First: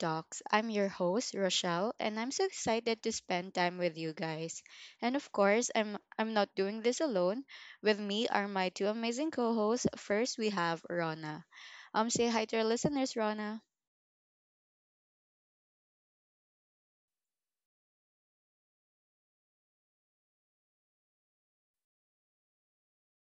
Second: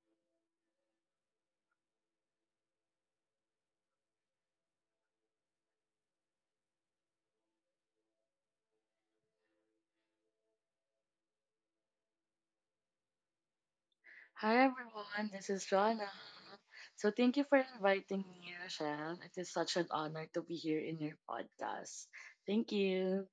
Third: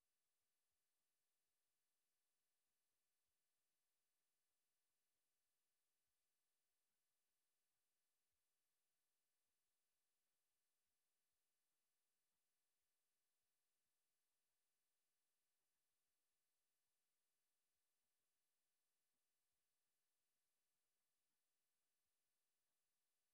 talks. I'm your host Rochelle and I'm so excited to spend time with you guys. And of course, I'm not doing this alone. With me are my two amazing co-hosts. First, we have Rona. Say hi to our listeners, Rona. Hi everyone, this is Rana. So thank you for inviting me, Rochelle. It is such an honor to be here in your podcast. Thank you.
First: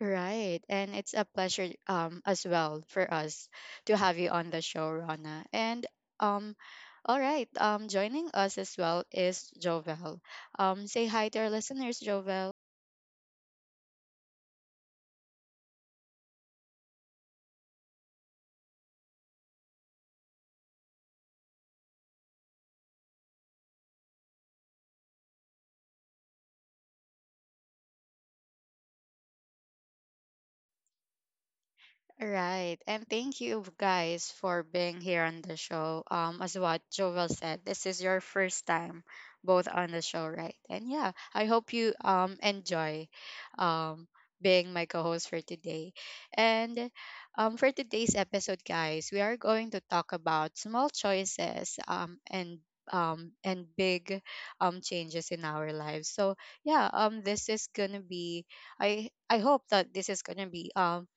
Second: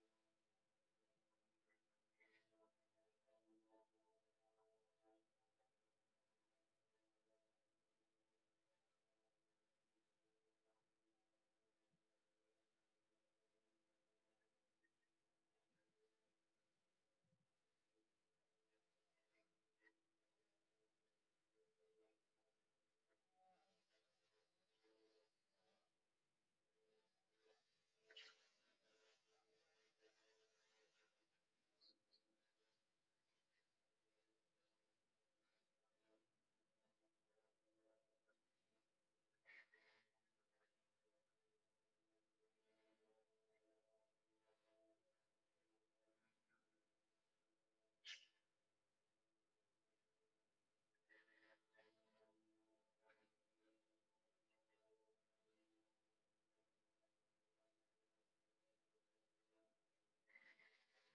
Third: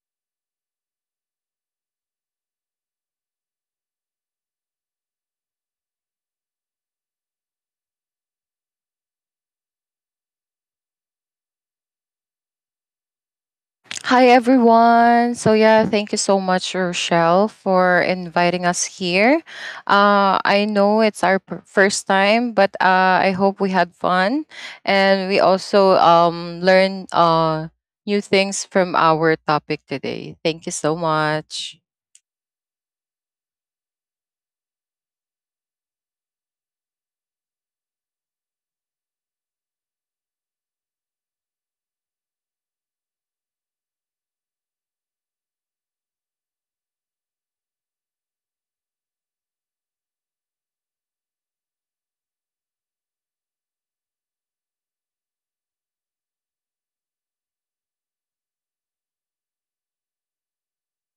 Right. And it's a pleasure as well for us to have you on the show, Rona. Um Joining us as well is Jovel. Say hi to our listeners, Jovel. Hi everyone. So yeah, thank you so much, Rochelle, for inviting us here. I know it's our first time, but I hope we had fun, and we also learned new things from our topic today. Thank you so much. Right. And thank you guys for being here on the show. As what Joel said, this is your first time both on the show, right? And yeah, I hope you enjoy um being my co-host for today. And For today's episode, guys, we are going to talk about small choices and big changes in our lives. So yeah, this is gonna be I hope that this is gonna be um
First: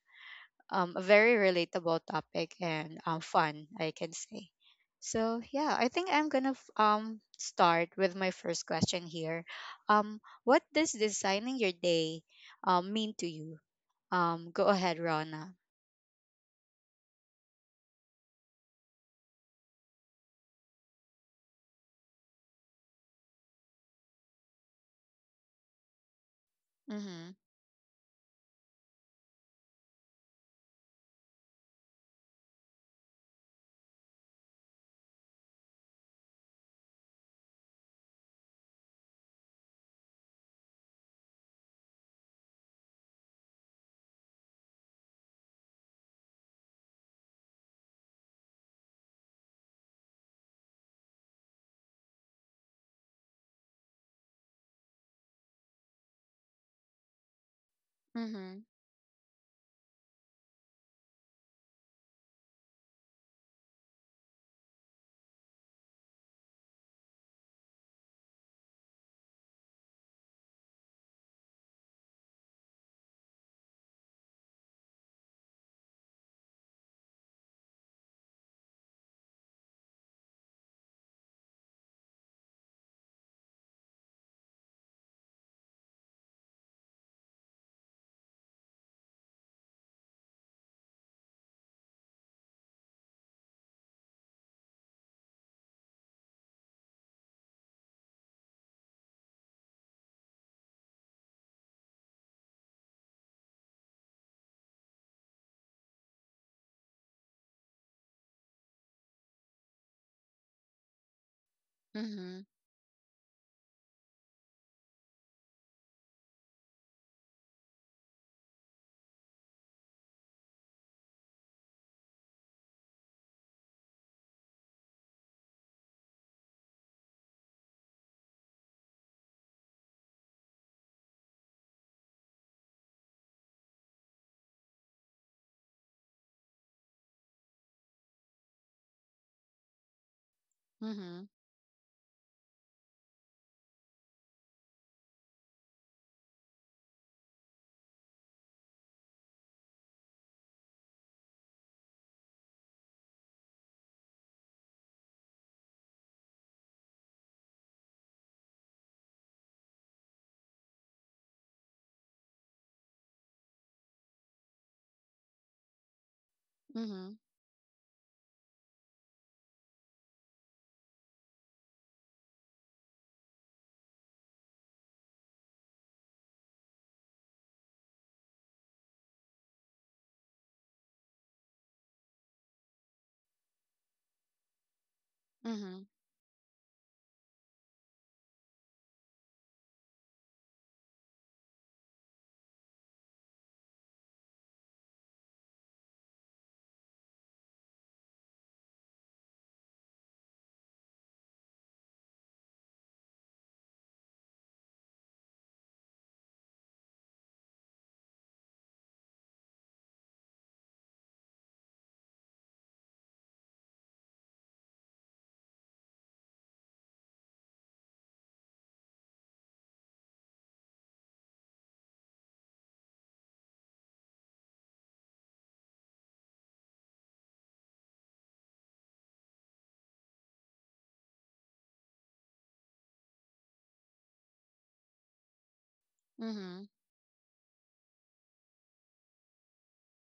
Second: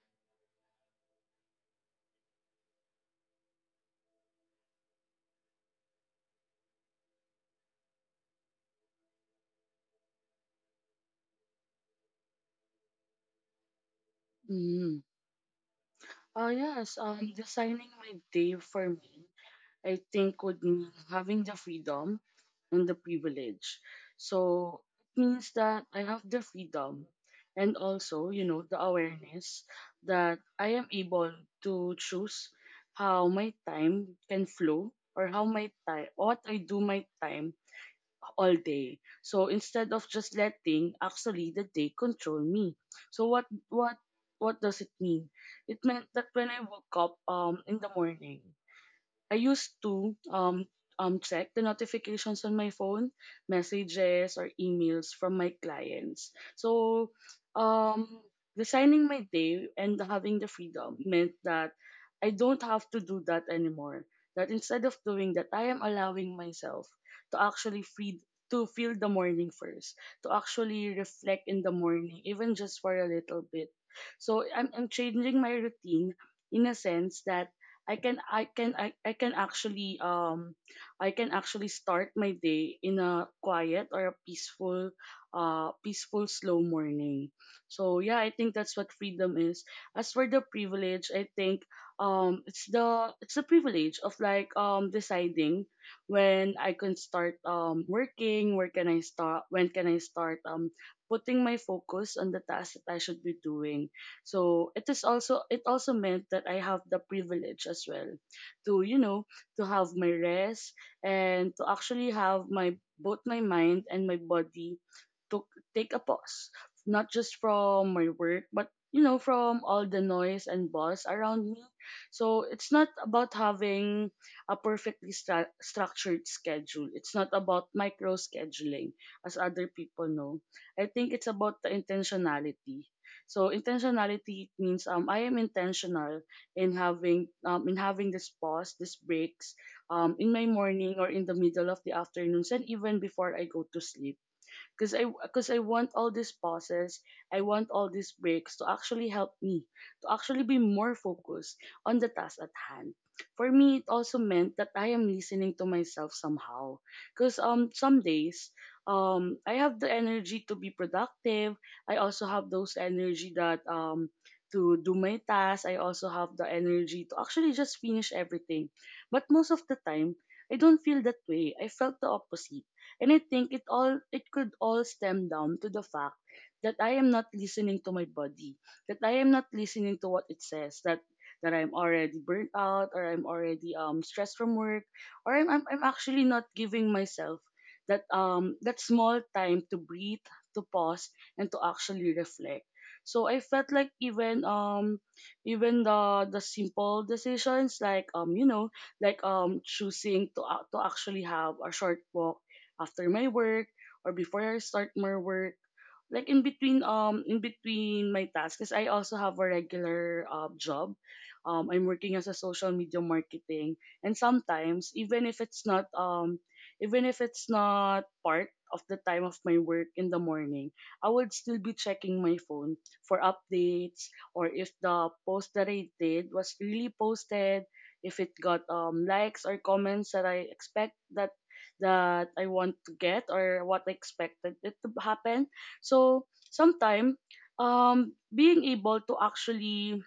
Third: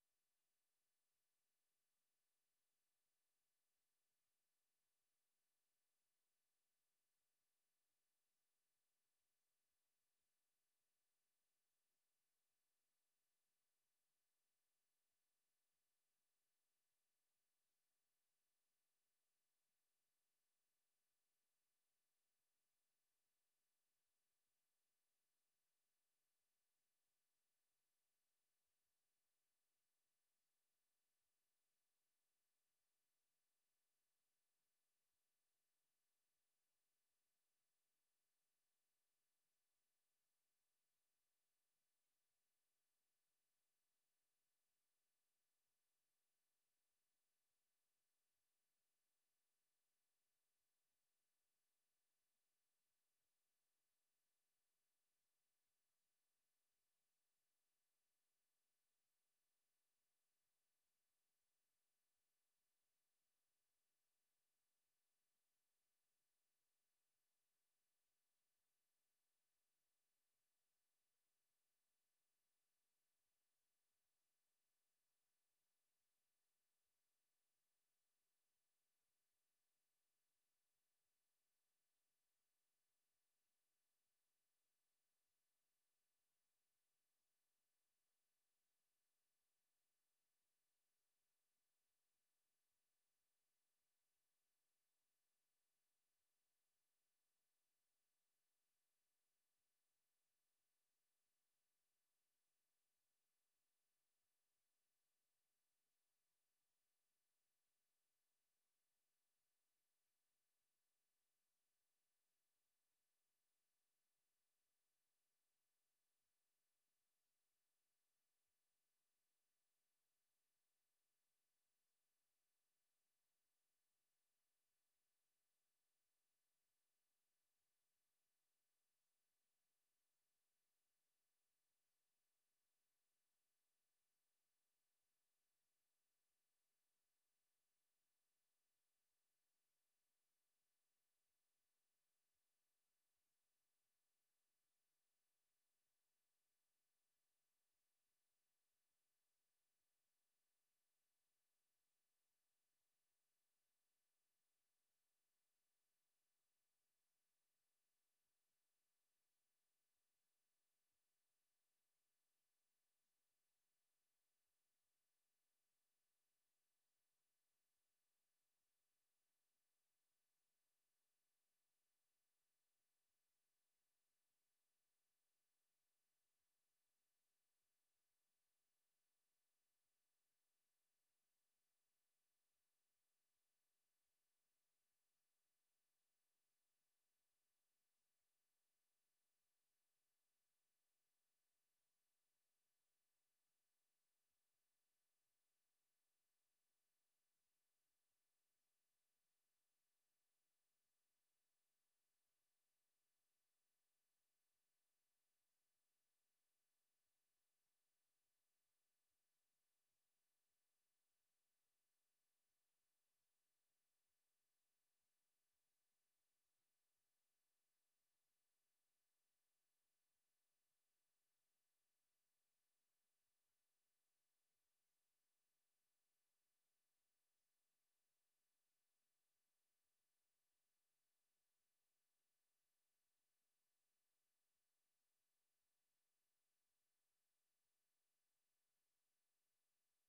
um, a very relatable topic and fun, I can say. So yeah, I think I'm gonna start with my first question here. What does designing your day mean to you? Go ahead, Mm. Rona. Oh yes, designing my day for me. I think would mean having the freedom and the privilege. So it means that I have the freedom Mhm. and also, you know, the awareness that I am able to choose how my time can flow or how my time what I do my time all day. So instead of just letting actually the day control me. So what does it mean? It meant that when I woke up in the morning I used to check the notifications on my phone, messages or emails from my clients. So um Mhm. designing my day and having the freedom meant that I don't have to do that anymore. That instead of doing that, I am allowing myself to actually free to feel the morning first, to actually reflect in the morning, even just for a little bit. So I'm changing my routine in a sense that I can actually I can actually start my day in a quiet or a peaceful peaceful slow morning. So yeah, I think that's what freedom is. As for the privilege, I think it's the privilege of like deciding when I can start working, where can I start when can I start putting my focus on the task that I should be doing. So it is also it also meant that I have the privilege as well to, you know, to have my rest and to actually Mhm. have my both my mind and my body to take a pause, not just from my work, but you know, from all the noise and buzz around me. So it's not about having a structured schedule. It's not about micro scheduling, as other people know. I think it's about the intentionality. So intentionality means I am intentional in having in having this pause, these breaks, in my morning or Mhm. in the middle of the afternoons, and even before I go to sleep because I want all these pauses, I want all these breaks to actually help me to actually be more focused on the task at hand. For me, it also meant that I am listening to myself somehow, because some days I have the energy to be productive. I also have those energy that to do my tasks. I also have the energy Mhm. to actually just finish everything, but most of the time I don't feel that way. I felt the opposite and I think it could all stem down to the fact that I am not listening to my body, that I am not listening to what it says, that I'm already burnt out or I'm already stressed from work or I'm Mhm. actually not giving myself that that small time to breathe, to pause and to actually reflect. So I felt like even the simple decisions like choosing to to actually have a short walk after my work or before I start my work. Like in between my tasks, 'cause I also have a regular job. I'm working as a social media marketing, and sometimes even if it's not part of the time of my work in the morning, I would still be checking my phone for updates or if the post that I did was really posted, if it got likes or comments that I expect that I want to get or what I expected it to happen. So Mhm. sometime being able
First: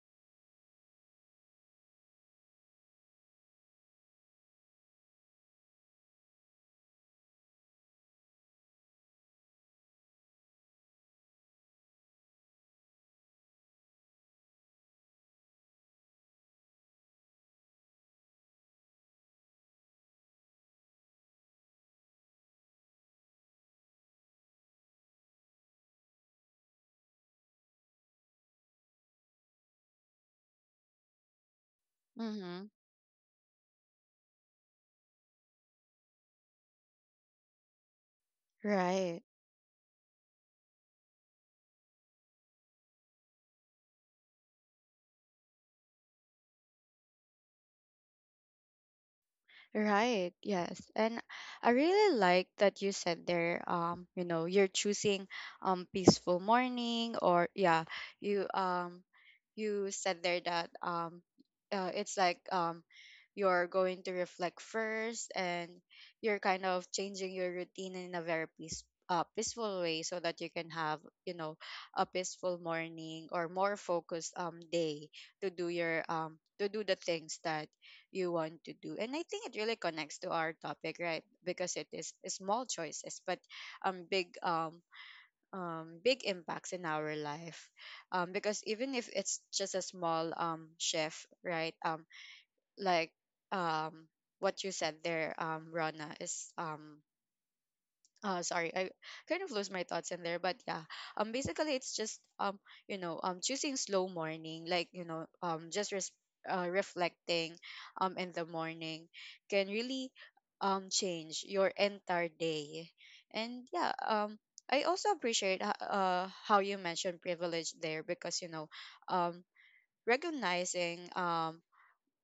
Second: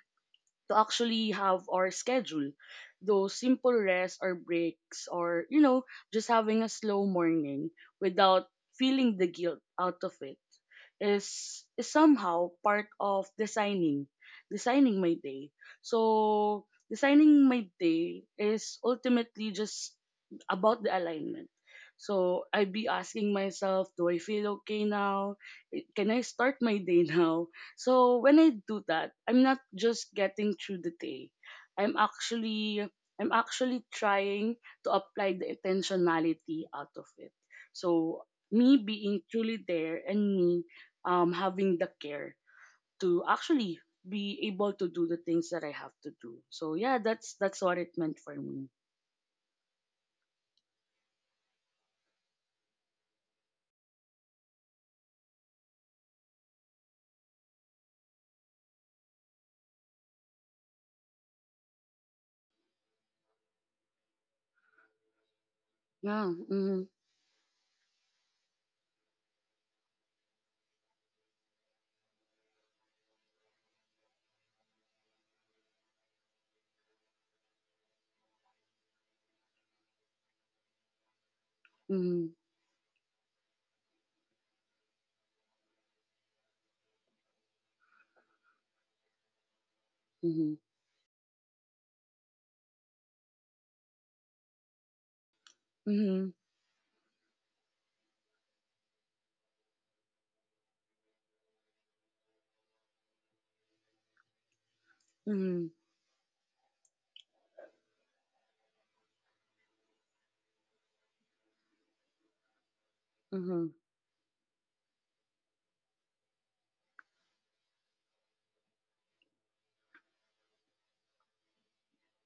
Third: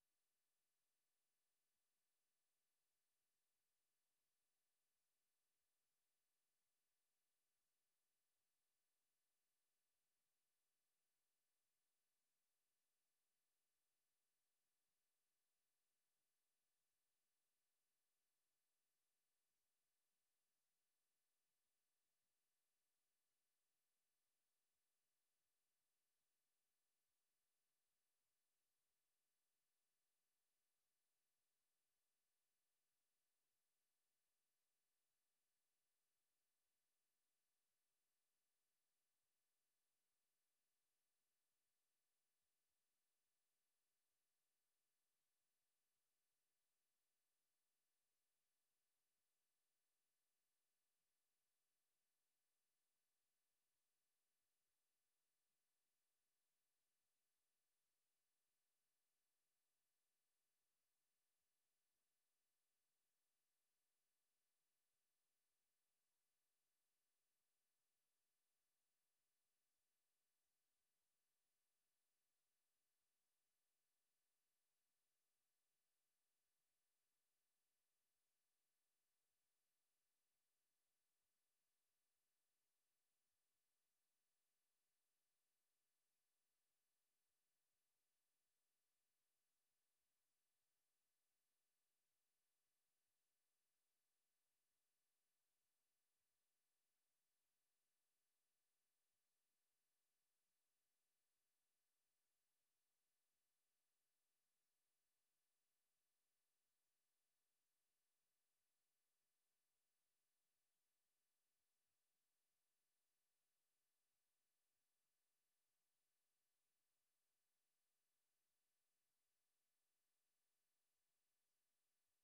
to actually have our schedule. Those simple rests or breaks or, you know, just having a slow morning without feeling the guilt out of it is somehow part of designing my day. So, designing my day is ultimately just about the alignment. So, I'd be asking myself, do I feel okay now? Can I start my day now? So when I do that, I'm not just getting through the day. I'm Mhm. actually I'm actually trying to apply the intentionality out of it. So me Right. being truly there and me having the care to actually be able to do the things that I have to do. So yeah, that's what it meant for me. Right, yes. And I really like that you said there, you know, you're choosing peaceful morning or yeah, you um you said there that it's like you're going to reflect first and Yeah. you're kind Mm-hmm. of changing your routine in a very peaceful way so that you can have, you know, a peaceful morning or more focused day to do your to do the things that you want to do. And I think it really connects to our topic, right? Because it is Mm-hmm. small choices, but um big um big impacts in our life. Because even if it's just a small Mm-hmm. Shift, right? Like um what you said there, Rona, Mm-hmm. is sorry, I kind of lost my thoughts in there, but yeah, basically it's just you know, choosing slow morning, like, you know, Mm-hmm. Reflecting in the morning can really change your entire day. and Mm-hmm. yeah um i also appreciate how you mentioned privilege there, because, you know, um recognizing um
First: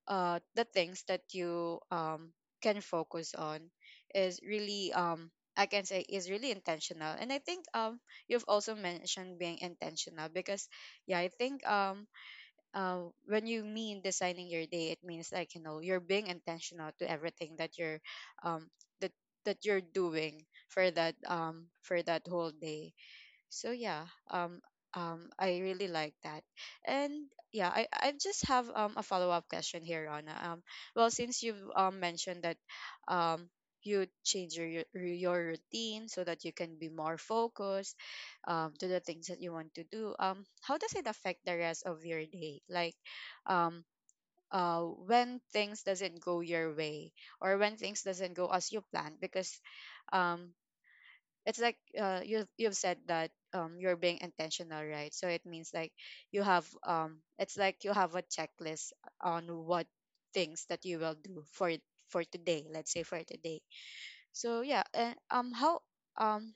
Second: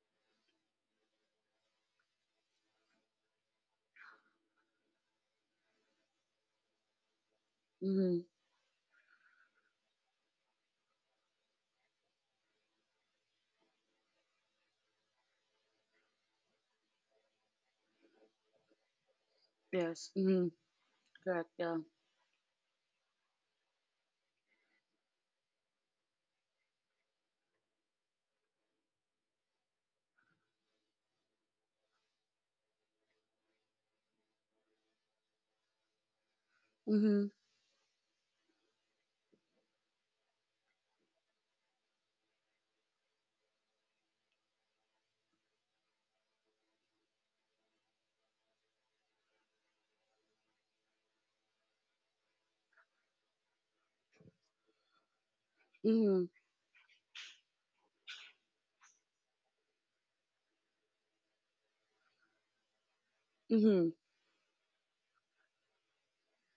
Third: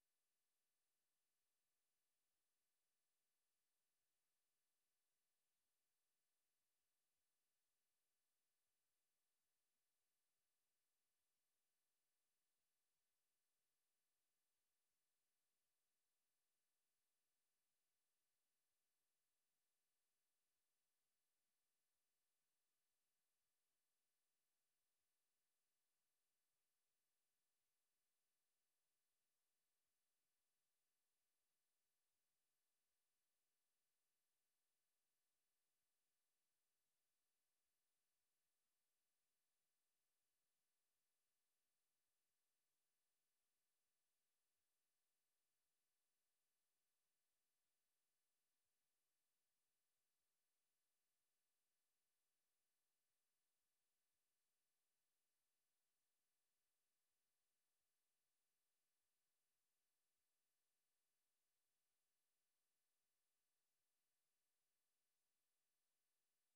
uh, the things that you can focus on is really I can say, is really intentional. And I think Mm-hmm. you've also mentioned being intentional because yeah, I think when you mean designing your day, it means, like, you know, you're being intentional to everything that you're um, that that you're Yes. doing Mm-hmm. Correct. Yeah. for that whole day. So yeah, I really like that. And yeah, I just have a follow-up question here, Rana. Since you've mentioned that um you change your your routine so that you can be more Mm-hmm. focused to the things that you want to do, how does it affect the rest of your day, like, um when things doesn't go your way or when things doesn't go as you planned? Because um it's like, you you've said that, you're being intentional, right? So it means like Mm-hmm. you have it's like you have a checklist on what things that you will do for today. Let's say for today. Mm-hmm. So yeah, and how um,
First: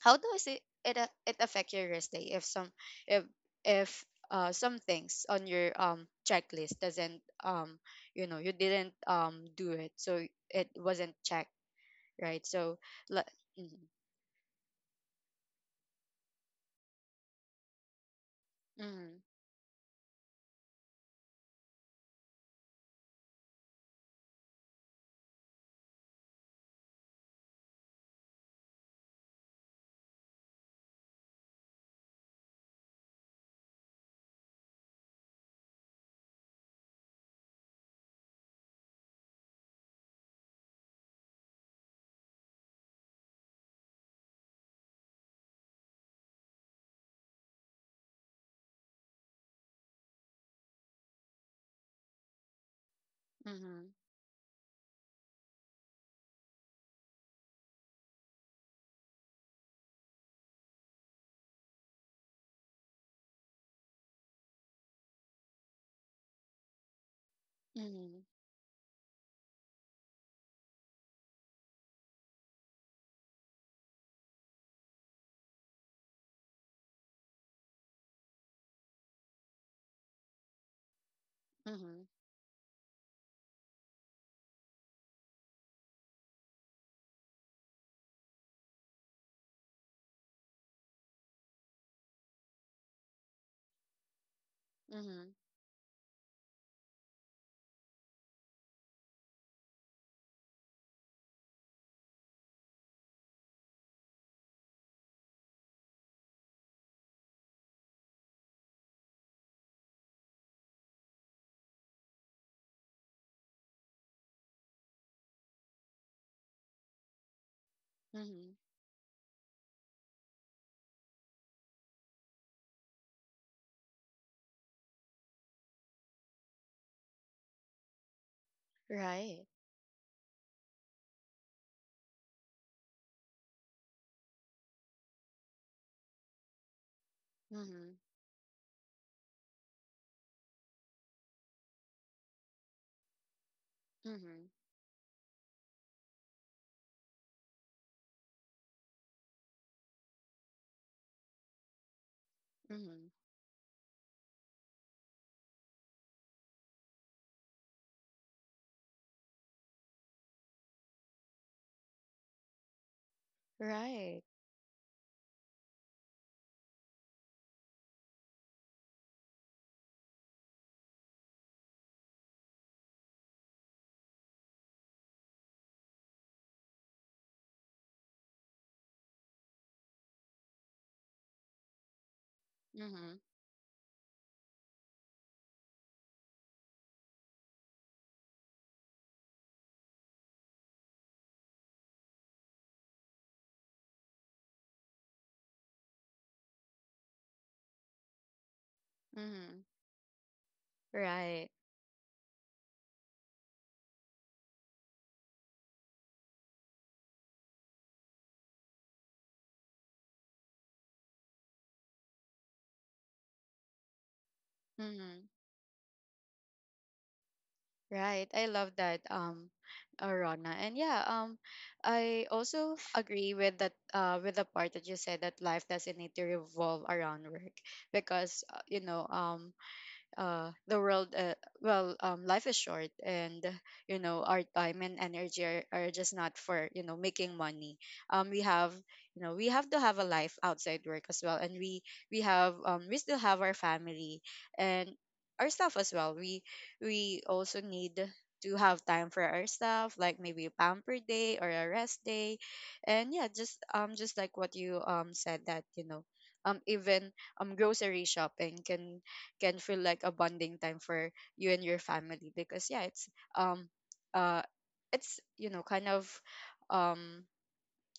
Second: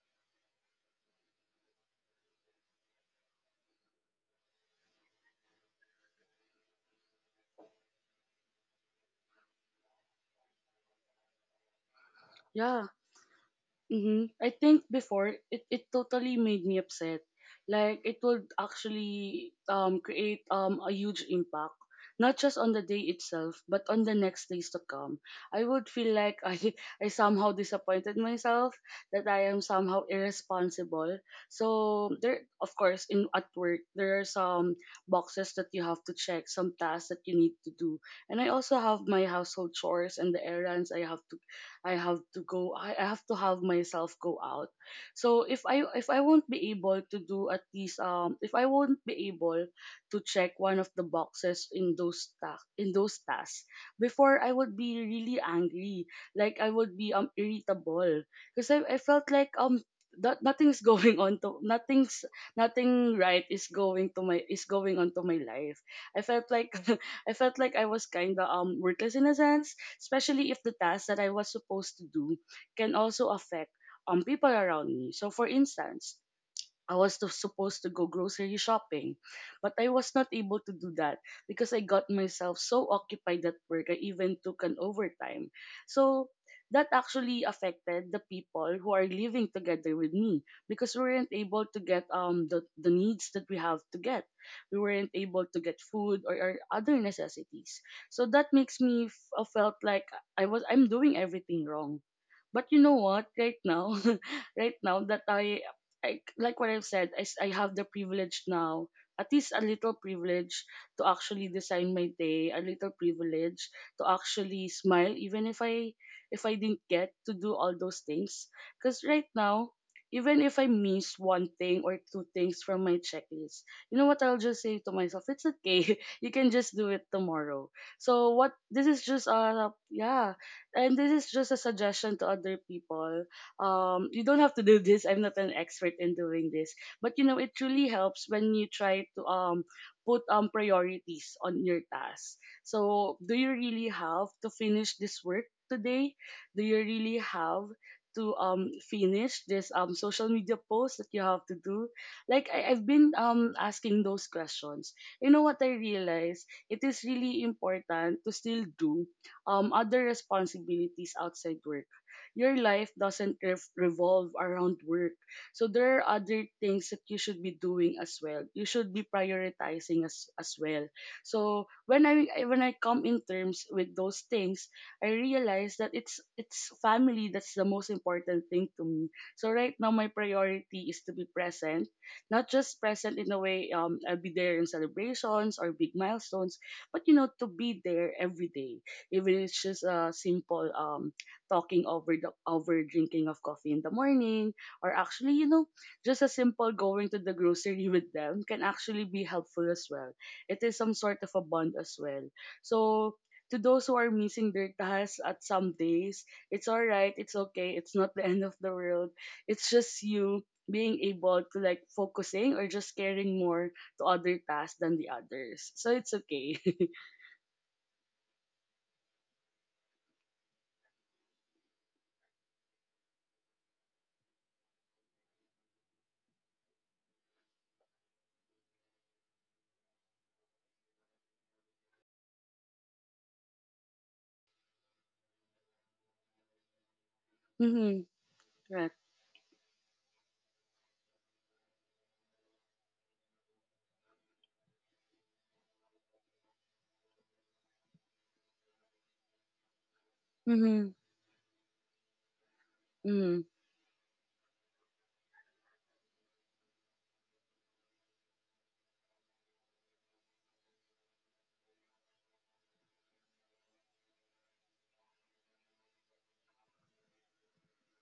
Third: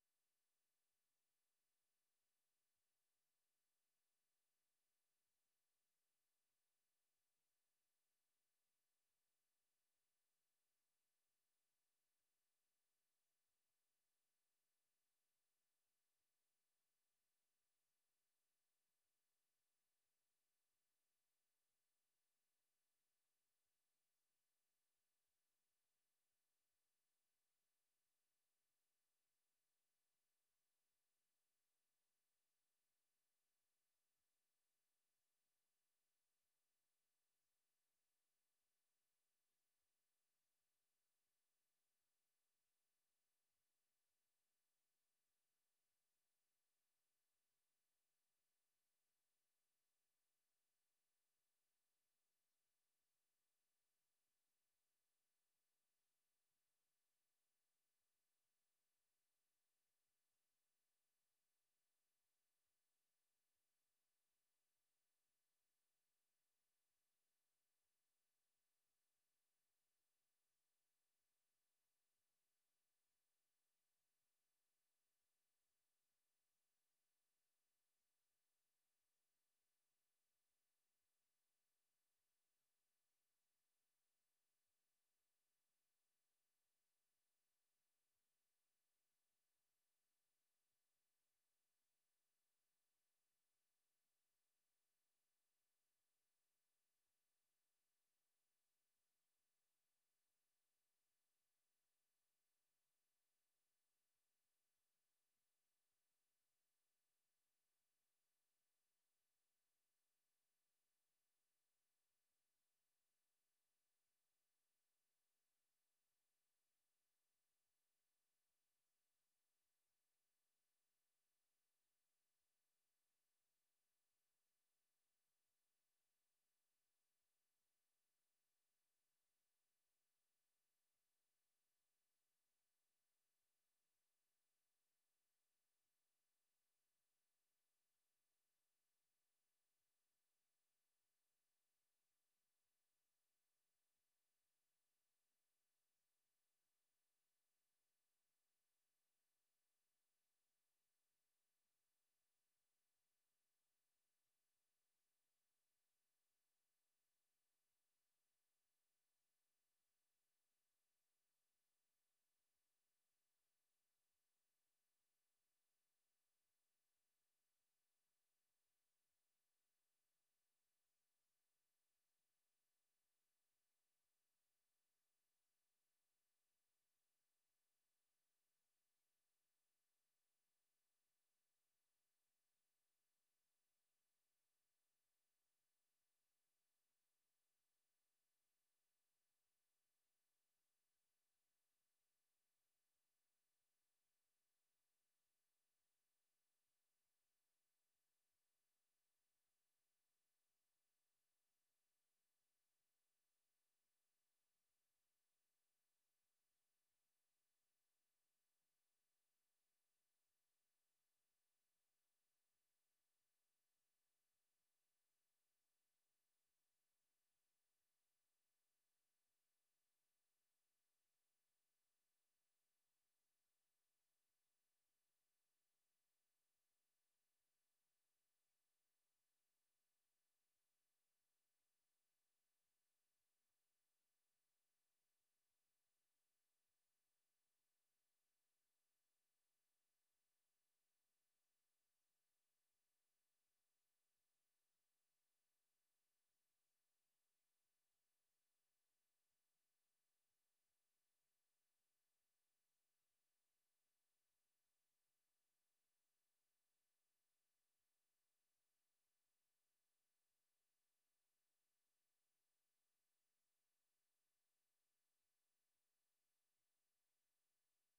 how does it affect your rest day if if some things on your checklist doesn't you know, you didn't do it, so it wasn't checked, right? So Yeah. like mm-hmm, Mm-hmm. I think before it totally made me upset. Like it would mm-hmm, actually create a huge impact, not just on the day itself, but on the next days to come. I would feel like I I somehow disappointed myself, that I am somehow irresponsible. So there, of course, in at work there are some boxes that you have to check, some tasks that you need to do, and I also have my household chores and the errands I have to have myself go out. So if i won't be able to do at least if I won't be able to check one of the boxes in in those tasks mm-hmm. before, I would be really angry. Like I would be irritable because I felt like that nothing's going on to nothing's nothing right is going to my is going on to my life. I felt like I felt like I was Mhm, kind of worthless in a sense, especially if the task that I was supposed to do can also affect people around me. So for instance, I was supposed to go grocery shopping, but I was not able to do that because I mhm, got myself so occupied at work. I even took an overtime. So that actually affected the people who are living together with me because we weren't able to get the needs that we have to get. We weren't mhm, able to get food or other necessities. So that makes me felt like I'm doing everything wrong. But you know what? Right now, right now that like what I've said, I have the privilege now, at least a little privilege to actually design my day, a little privilege to actually smile, even if I didn't get to do all those things. mhm. Because right now, even if I miss one thing or two things from my checklist, you know what, I'll just say to myself, it's okay. You can just do it tomorrow. So what this is just Right. a yeah, and this is just a suggestion to other people. You don't have to do this. I'm not an expert in doing this, but you know, it truly Mhm, helps when you try to put priorities on your tasks. So, do you really have mhm, to finish this work today? Do you really have to finish this social media post that you have to do? Like I've mhm. been asking those questions. You know what I realized? It is really important to still do other responsibilities outside work. Your life doesn't Right. revolve around work. So there are other things that you should be doing as well. You should be prioritizing as well. So when when I come in terms with those things, I realize that it's family that's the most important thing to me. So right now my priority is to be present, not just present Mhm, in a way I'll be there in celebrations or big milestones, but you know, to be there every day, even if it's just a simple talking over the over drinking of coffee in the morning or actually, you know, just a simple going to the grocery with them can actually be mhm, helpful as well. It is some sort of a Right. bond as well. So to those who are missing their tasks at some days, it's all right, it's okay, it's not the end of the world. It's just you being able to like focusing or just caring more to other tasks than the mhm. others, so it's okay. Right. I love that, Rona. And yeah, I also agree with that, with the part that you said that life doesn't need to revolve around work, because, you know, uh, the world, uh, life is short, and you know, our time and energy are just not for, you know, making money. Mm-hmm. We have, Right. you know, we have to have a life outside work as well, and we have we still have our family and our stuff as well. We also need to have time for our stuff, like maybe a Mm-hmm. pamper day or a rest day, and yeah, Mm-hmm. Just like what you said, that you know, even grocery shopping can feel like a bonding time for you and your family, because yeah, um uh it's you know, kind of um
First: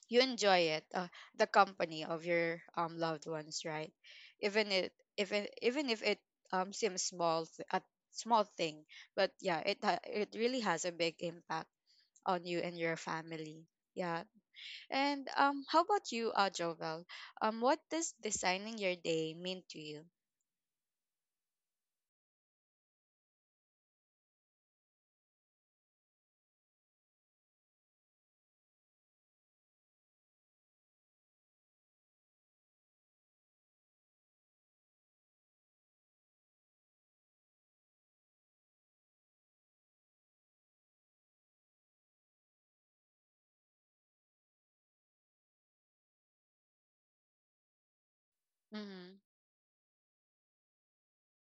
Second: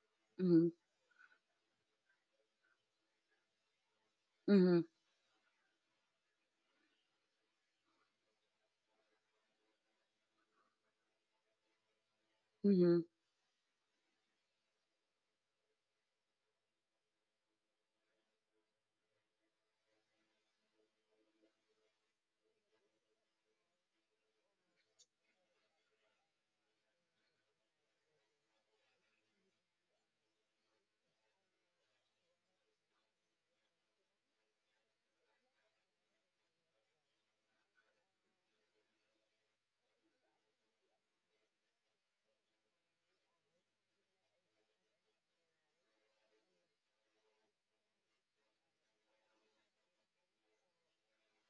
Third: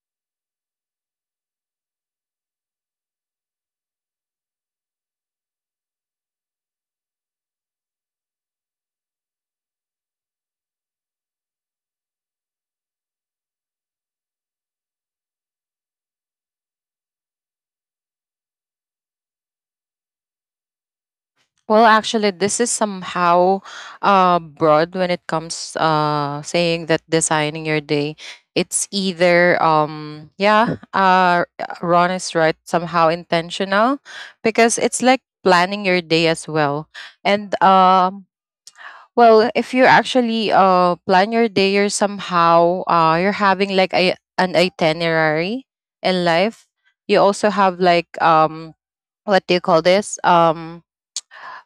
you Mm-hmm. enjoy it, the company of your loved ones, right? Mm-hmm. Even if it seems small, th- a small thing, but yeah, it really has a big impact on you and your Mm-hmm. family. Yeah. And how about you, Jovel? What does designing your day mean to you? Well, actually, this is somehow broad when it comes saying that designing your day. It's either yeah, Ron is right, somehow intentional, because it's like planning your day as well. And well, if you actually plan your day, you're somehow you're having like a an itinerary in life. You also have like Mm-hmm. what do you call this, um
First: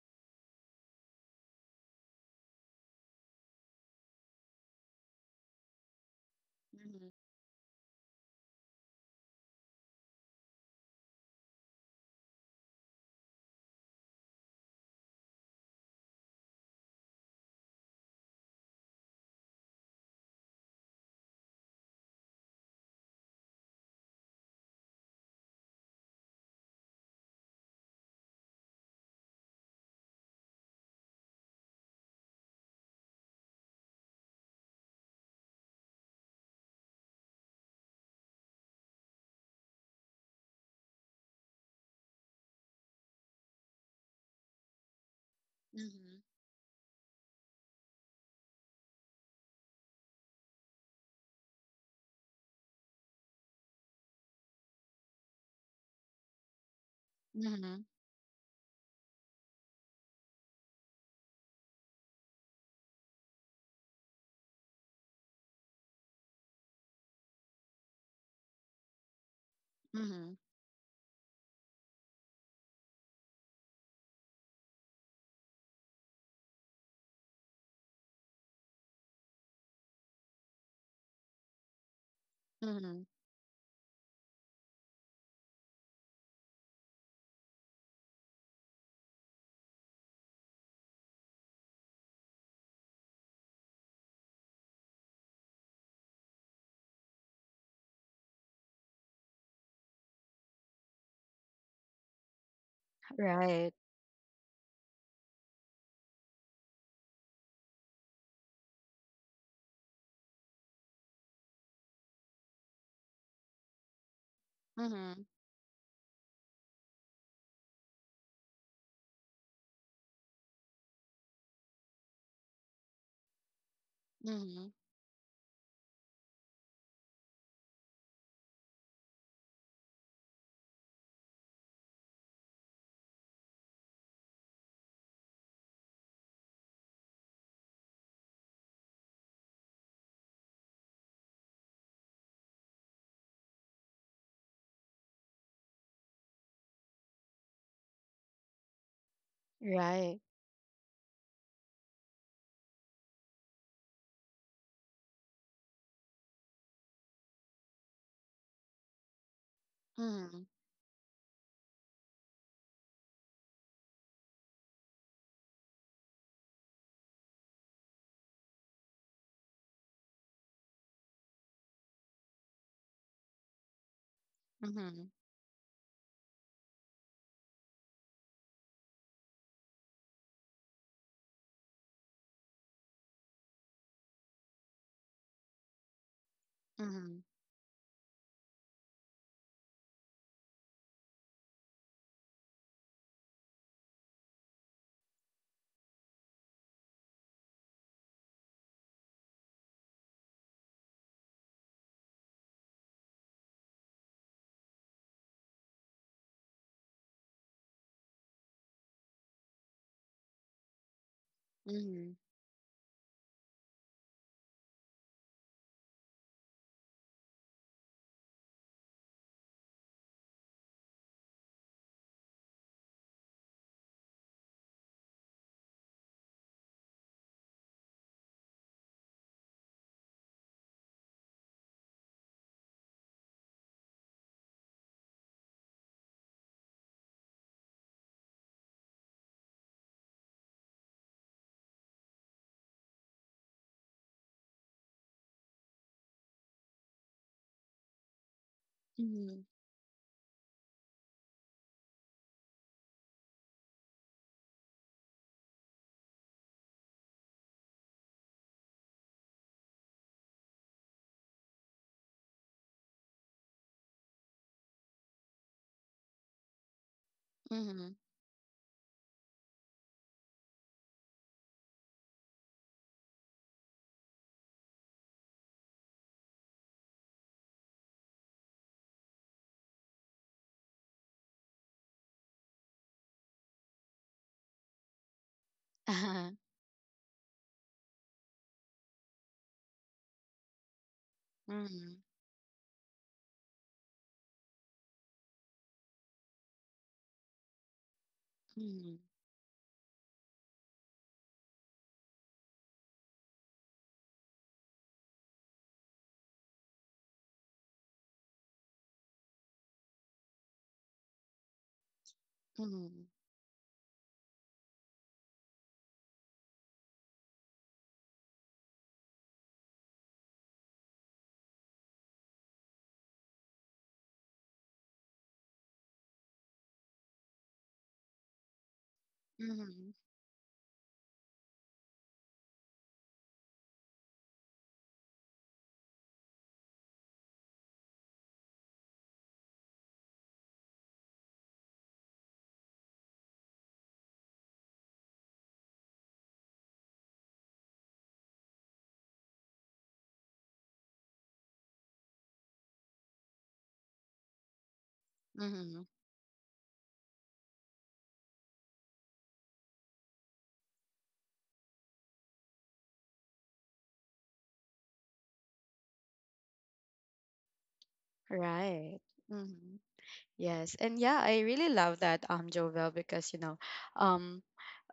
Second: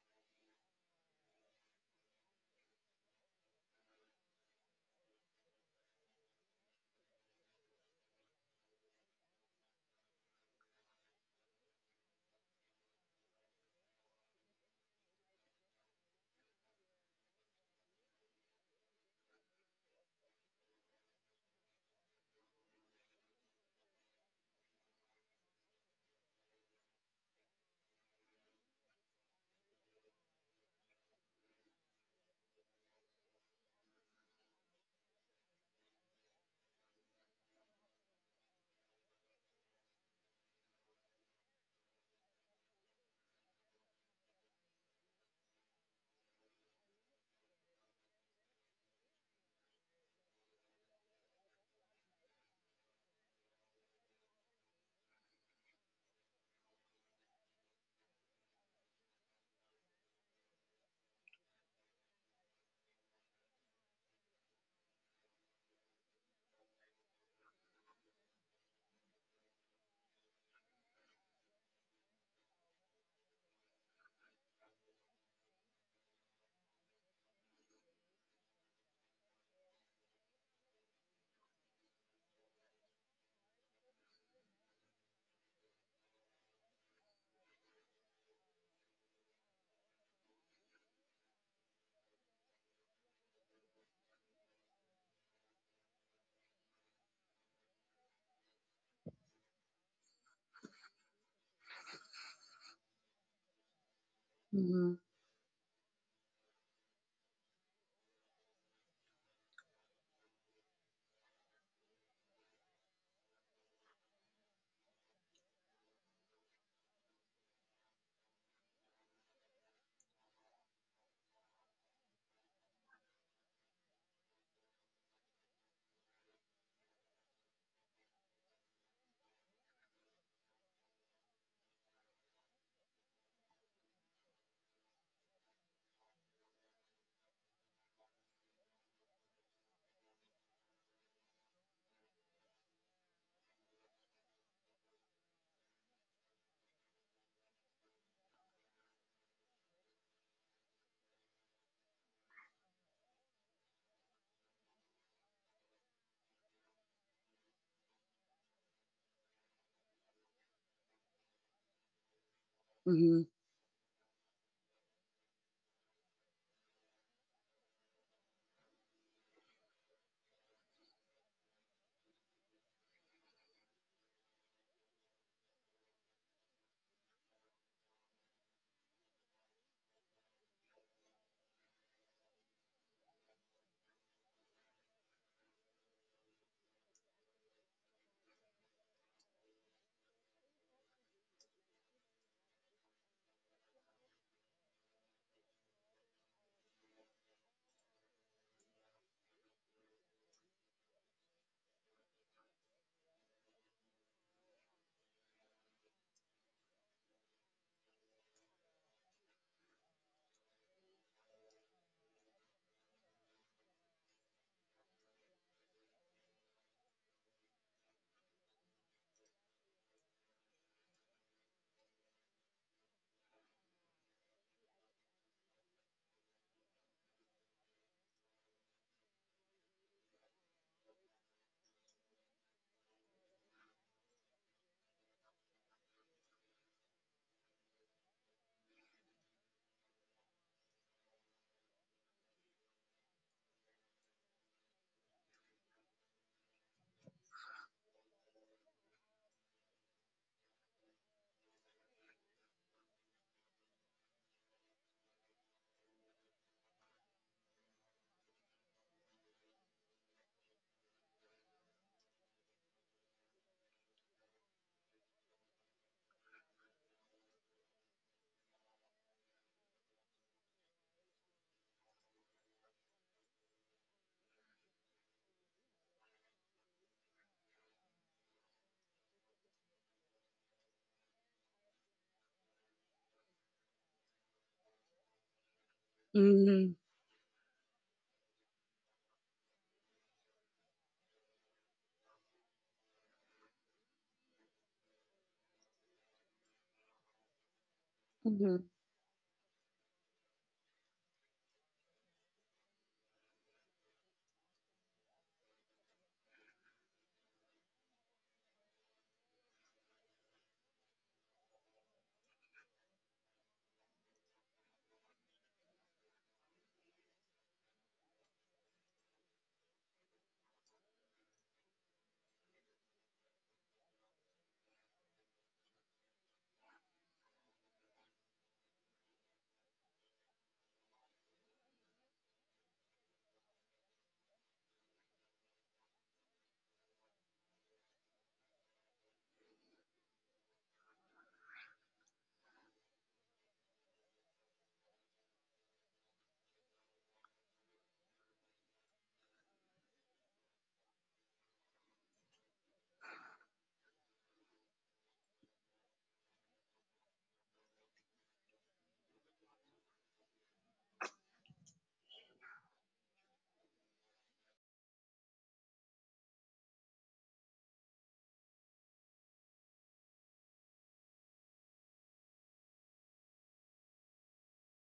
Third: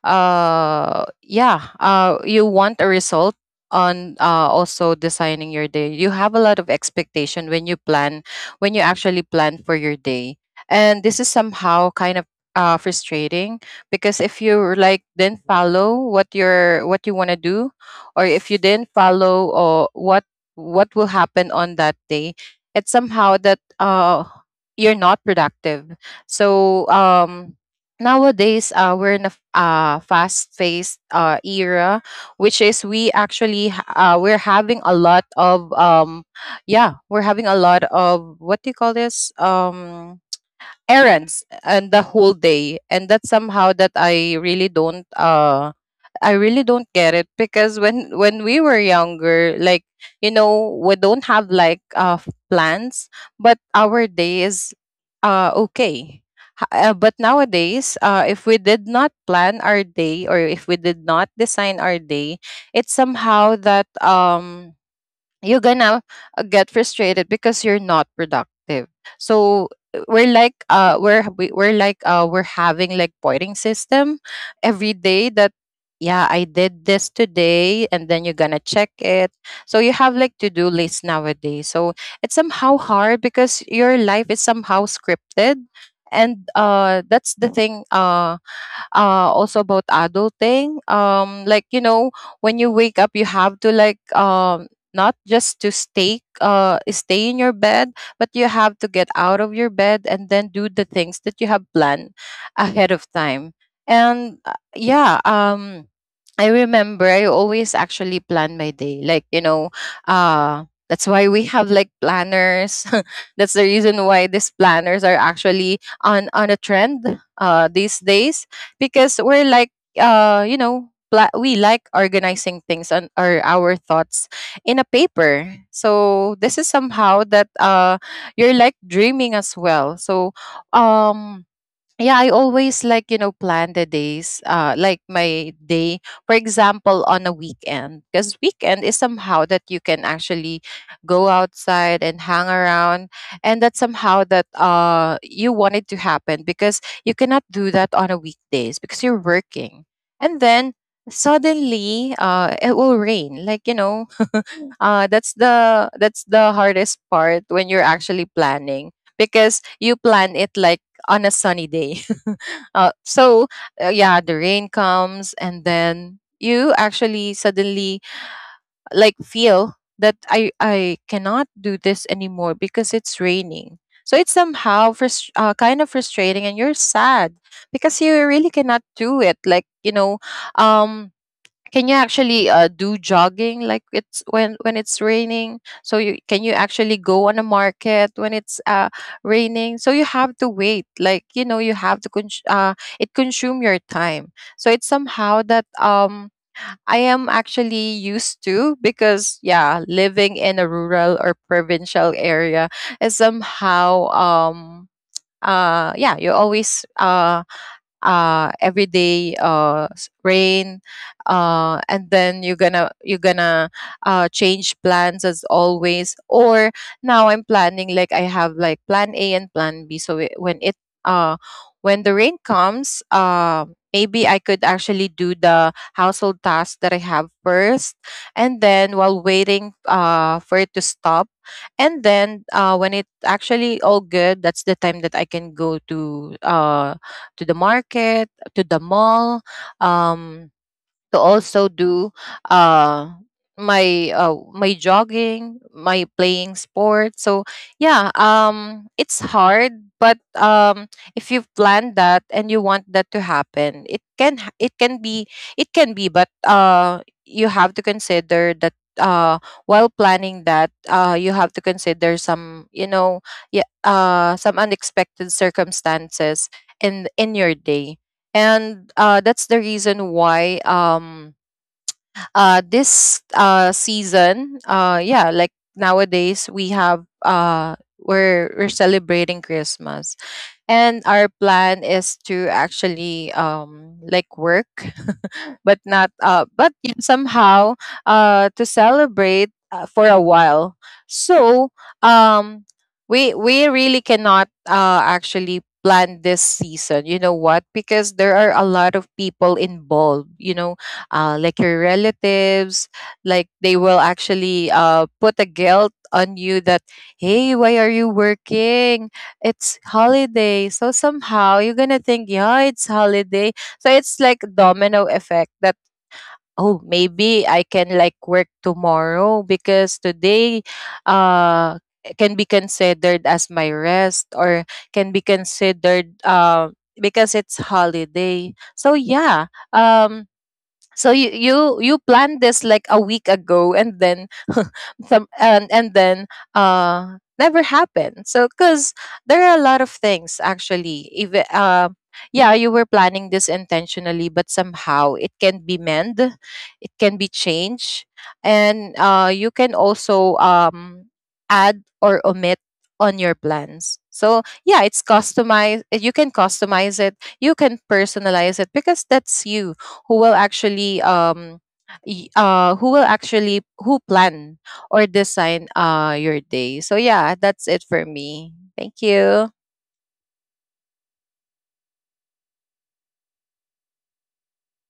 uh yeah you want a result on, also designing your day, you have a lot of Mm-hmm. expectation when you actually plan for your day. And this is somehow kind of frustrating because if you like didn't follow what you want to do, or if you didn't follow or what will happen on that day. It's somehow that you're not productive. So nowadays, we're in a fast-paced era, which is we we're having a lot of what do you call this, errands, and the whole day. And that's somehow that I really don't Mm-hmm. I really don't get it, because when we were younger, like, you know, we don't have like plans, but our day is okay. But Mhm, nowadays, if we did not plan our day, or if we did not design our day, it's somehow that you're gonna get frustrated because you're not productive. So we're mhm, like we're we- we're like we're having like pointing system every day, that yeah, I did this today, and then you're gonna check it. So you have like to-do lists nowadays. So it's somehow mhm. hard because your life is somehow scripted. And that's the thing, also about adulting. Like, you know, when you wake up, you have to like not just to stay in your bed, but you have to get out of your bed and then do the things that you have planned ahead of time. Right. And Mhm. yeah, I remember I always actually plan my day. Like, you know, that's why we have like planners. That's the reason why these planners Mhm, are actually on a trend these days, because we're like you know, we like organizing things and our thoughts mhm. in a paper. So this is somehow that you're like dreaming as well. So um yeah, I always, like, you know, plan the days, like my day, for example, on a weekend, because weekend is somehow that you can actually go outside and hang around, and that's somehow that you want it to happen, because you cannot do that on a weekdays because you're working. Right. And then suddenly it will rain, like, you know. That's the hardest part when you're actually planning, because you plan Mhm, it like on a sunny day. Mhm. So, yeah, the rain comes, and then you actually suddenly like feel that I cannot do this anymore because it's raining. So it's somehow mhm, kind of frustrating, and you're sad because you really cannot do it. Like, you know, um can you actually do jogging like it's when it's raining? So you actually mhm, go on a market when it's raining? So you have to wait, like, you know, you have to it consume your time. So it's somehow that I am actually used to, because yeah, living in a rural or provincial area is somehow yeah, you always everyday rain, and mhm, then you're gonna change plans as always. Or now I'm planning like I have like plan A and plan B, so it uh when the rain comes, maybe I could actually do the household tasks that I have first, and then while waiting for it to stop, and then when it actually all good, that's the time that I can go to the market, to the mall, um, to also do uh my my jogging, my playing sport. So yeah, it's mhm, hard, but if you've planned that, and you want that to happen, it can be, but you have to consider that while planning that, you have to consider some, you know, yeah, some unexpected circumstances in your mhm. day. And that's the reason why this season, yeah, like nowadays, we're celebrating Christmas, and our plan is to actually like work but not Uh-huh. But Mhm. you somehow to celebrate for a while. So Mhm, um we really cannot actually plan this season, you know what, because there are a Mhm. lot mhm, of people involved, you know, like your relatives. Like they will actually put a guilt on you that, hey, why are you working, it's holiday. So somehow you're gonna think, yeah, it's mhm, holiday. So it's like domino effect that, oh, maybe I can like work tomorrow because today uh can be considered as my rest, or can be considered because it's holiday. So yeah. mhm, Um so you planned this like a week ago, and then some and then never happened. So because there are a lot of things, actually, if yeah you were planning this intentionally, but somehow it can be changed, and you can also add or omit on your plans. So yeah, it's customized, mhm. you can customize it, you can personalize it, because that's you who will actually um who will actually, who plan or design your day. So yeah, that's it for me. Right. Thank you. Mhm. Yes. And yeah, I really love that, Jovel, because, you know, um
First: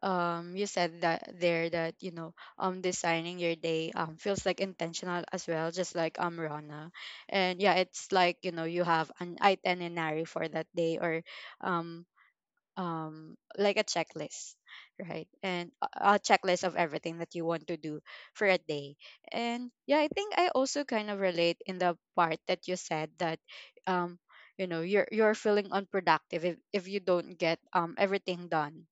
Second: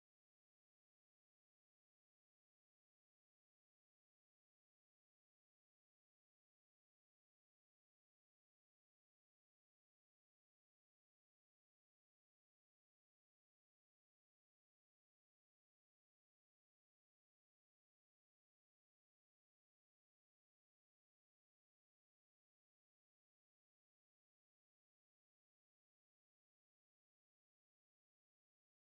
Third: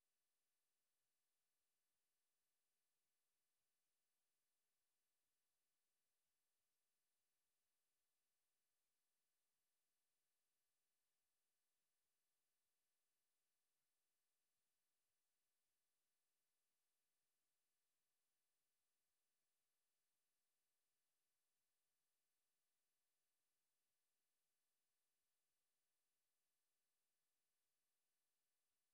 you said that there that, you know, designing your day feels like intentional as well, just like Rana. And yeah, it's like, you know, you have an itinerary for that day, or um like a checklist, right? And a checklist of everything that you want to do for a day. And yeah, I think I also kind of relate in the part that you said that, um you know, you're feeling unproductive if you don't get everything done.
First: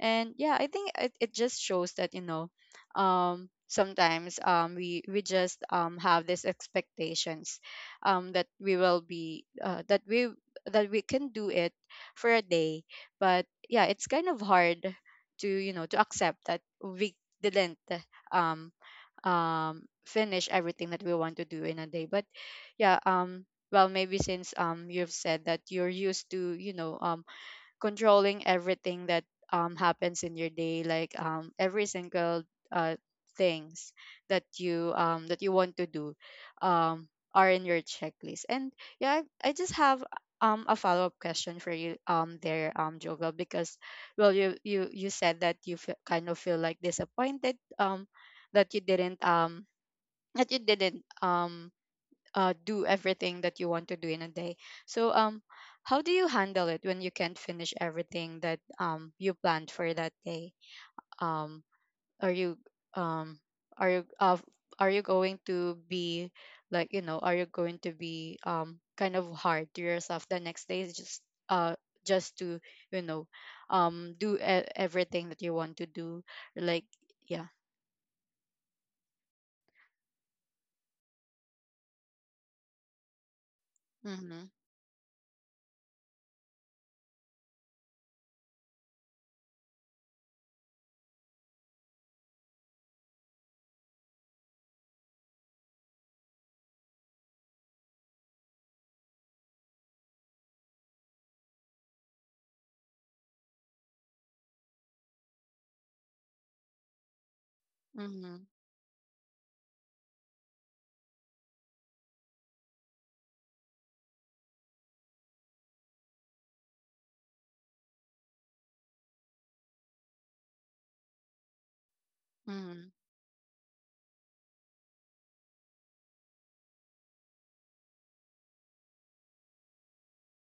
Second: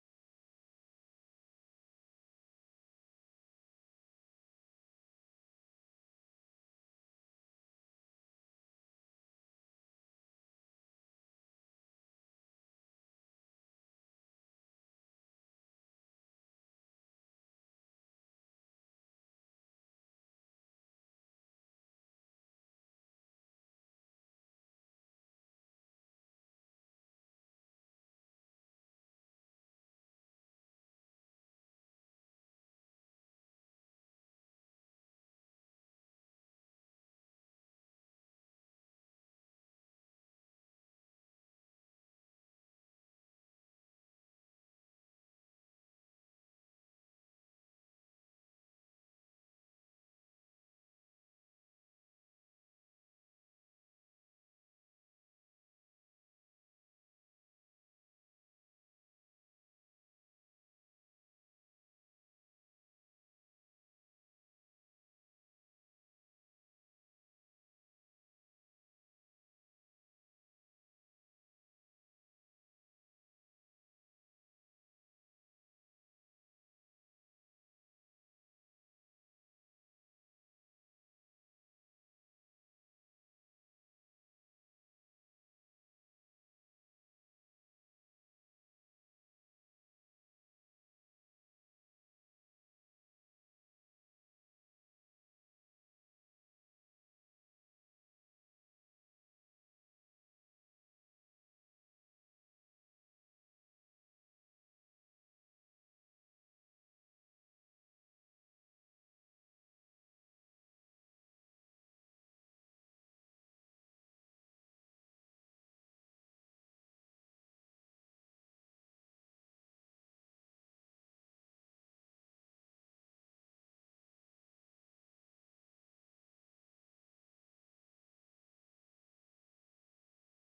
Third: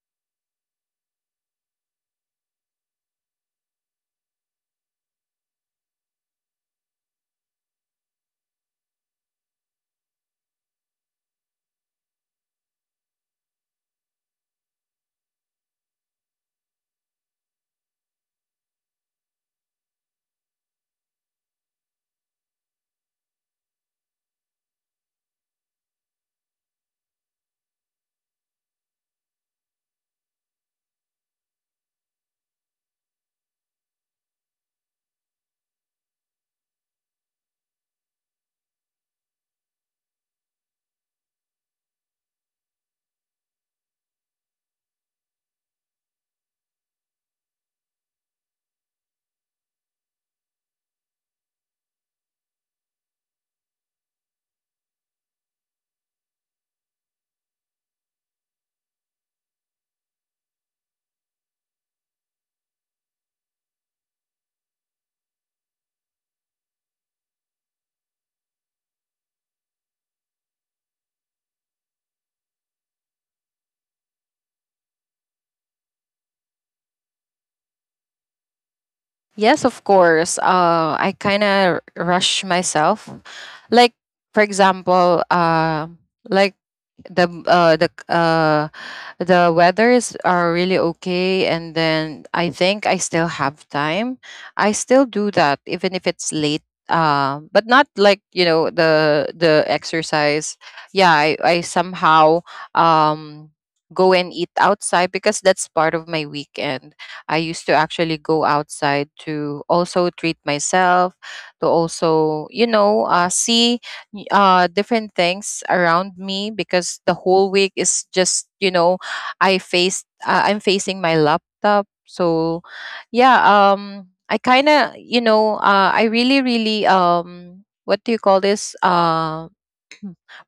And yeah, I think it, it just shows that, you know, sometimes we just have these expectations that we will be that we can do it for a day. But yeah, it's kind of hard to, you know, to accept that we didn't um um finish everything that we want to do in a day. But yeah, well, maybe since you've said that you're used to, you know, controlling everything that happens in your day, like, every single uh, things that you want to do um, are in your checklist. And yeah, I just have a follow up question for you Jovel, because, well, you said that you feel, kind of feel like disappointed that you didn't um, that you didn't do everything that you want to do in a day. So, how do you handle it when you can't finish everything that, you planned for that day? Um, are you um, are you uh, are you going to be, like, you know, are you going to be kind of hard to yourself the next day, uh, just to, you know, do everything that you want to do, like, yeah. Yes, of course. I kind of rush myself. Like, for Mm-hmm. example, like the the weathers are really okay, and then I think I still have time, I still do that even if it's late, but not, like, you know, the exercise. Yeah, I somehow um go and eat outside, because that's part of my weekend. I used to actually Hmm. go outside to also treat myself, to also, you know, see different things around me, because the whole week is just, you know, I'm facing my laptop. So Hmm. yeah, I kind of, you know, I really really what do you call this, uh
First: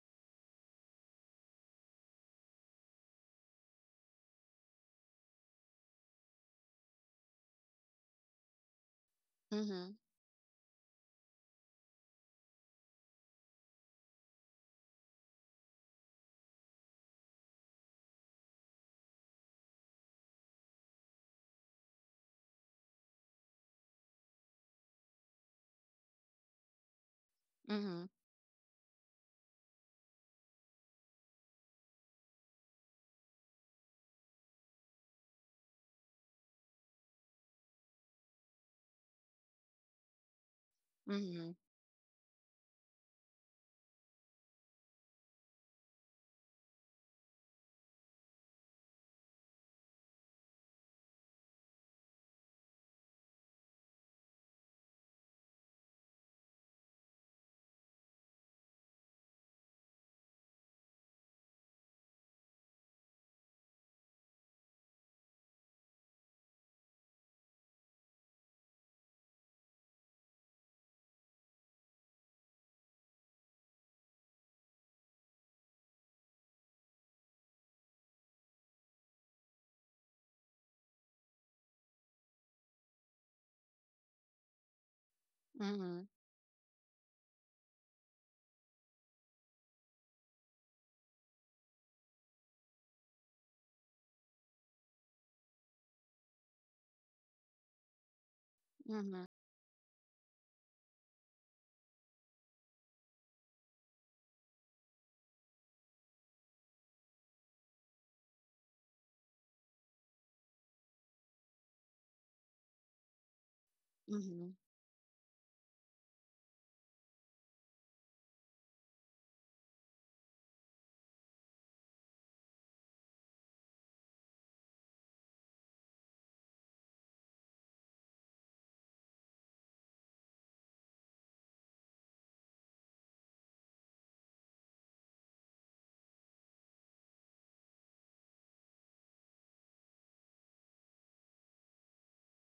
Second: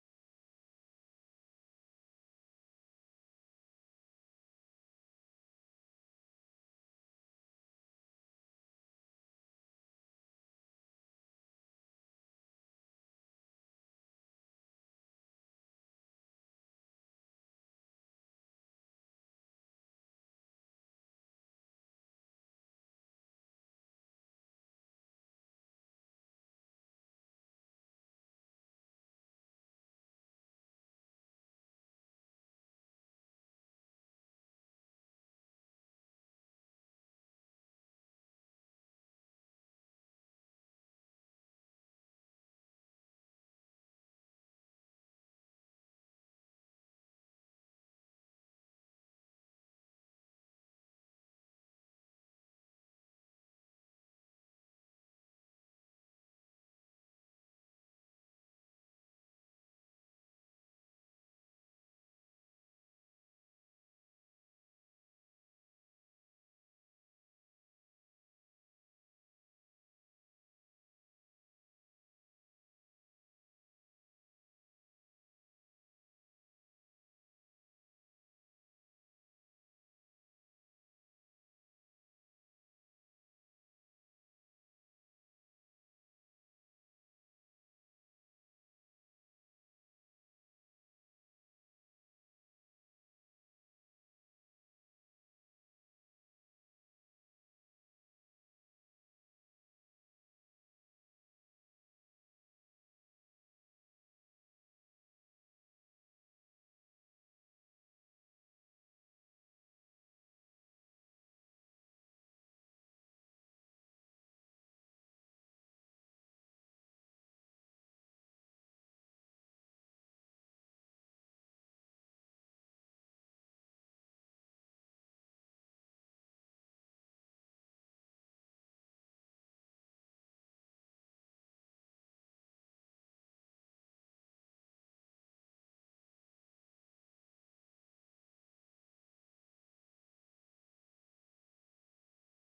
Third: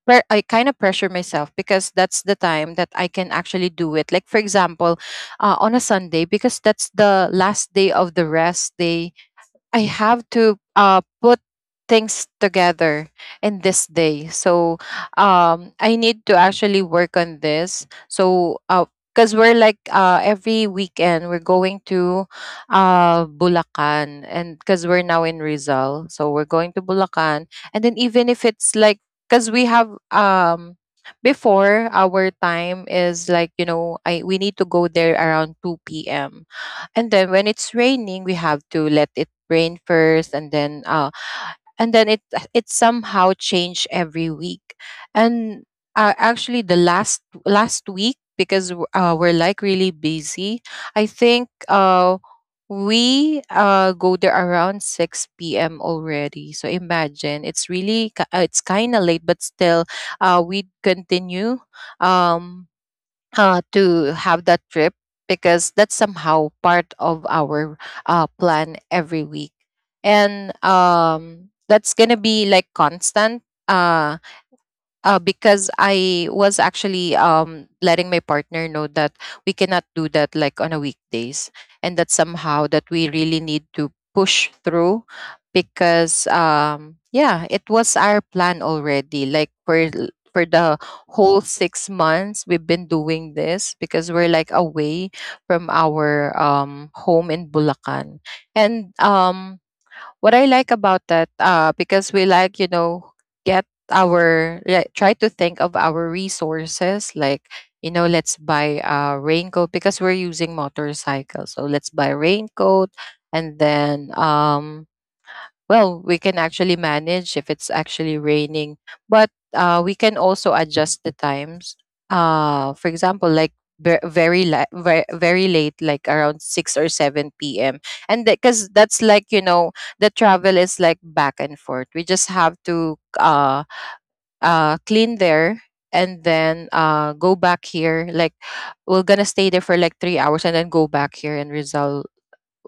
pre- I kind of pressure myself, because that's the time that I can actually do it. Like, for example, on a Sunday, because that's the last day of the rest day. I Hmm. have to put things together in this day. So I need to actually work on this. So because we're like, every weekend we're going to Bulacan, and because we're now in Rizal, so we're going to Bulacan. And then Hmm. even if it's like, because we have before, our time is like, you know, I we need to go there around 2 p.m., and then when it's raining we have to let it rain first, and then and then it it somehow change every week. And actually the last last week, because we're like really busy, I think, we go there around 6 p.m already. So imagine it's really it's kind of late, but still we continue, um to have that trip, because that's somehow part of our plan every week. And that's gonna be like constant, because I was actually letting my partner know that we cannot do that like on a weekdays, and that somehow that we really need to push through, Hmm. because yeah, it was our plan already. Like for for the whole 6 months we've been doing this, because we're like away from our home in Bulacan, and Hmm. What I like about that, because we like, you know, get our, like, try to think of our resources. Like, you know, let's buy a raincoat because we're using motorcycle, so let's buy a raincoat. And then Mhm, well, we can actually manage if it's actually raining, but we can also adjust the times. For example, like very very late, like around 6 or 7 p.m. And because that's like, you know, the travel is like back and forth. We just have to clean there and then go back here. Like, we're gonna stay there for like 3 hours and then go back here and result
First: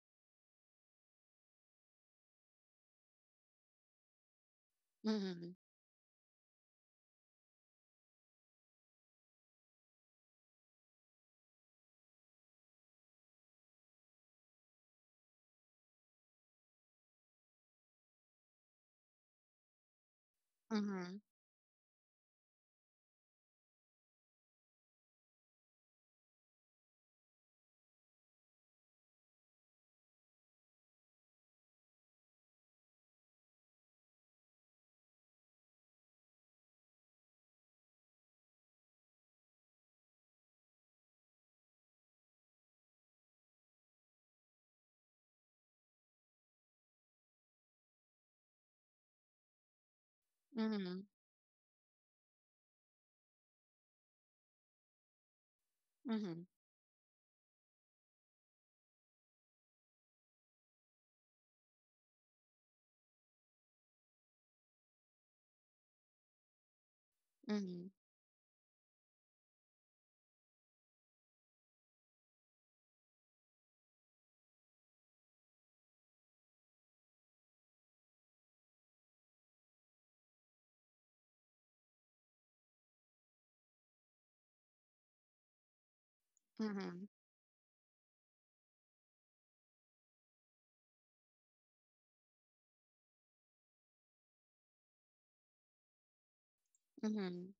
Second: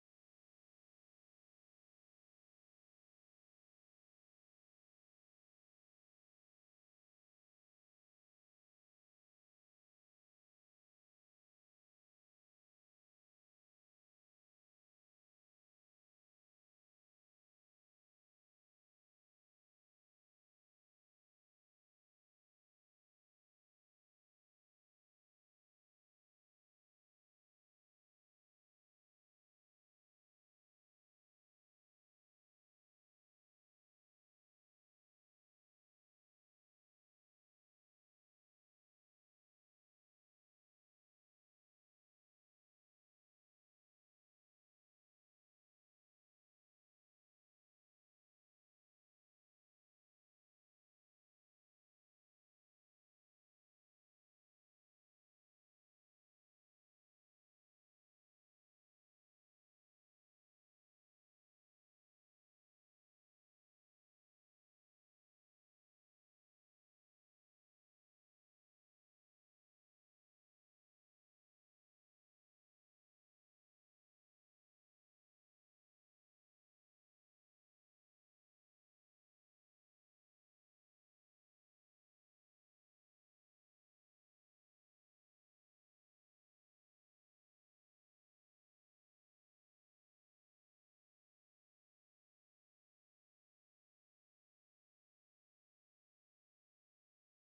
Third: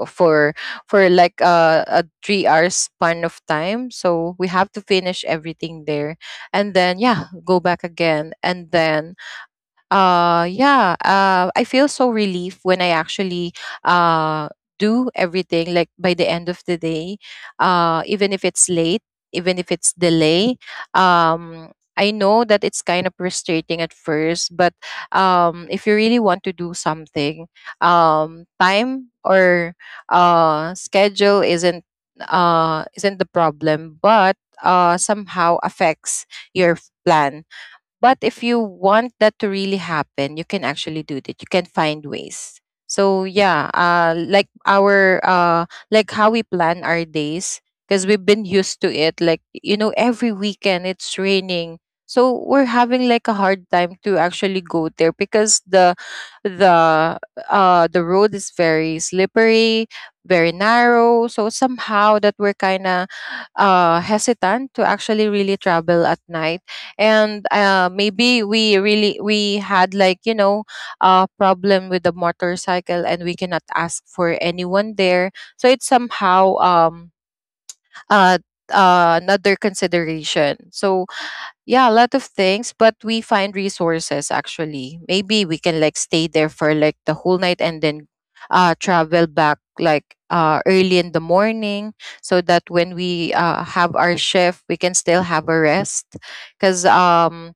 for for like a 3 hours span of time, so we have to finish mhm, everything there and then yeah, go back again. And then yeah I feel so relief when I actually uh do everything, like by the end of the day. Even if it's late, even if it's delay, mhm, I know that it's kind of frustrating at first, but if you really want to do something, time or schedule isn't, isn't the problem, but somehow affects your plan. But if you want that to really happen, you can actually do that. You can find ways. So yeah, like our, like how we plan our days, because we've been used to it. Like, every weekend mhm, it's raining, so we're having like a hard time to actually go there because mhm, the the road is very slippery, very narrow. So somehow that we're kind of hesitant to actually really travel at night. And mhm, maybe we had like, a problem with the motorcycle, and we cannot ask for anyone there. So it's somehow uh, another consideration. So yeah, a lot of things, but we find resources. Actually, maybe we can like stay there for like mhm, the whole night, and then travel back like early in the morning, so that when we have our shift, we can still have a rest. Because mhm,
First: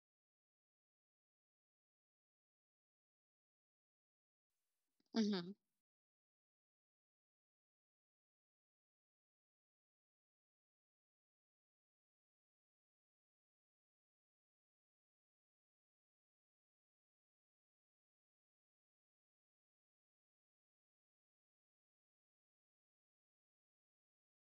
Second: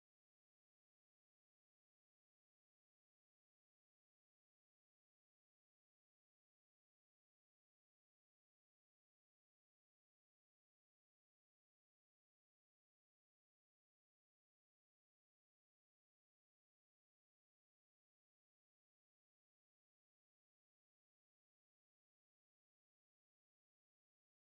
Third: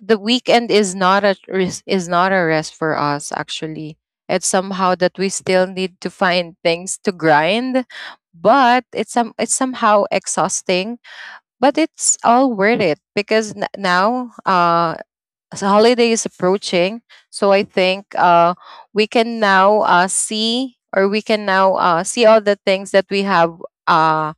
the weekend is not a is not a rest for us, actually. It's somehow that we mhm. still need to find things to grind, but it's somehow exhausting. But it's all worth it because now, as the holiday is approaching. So I think we can now see, or we can now see all the things that we have. uh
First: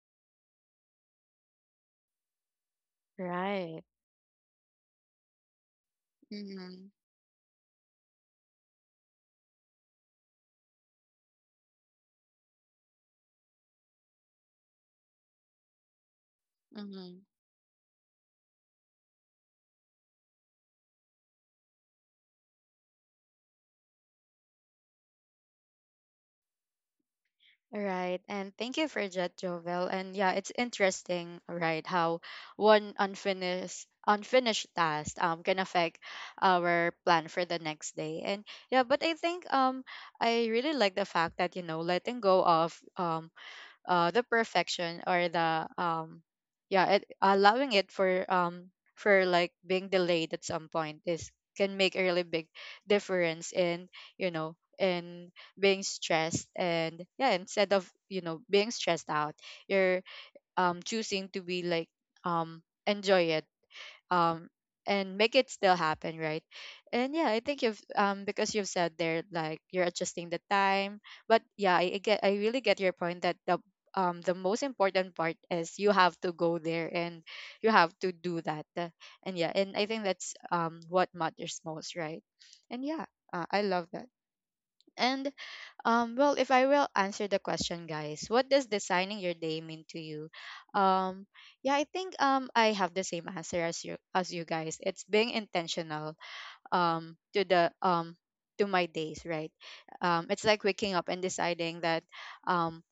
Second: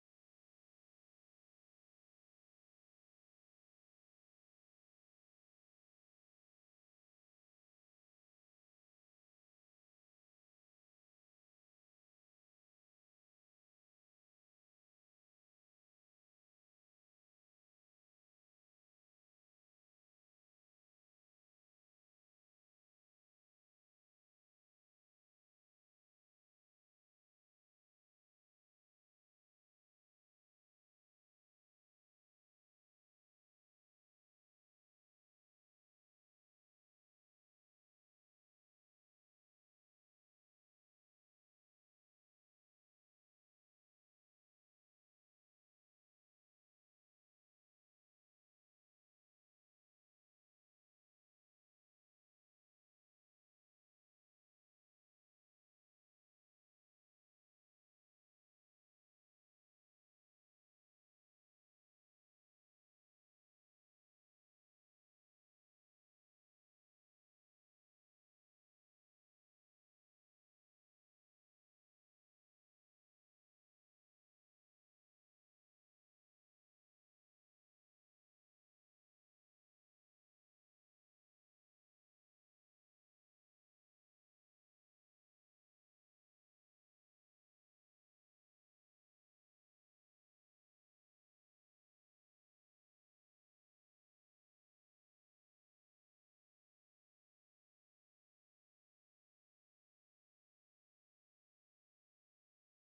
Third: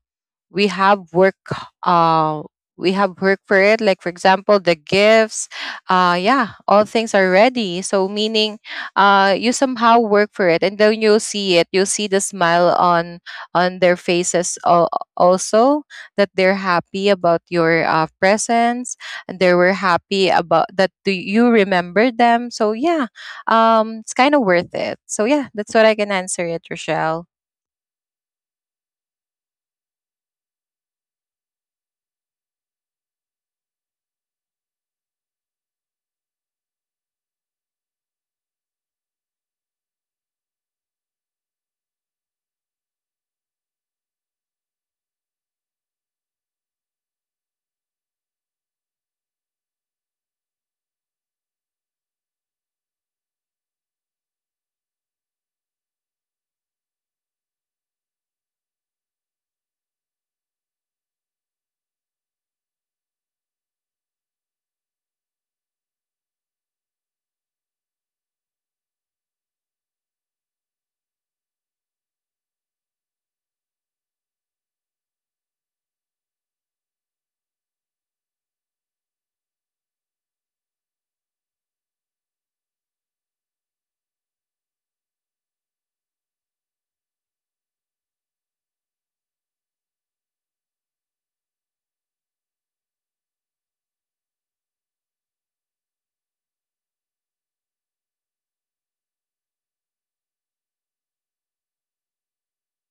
we have work, uh we have work for it, Right. like for example the gifts. Yeah, all Mhm, things are ready. So meaning you somehow work for it, and then you'll see it, you'll see the smile on their faces, also, that they're happy mhm. about your presence, and they were happy about that. Do you remember them? So yeah, it's kind of worth it. So yeah, that's what I can answer it, Rochelle. Right. And thank you for that, Jovel. And yeah, it's interesting, right, how one unfinished task can affect our plan for the next day. And yeah, but I think I really like the fact that, you know, letting go of the perfection or the yeah, it, allowing it for like being delayed at some point is can make a really big difference in, you know, in being stressed. And yeah, instead of, you know, being stressed out, you're choosing to be like enjoy it um and make it still happen, right? And yeah, I think you've because you've said there, like, you're adjusting the time, but yeah, I get, I really get your point that the most important part is you have to go there and you have to do that. And yeah, and I think that's what matters most, right? And yeah, I love that. And well, if I will answer the question, guys, what does designing your day mean to you? Um, yeah, I think I have the same answer as you guys. It's being intentional um, to the um, to my days, right? It's like waking up and deciding that um,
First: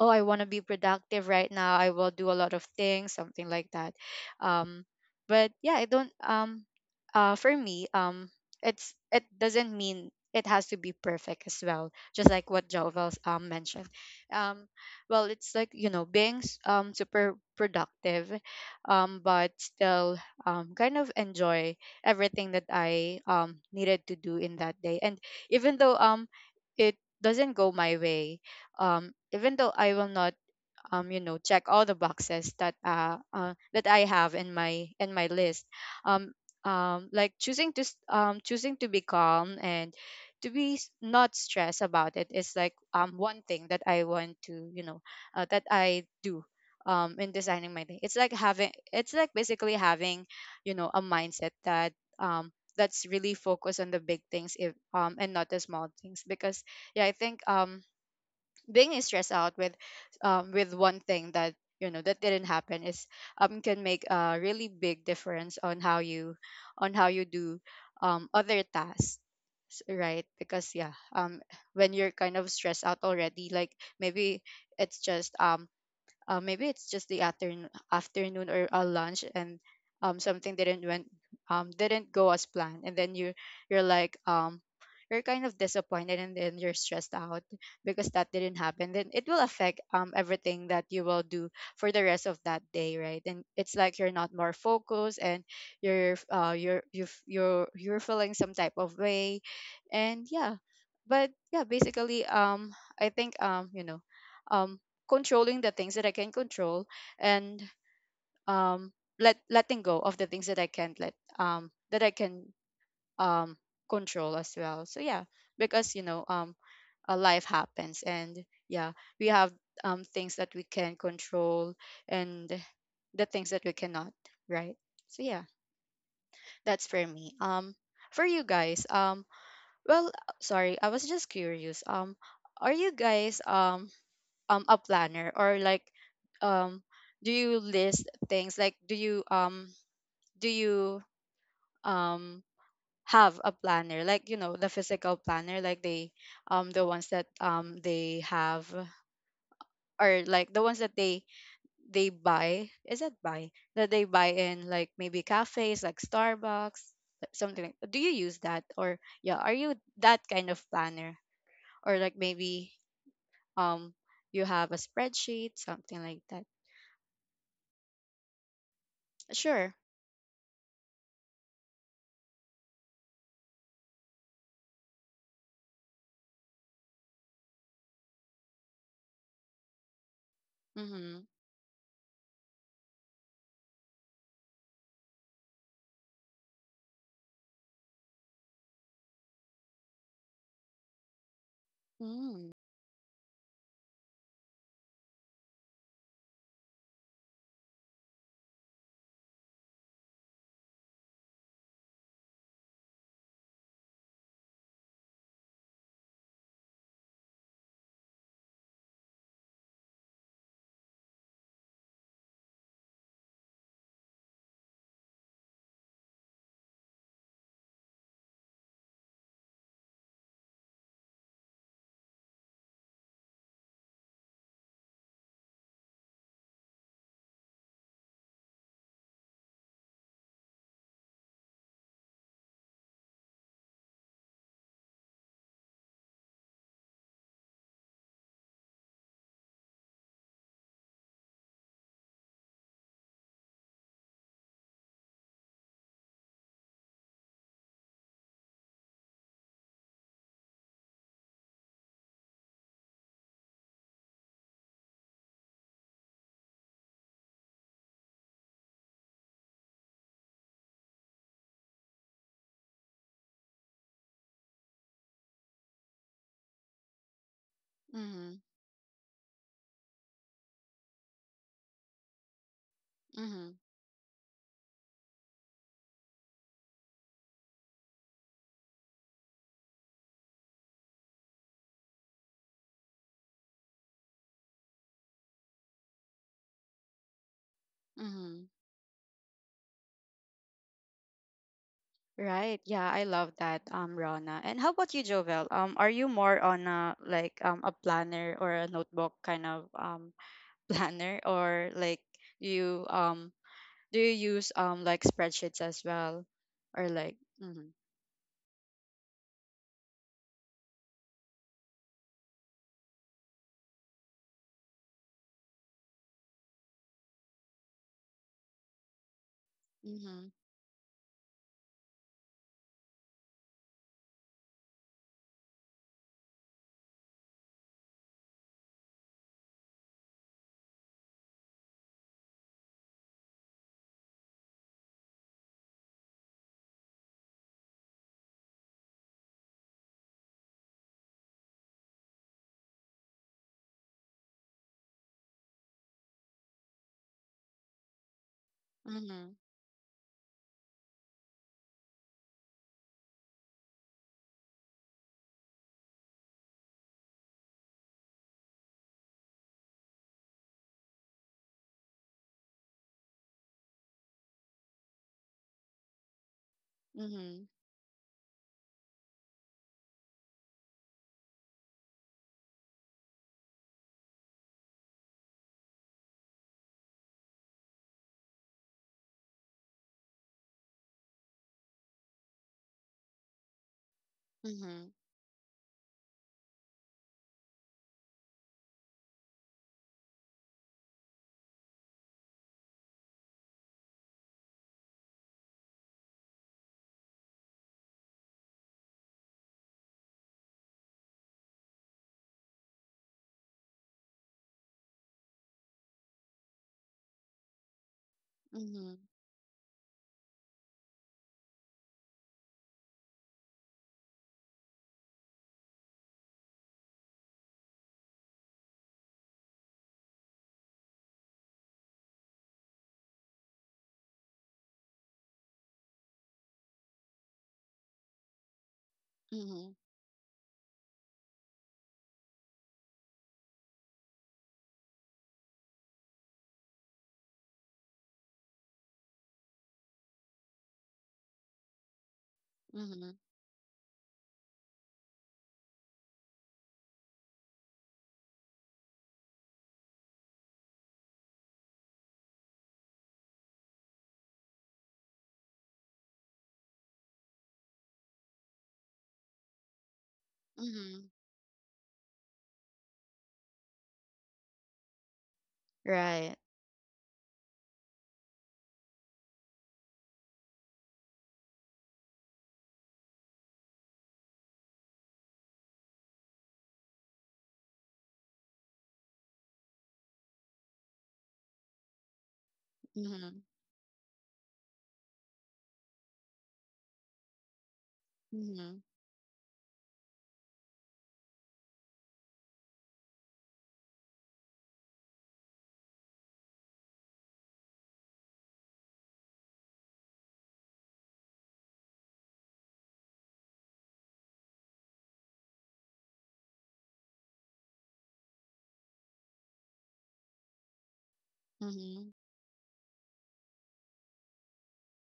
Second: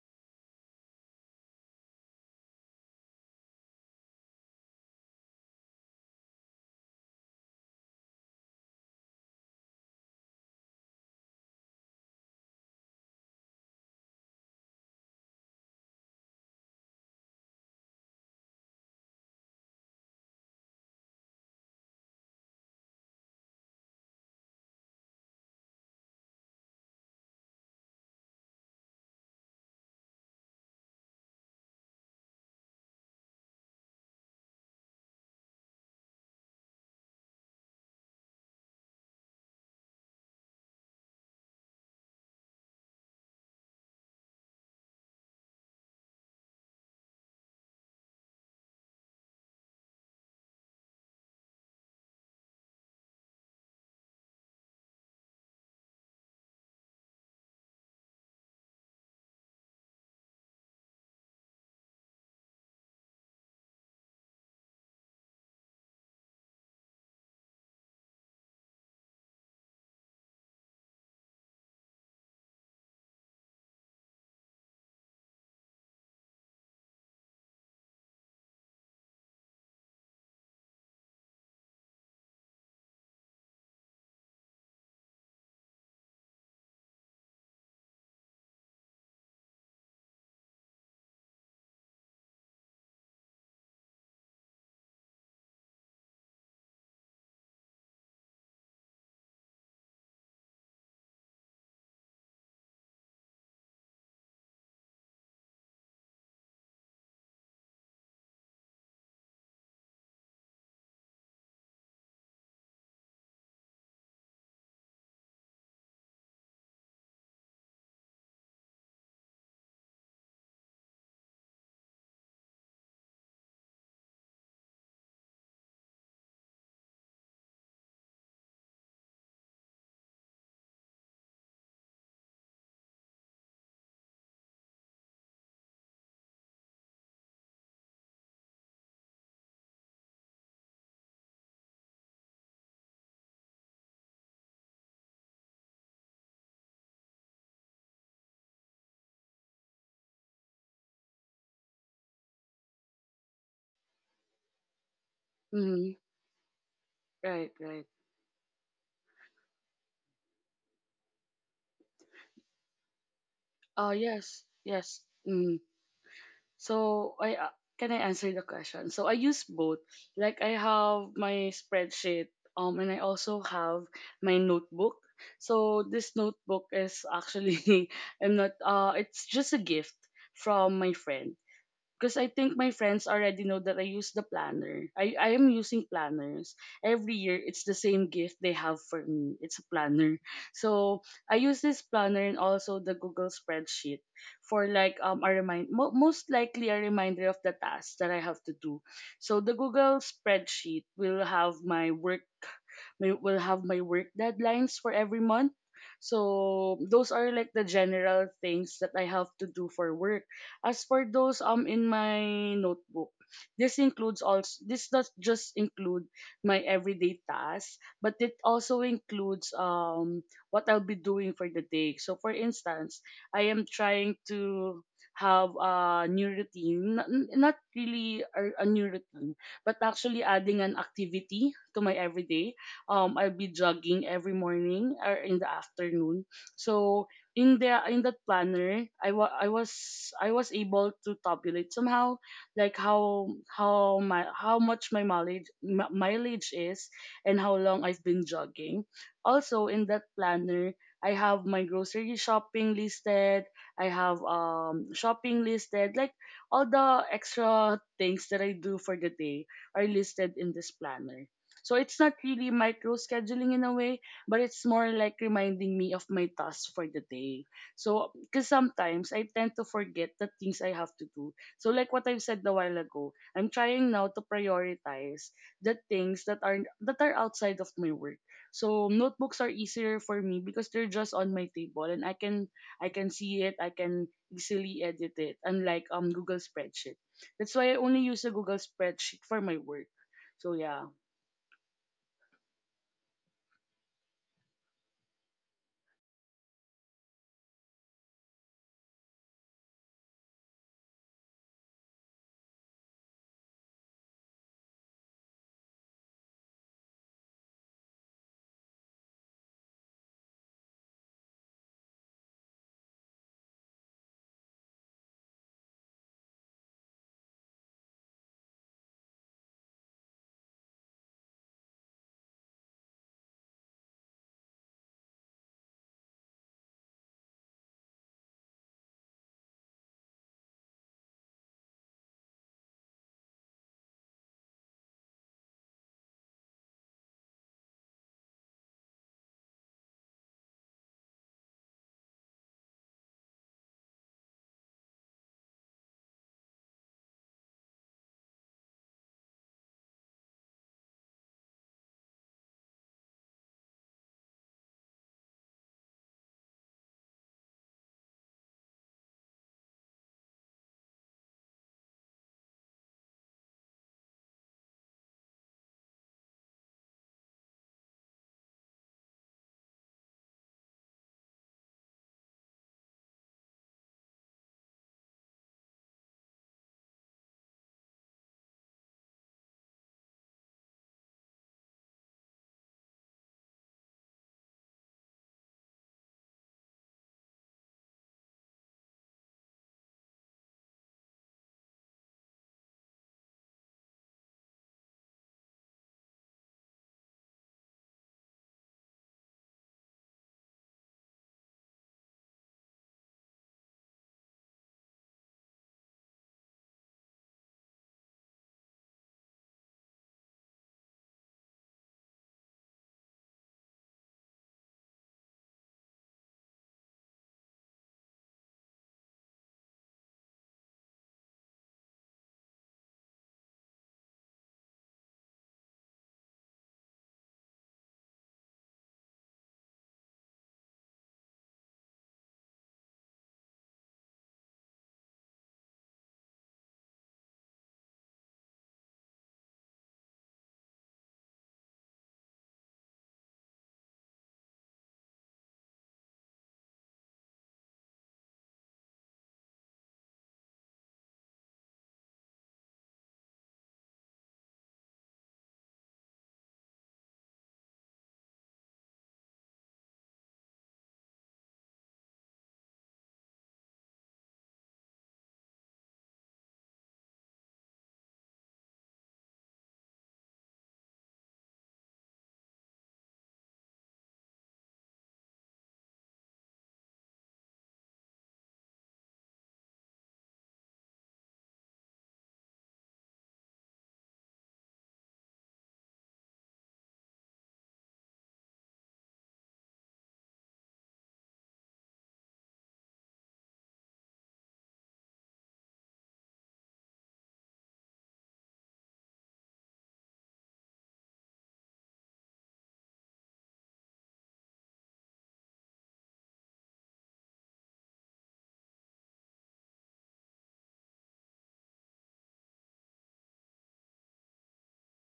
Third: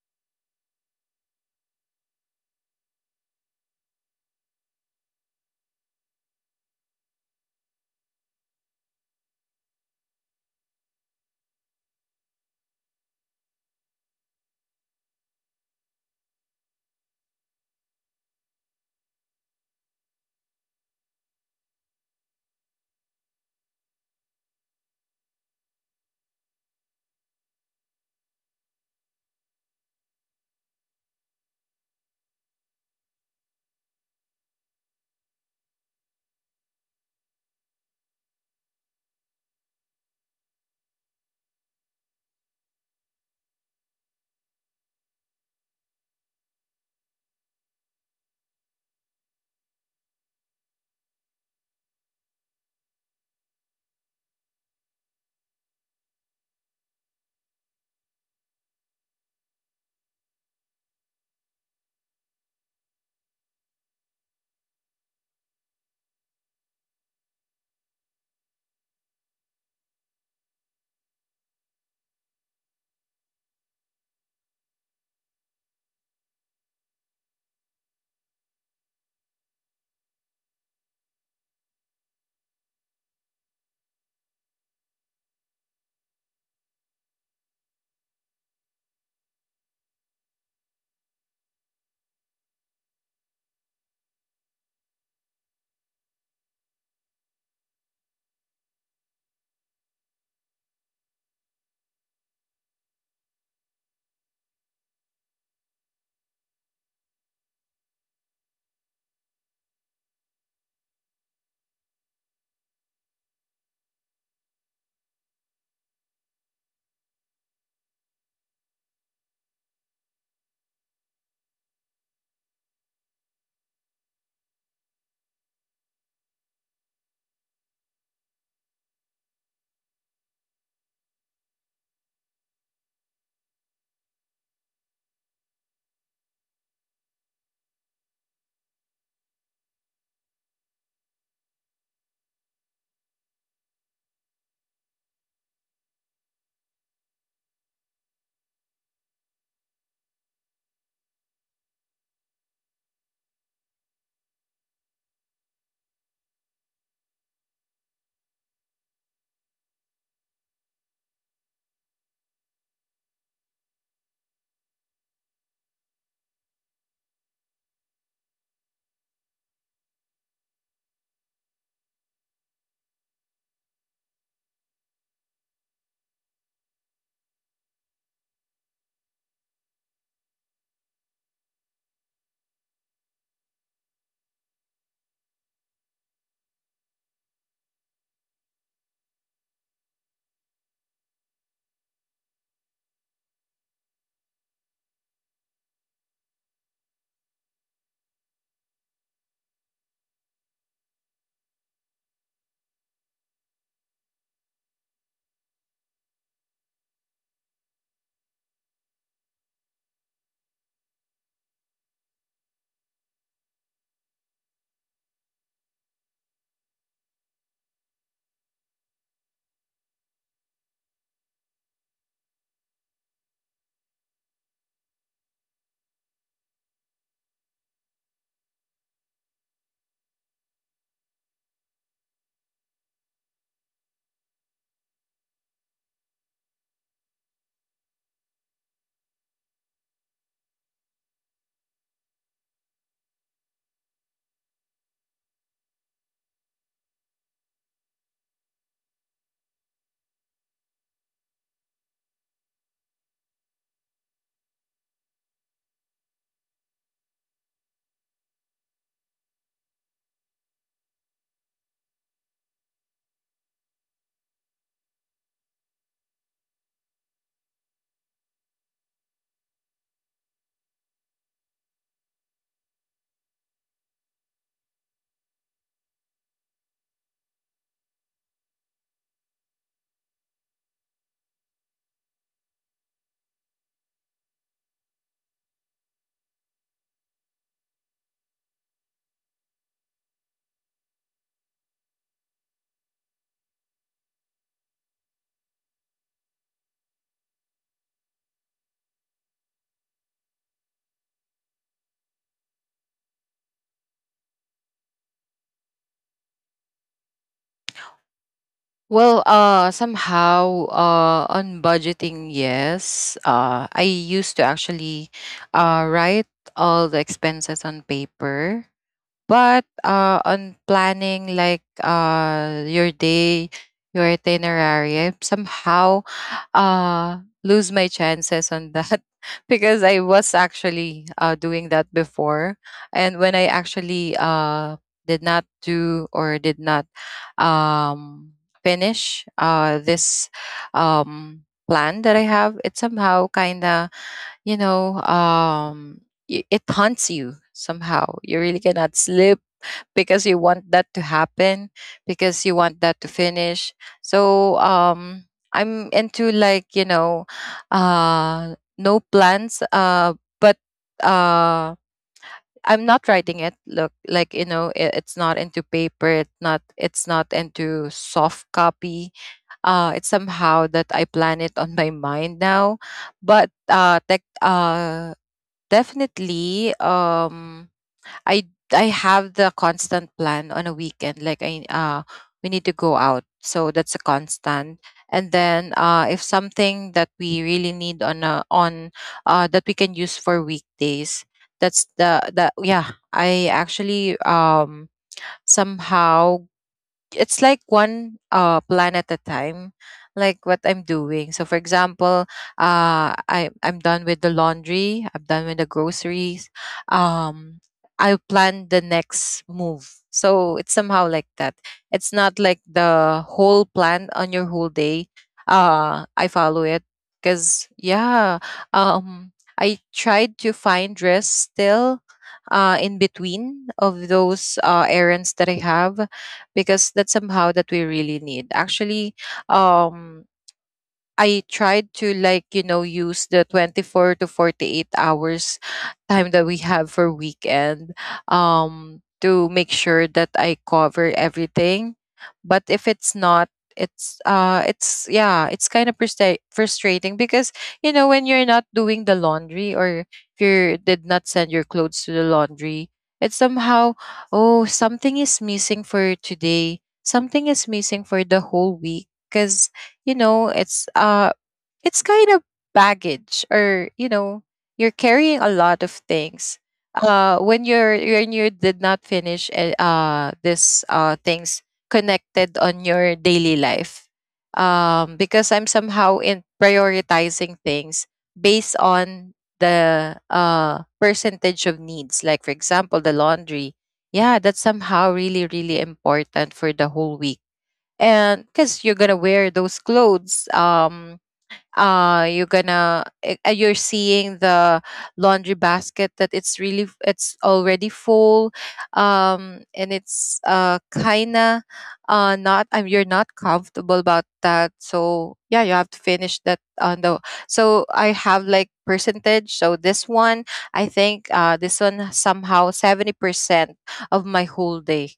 oh, I want to be productive right now. I will do a lot of things, something like that um but yeah, I don't for me, it's, it doesn't mean it has to be perfect as well, just like what Jovel mentioned. um well, it's like, you know, being super productive, but still kind of enjoy everything that I needed to do in that day. And even though it doesn't go my way, even though I will not, check all the boxes that that I have in my list. um, like choosing to choosing to be calm and to be not stressed about it is like, one thing that I want to, that I do in designing my day. It's like basically having, you know, a mindset that um, that's really focused on the big things if, and not the small things. Because yeah, I think being stressed out with, with one thing that, you know, that didn't happen is can make a really big difference on how you do other tasks. Right, because when you're kind of stressed out already, like, maybe it's just um maybe it's just the afternoon or a lunch and something didn't went, didn't go as planned, and then you, you're like, you're kind of disappointed and then you're stressed out because that didn't happen. Then it will affect, everything that you will do for the rest of that day, right? And it's like you're not more focused, and you're, you're, you you're feeling some type of way. And yeah, but yeah, basically, I think, um controlling the things that I can control, and um letting go of the things that I can't let that I can um control as well. So yeah, because you know, a life happens, and yeah, we have things that we can control and the things that we cannot, right? So yeah, that's for me. For you guys, well, sorry, I was just curious. Are you guys a planner or like um do you list things? Like, do you do you um have a planner, like, you know, the physical planner, like they, the ones that they have, or like the ones that they buy is that buy that they buy in, like, maybe cafes Mhm. like Starbucks, like, Right, something like right. that. Do you use that, or yeah, are you that kind of planner, or like maybe um you Yes, have a yes. spreadsheet, Mm. something like that? So I, can I answer the question? So I use Sure. both. Like I have my spreadsheet, and I also have my notebook. So this notebook is actually I'm not it's just a gift from my Mhm. friend, because I think my friends already know that I use the planner. I am using planners. Every year, it's the same gift they have for me. It's a planner. So I use this planner and Mm. also the Google spreadsheet for like a most likely a reminder of the tasks that I have to do. So the Google spreadsheet will have my work will have my work deadlines for every month. So those are like the general things that I have to do for work. As for those in my notebook, this does just include my everyday tasks, but it also includes what I'll be doing for the day. So for instance, I am trying to have a new routine. Not really a new routine, but actually adding an activity to my everyday. I'll be jogging every morning or in the afternoon. So in there in that planner, I was able to tabulate somehow like how my how much my mileage is and how long I've been jogging. Also in that planner, I have my grocery shopping listed. I have shopping listed, like all the extra things that I do for the day are listed in this planner. So it's not really micro scheduling in a way, but it's more like reminding me of my task for the day. So, Mhm. because sometimes I tend to forget the things I have to do. So, like what I've said a while ago, Mhm. I'm trying now to prioritize the things that are outside of my work. So, notebooks are easier for me because they're just on my table and I can see it, I can easily edit it, unlike Google spreadsheet. That's why I only use a Mhm. Google spreadsheet for my work. So yeah. Right. Yeah, I love that, Rana. And how about you, Jovel? Are you more on a like a planner or a notebook kind of planner? Or like, you do you use like spreadsheets as well, or like, mhm. Well, somehow, on budgeting, yes. I used to actually, write all the expenses on paper, but Mhm. on planning like your day, your itinerary, I somehow lose my chances on that because I was actually doing that before. And when I actually did not do or did not um, finish this plan that I have, it somehow kind of, you know, it haunts you somehow. You really cannot sleep Mhm. because you want that to happen, because you want that to finish. So I'm into like, no plans, but uh I'm not writing it, look like, it's not into paper, it's not Mhm. into soft copy. It's somehow that I plan it on my mind now. But tech, definitely, I I have the constant plan on a weekend. Like I, we need to go out. So that's a constant. Mhm. And then if something that we really need on a on that we can use for weekdays, that's the yeah. I actually somehow, it's like one plan at a time, like what I'm doing. So for example, I'm done with the laundry, I'm done with the groceries. um I plan the Mhm. next move, so it's somehow like that. It's not like the whole plan on your whole day. I follow it, because yeah, I tried to find rest still, in between of those errands that I have, because that's somehow that we really need. Actually, Mhm. um, I tried to like, use the 24 to 48 hours time that we have for weekend, to make sure that I cover everything. But if Mhm. it's not, it's yeah, it's kind of frustrating, because you know when you're not doing the laundry, or if you did not send your clothes to the laundry, it's somehow, oh, something is missing for today. Something is missing for the whole week, because you know, it's Mhm. Kind of baggage, or you know, you're carrying a lot of Right. things when you did not finish this things connected on your daily life. Because I'm somehow in prioritizing things based on the percentage of needs, like for example the Mhm. laundry, yeah, that's somehow really really important for the whole week. And because you're Mhm. gonna wear those clothes, you're gonna eh, eh, you're seeing the laundry basket that it's really it's already full, and it's kinda not, you're not comfortable about that, so yeah, you have to finish that on the, so I have like percentage. So this one, I think this one Mhm. somehow 70% of my whole day.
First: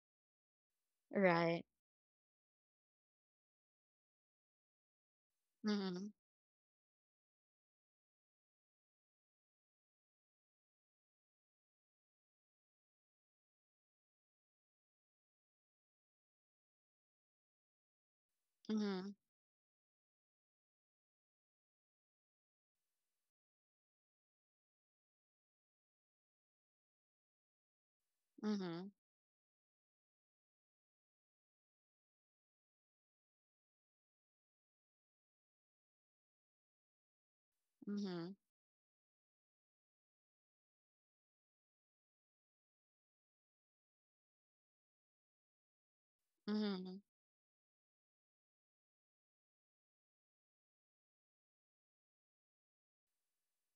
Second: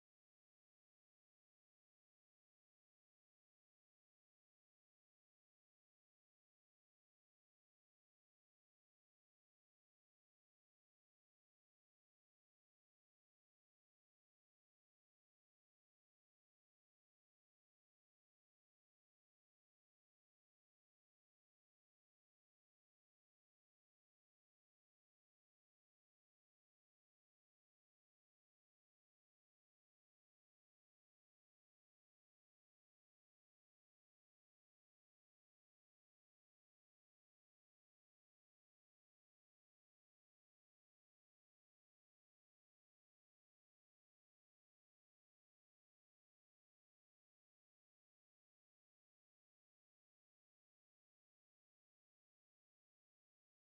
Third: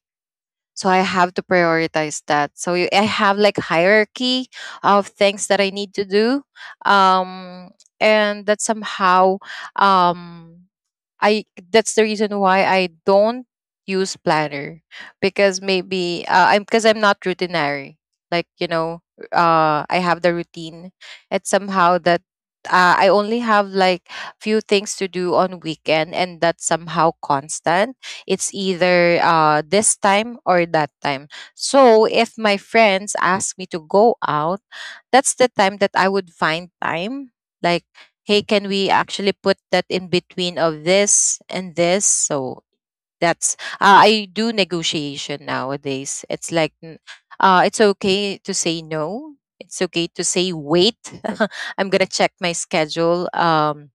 So I have to Right. prioritize that. So I have like hierarchy of things that I need to Mm-hmm. do, um, and that somehow, um, I that's the reason why I don't use planner, because maybe I'm because I'm not routinary. Like, Mm-hmm. I have the routine. It's somehow that I only have like few things to do on weekend, and that's somehow constant. It's Mm-hmm. either this time or that time. So if my friends ask me to go out, that's the time that I would find time. Like, hey, Mm-hmm. can we actually put that in between of this and this? So that's I do negotiation nowadays. It's like Mm-hmm. It's okay to say no. It's okay to say wait. I'm gonna check my schedule.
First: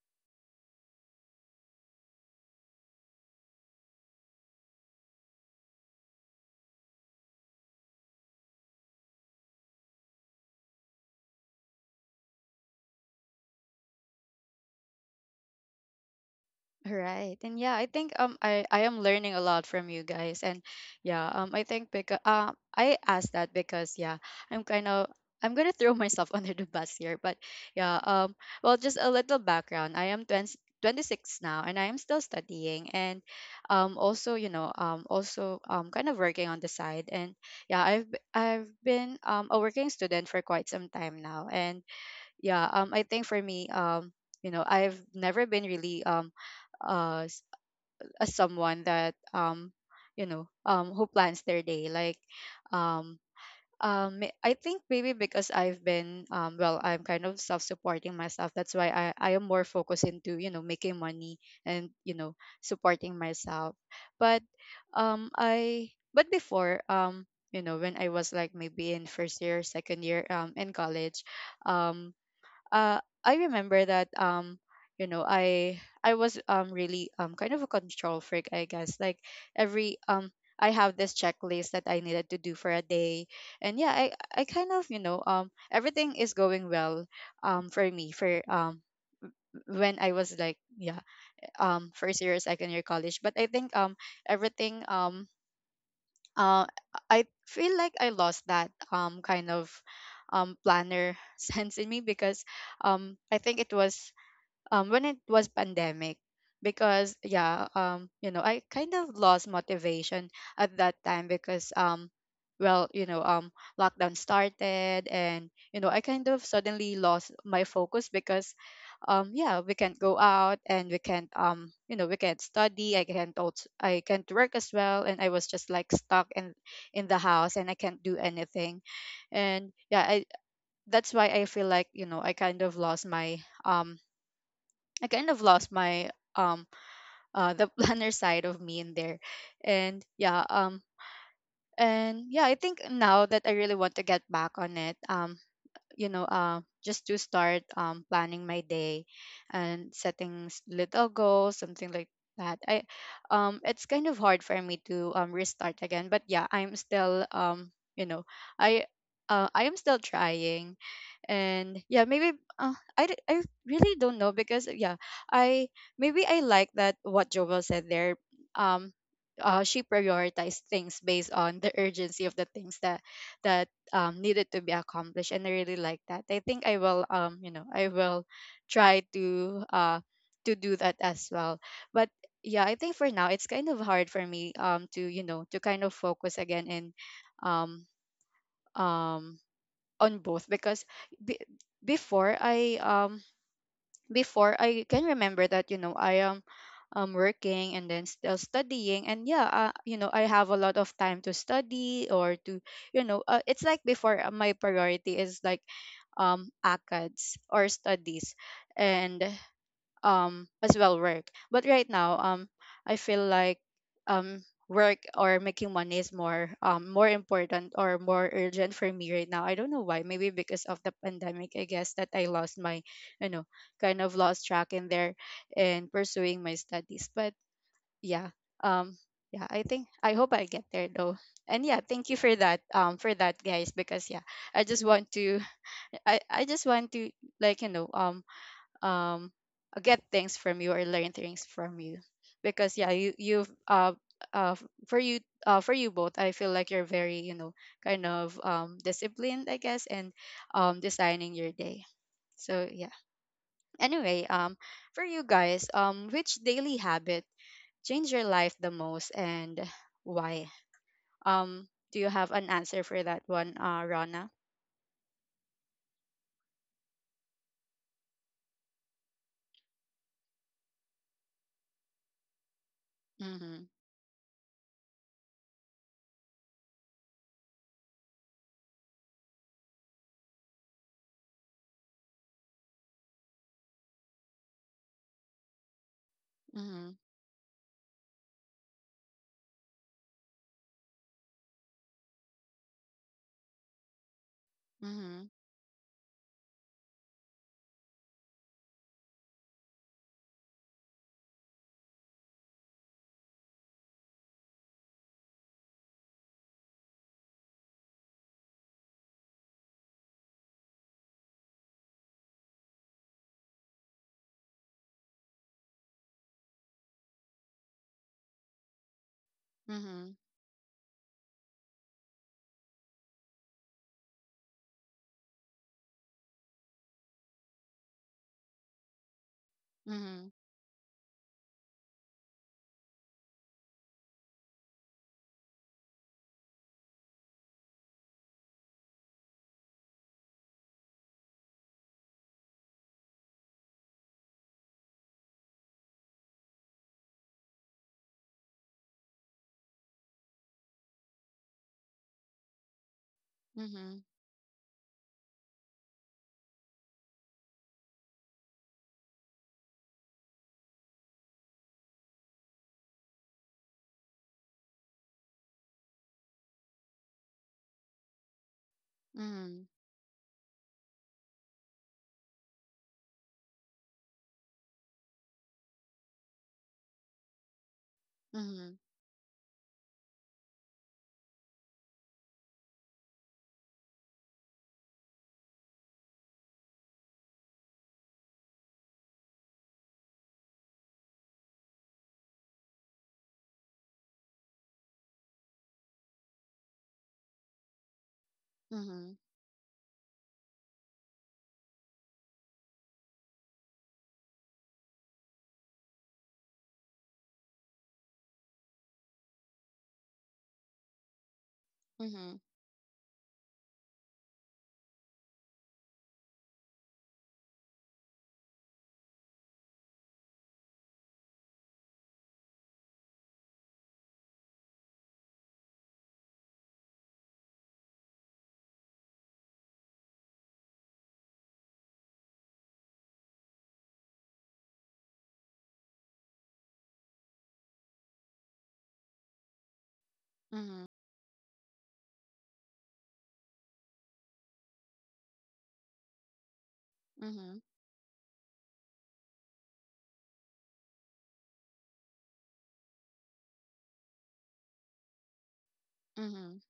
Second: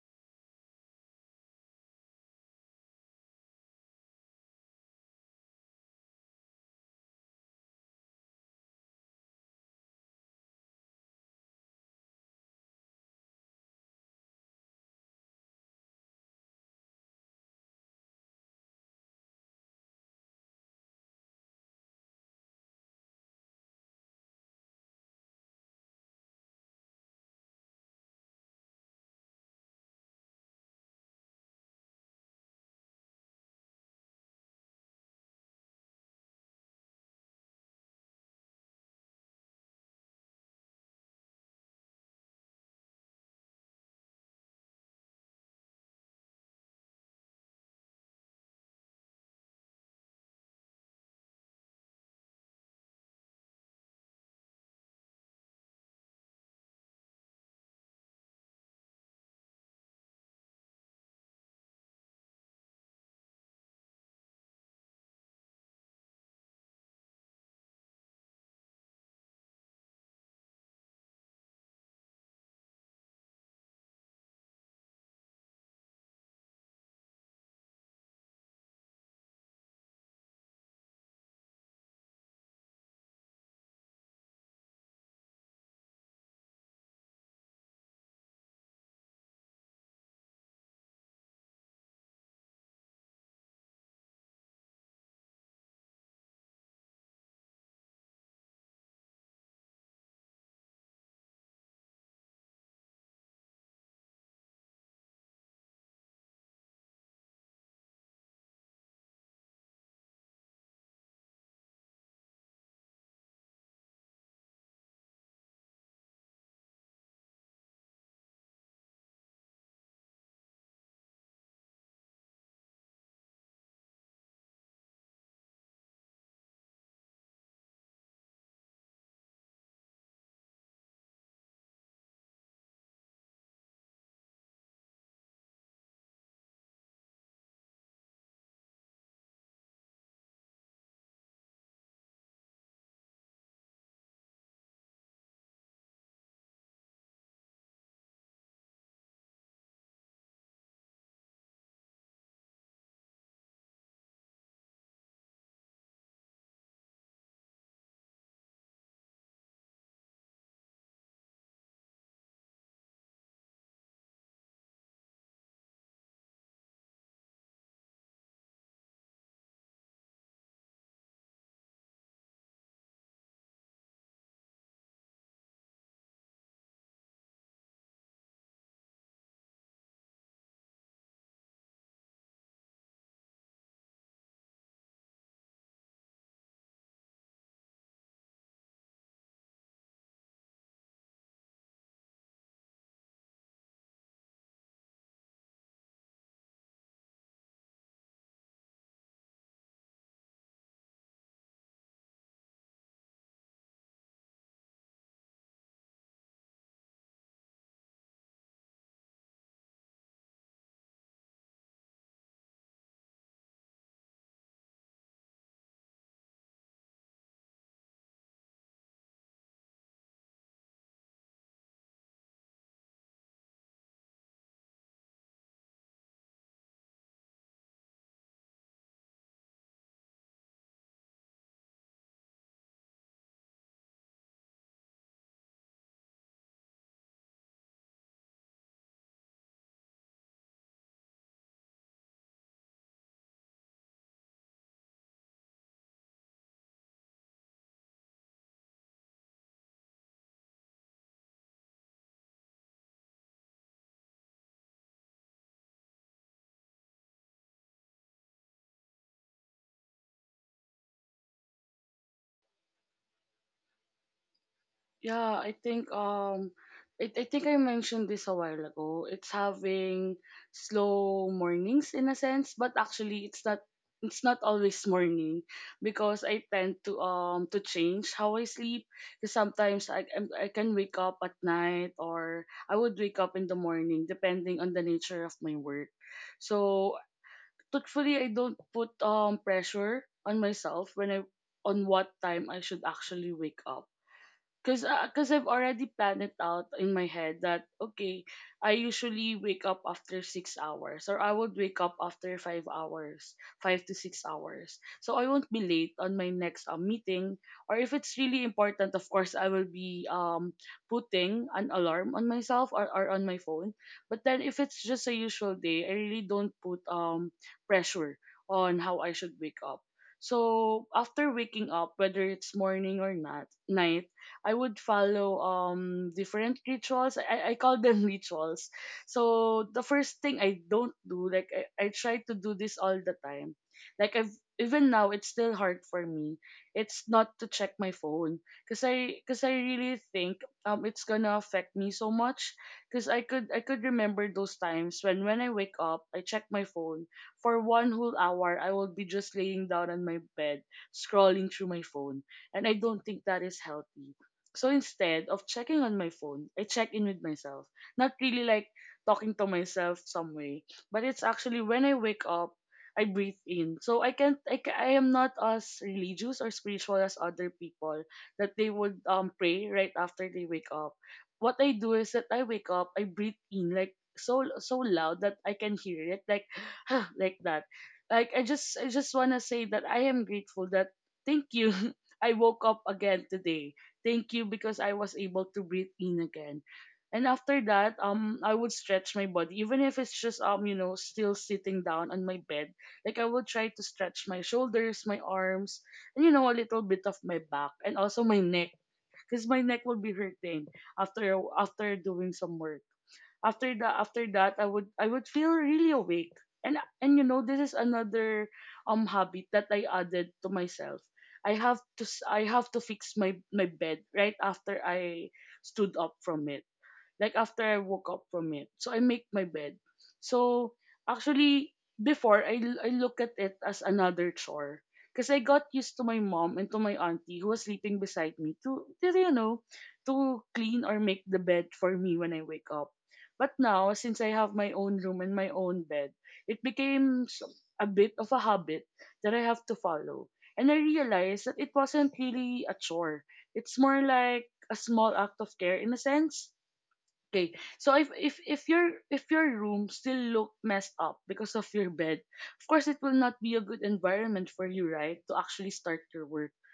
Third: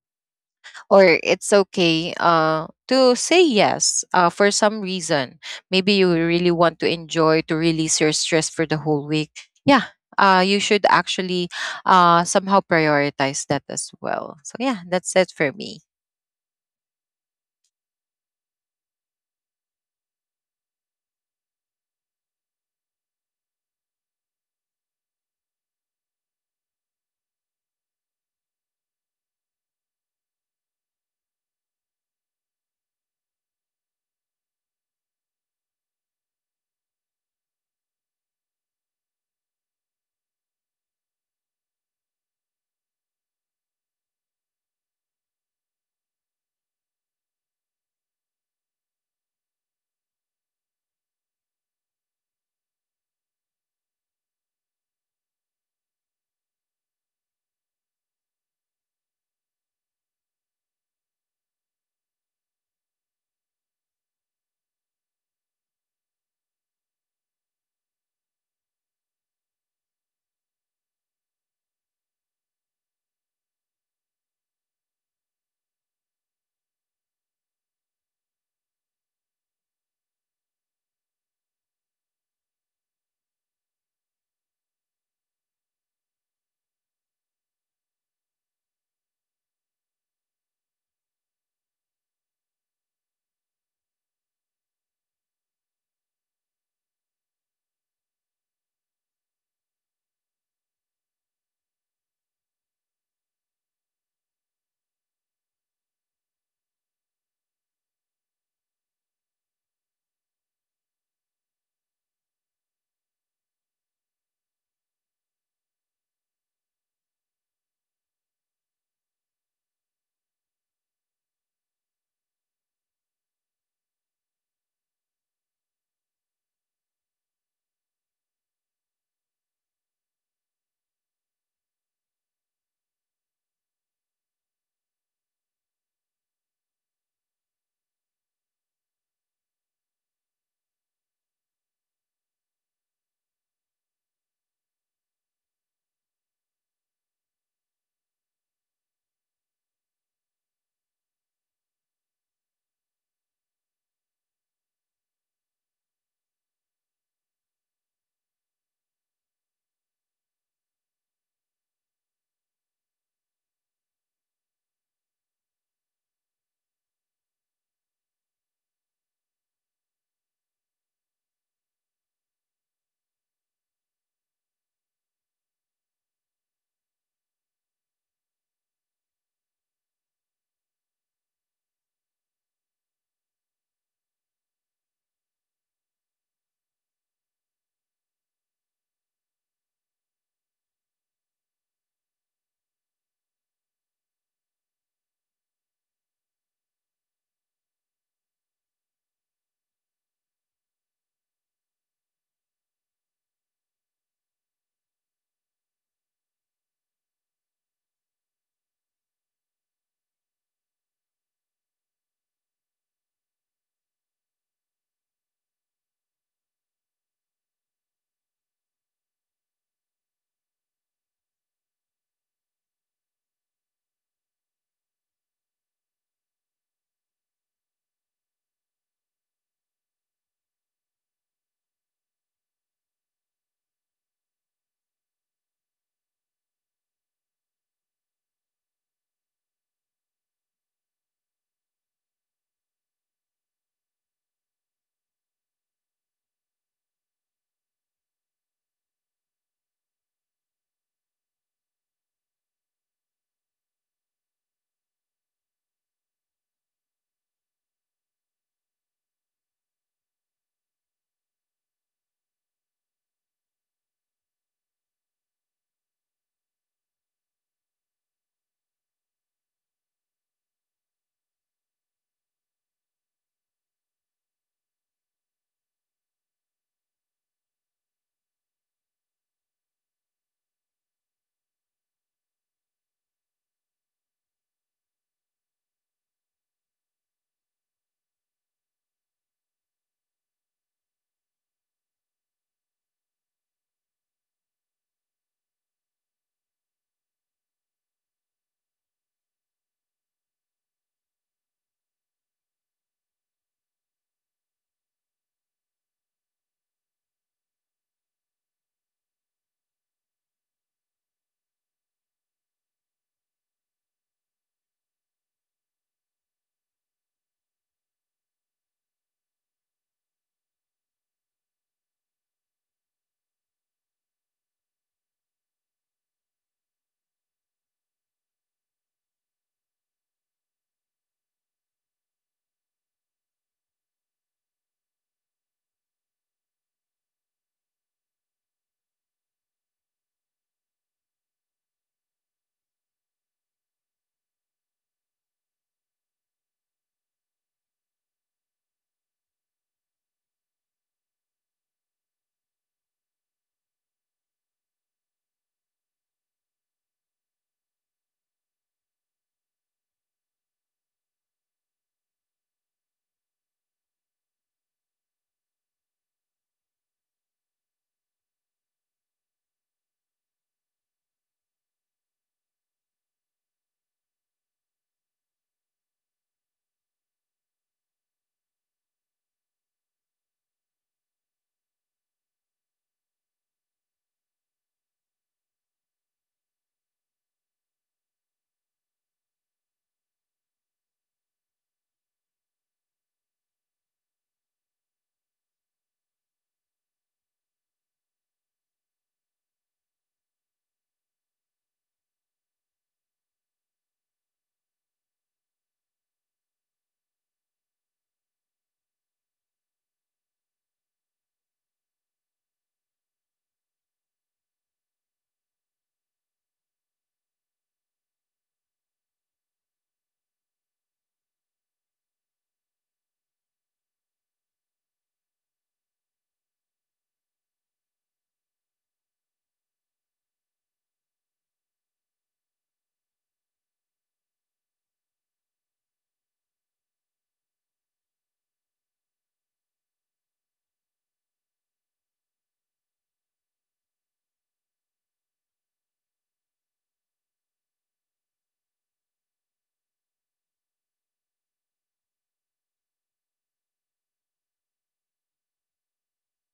Or it's okay to say yes for some reason. Maybe you really want to enjoy to release your stress for the whole week. Yeah, you should actually somehow prioritize that as well. So yeah, that's it for me. Right. And yeah, I think I am learning a lot from you guys. And yeah, I think because, I asked that because, yeah, I'm kind of, I'm going to throw myself under the bus here. But yeah, well, just a little background. I am 20 26 now, and I am still studying and also, you know, also kind of working on the side. And I've been a working student for quite some time now. And yeah I think for me, you know, I've never been really, uh s- a someone that, who plans their day, like, um I think maybe because I've been well, I'm kind of self-supporting myself, that's why I am more focused into, you know, making money and, you know, supporting myself. But I but before, you know, when I was like, maybe in first year, second year, in college, um I remember that, you know I I was really kind of a control freak, I guess. Like, every I have this checklist that I needed to do for a day. And yeah, I kind of, you know, everything is going well for me for when I was like, yeah, first year, second year college. But I think everything uh I feel like I lost that kind of planner sense in me, because I think it was, when it was pandemic. Because you know, I kind of lost motivation at that time because, well, you know, lockdown started, and you know, I kind of suddenly lost my focus because, yeah, we can't go out, and we can't, you know, we can't study. I can't also, I can't work as well, and I was just like stuck in the house, and I can't do anything. And yeah I that's why I feel like, you know, I kind of lost my I kind of lost my um the planner side of me in there. And yeah, um and yeah, I think now that I really want to get back on it, you know, just to start, planning my day and setting little goals, something like that. I It's kind of hard for me to, restart again, but yeah, I'm still, you know i I am still trying. And yeah, maybe, I, I really don't know, because yeah I maybe I like that what Jovel said there. um she prioritized things based on the urgency of the things that that, needed to be accomplished. And I really like that. I think I will, I will try to, to do that as well. But yeah, I think for now it's kind of hard for me to, you know, to kind of focus again in um um on both. Because be- before i um before, I can remember that, you know, I am working and then still studying. And yeah, you know, I have a lot of time to study or to, you know, it's like before, my priority is like, acads or studies, and as well work. But right now I feel like um work or making money is more, more important or more urgent for me right now. I don't know why. Maybe because of the pandemic, I guess, that I lost my, you know, kind of lost track in there and pursuing my studies. But yeah, um yeah, I think I hope I get there though. And yeah, thank you for that, for that, guys. Because i just want to I just want to, like, you know, um get things from you or learn things from you. Because yeah, you you've uh for you, for you both, I feel like you're very, you know, kind of disciplined, I guess, and designing your day. So yeah, anyway, for you guys, which daily habit changed your life the most, and why? um do you have an answer for that one, uh, Rana? Yeah, I think I think I mentioned this a while ago. It's having slow mornings in a sense, but actually Mhm. it's not always morning because I tend to change how I sleep. 'Cause sometimes I can wake up at night, or I would wake up in the morning depending on the nature of my work. So Mhm. truthfully, I don't put pressure on myself when I on what time I should actually wake up. Cause Mhm. I've already planned it out in my head that okay, I usually wake up after 6 hours, or I would wake up after 5 hours, 5 to 6 hours. So I won't be late on my next meeting, or if it's really important, of course, I will be putting an alarm on myself or on my phone. But then if it's just a usual day, I really don't put pressure on how I should wake up. Mhm. So after waking up, whether it's morning or not night, I would follow different rituals. I call them rituals. So the first Mhm. thing I don't do, I try to do this all the time. Like I've, even now it's still hard for me. It's not to check my phone. Cause I really think it's gonna affect me so much. Cause I could remember those times when I wake up, I check my phone. For one whole hour I will be just laying down on my bed, scrolling through my phone, and I don't think that is Mhm. healthy. So instead of checking on my phone, I check in with myself. Not really like talking to myself some way, but it's actually when I wake up, I breathe in. So I can't, I am not as religious or spiritual as other people that they would pray Mhm. right after they wake up. What I do is that I wake up, I breathe in like so so loud that I can hear it, like like that. Like Mhm. I just wanna say that I am grateful that thank you. I woke up again today. Thank you because I was able to breathe in again. And after that, I would stretch my body, even if it's just you know, still sitting down on my bed. Like I would try to stretch my shoulders, my arms, and you know, a little bit of my back and also my neck, Mhm, because my neck will be hurting after doing some work. After the after that I would feel really awake. And you know, this is another habit that I added to myself. I mhm, have to fix my bed right after I stood up from it, like after I woke up from it. So I make my bed. So actually before I look at it as another chore because I got used to my mom and to my auntie who was sleeping beside me to you know, to clean or make the bed for me when I wake up. But now since I have my own room and my own bed, it became a bit of a habit that I have to follow. And I mhm, realized that it wasn't really a chore. It's more like a small act of care in a sense. Okay. mhm, So if your room still look messed up because of your bed, of course it will not be a good environment for you, right? To actually start your work. mhm,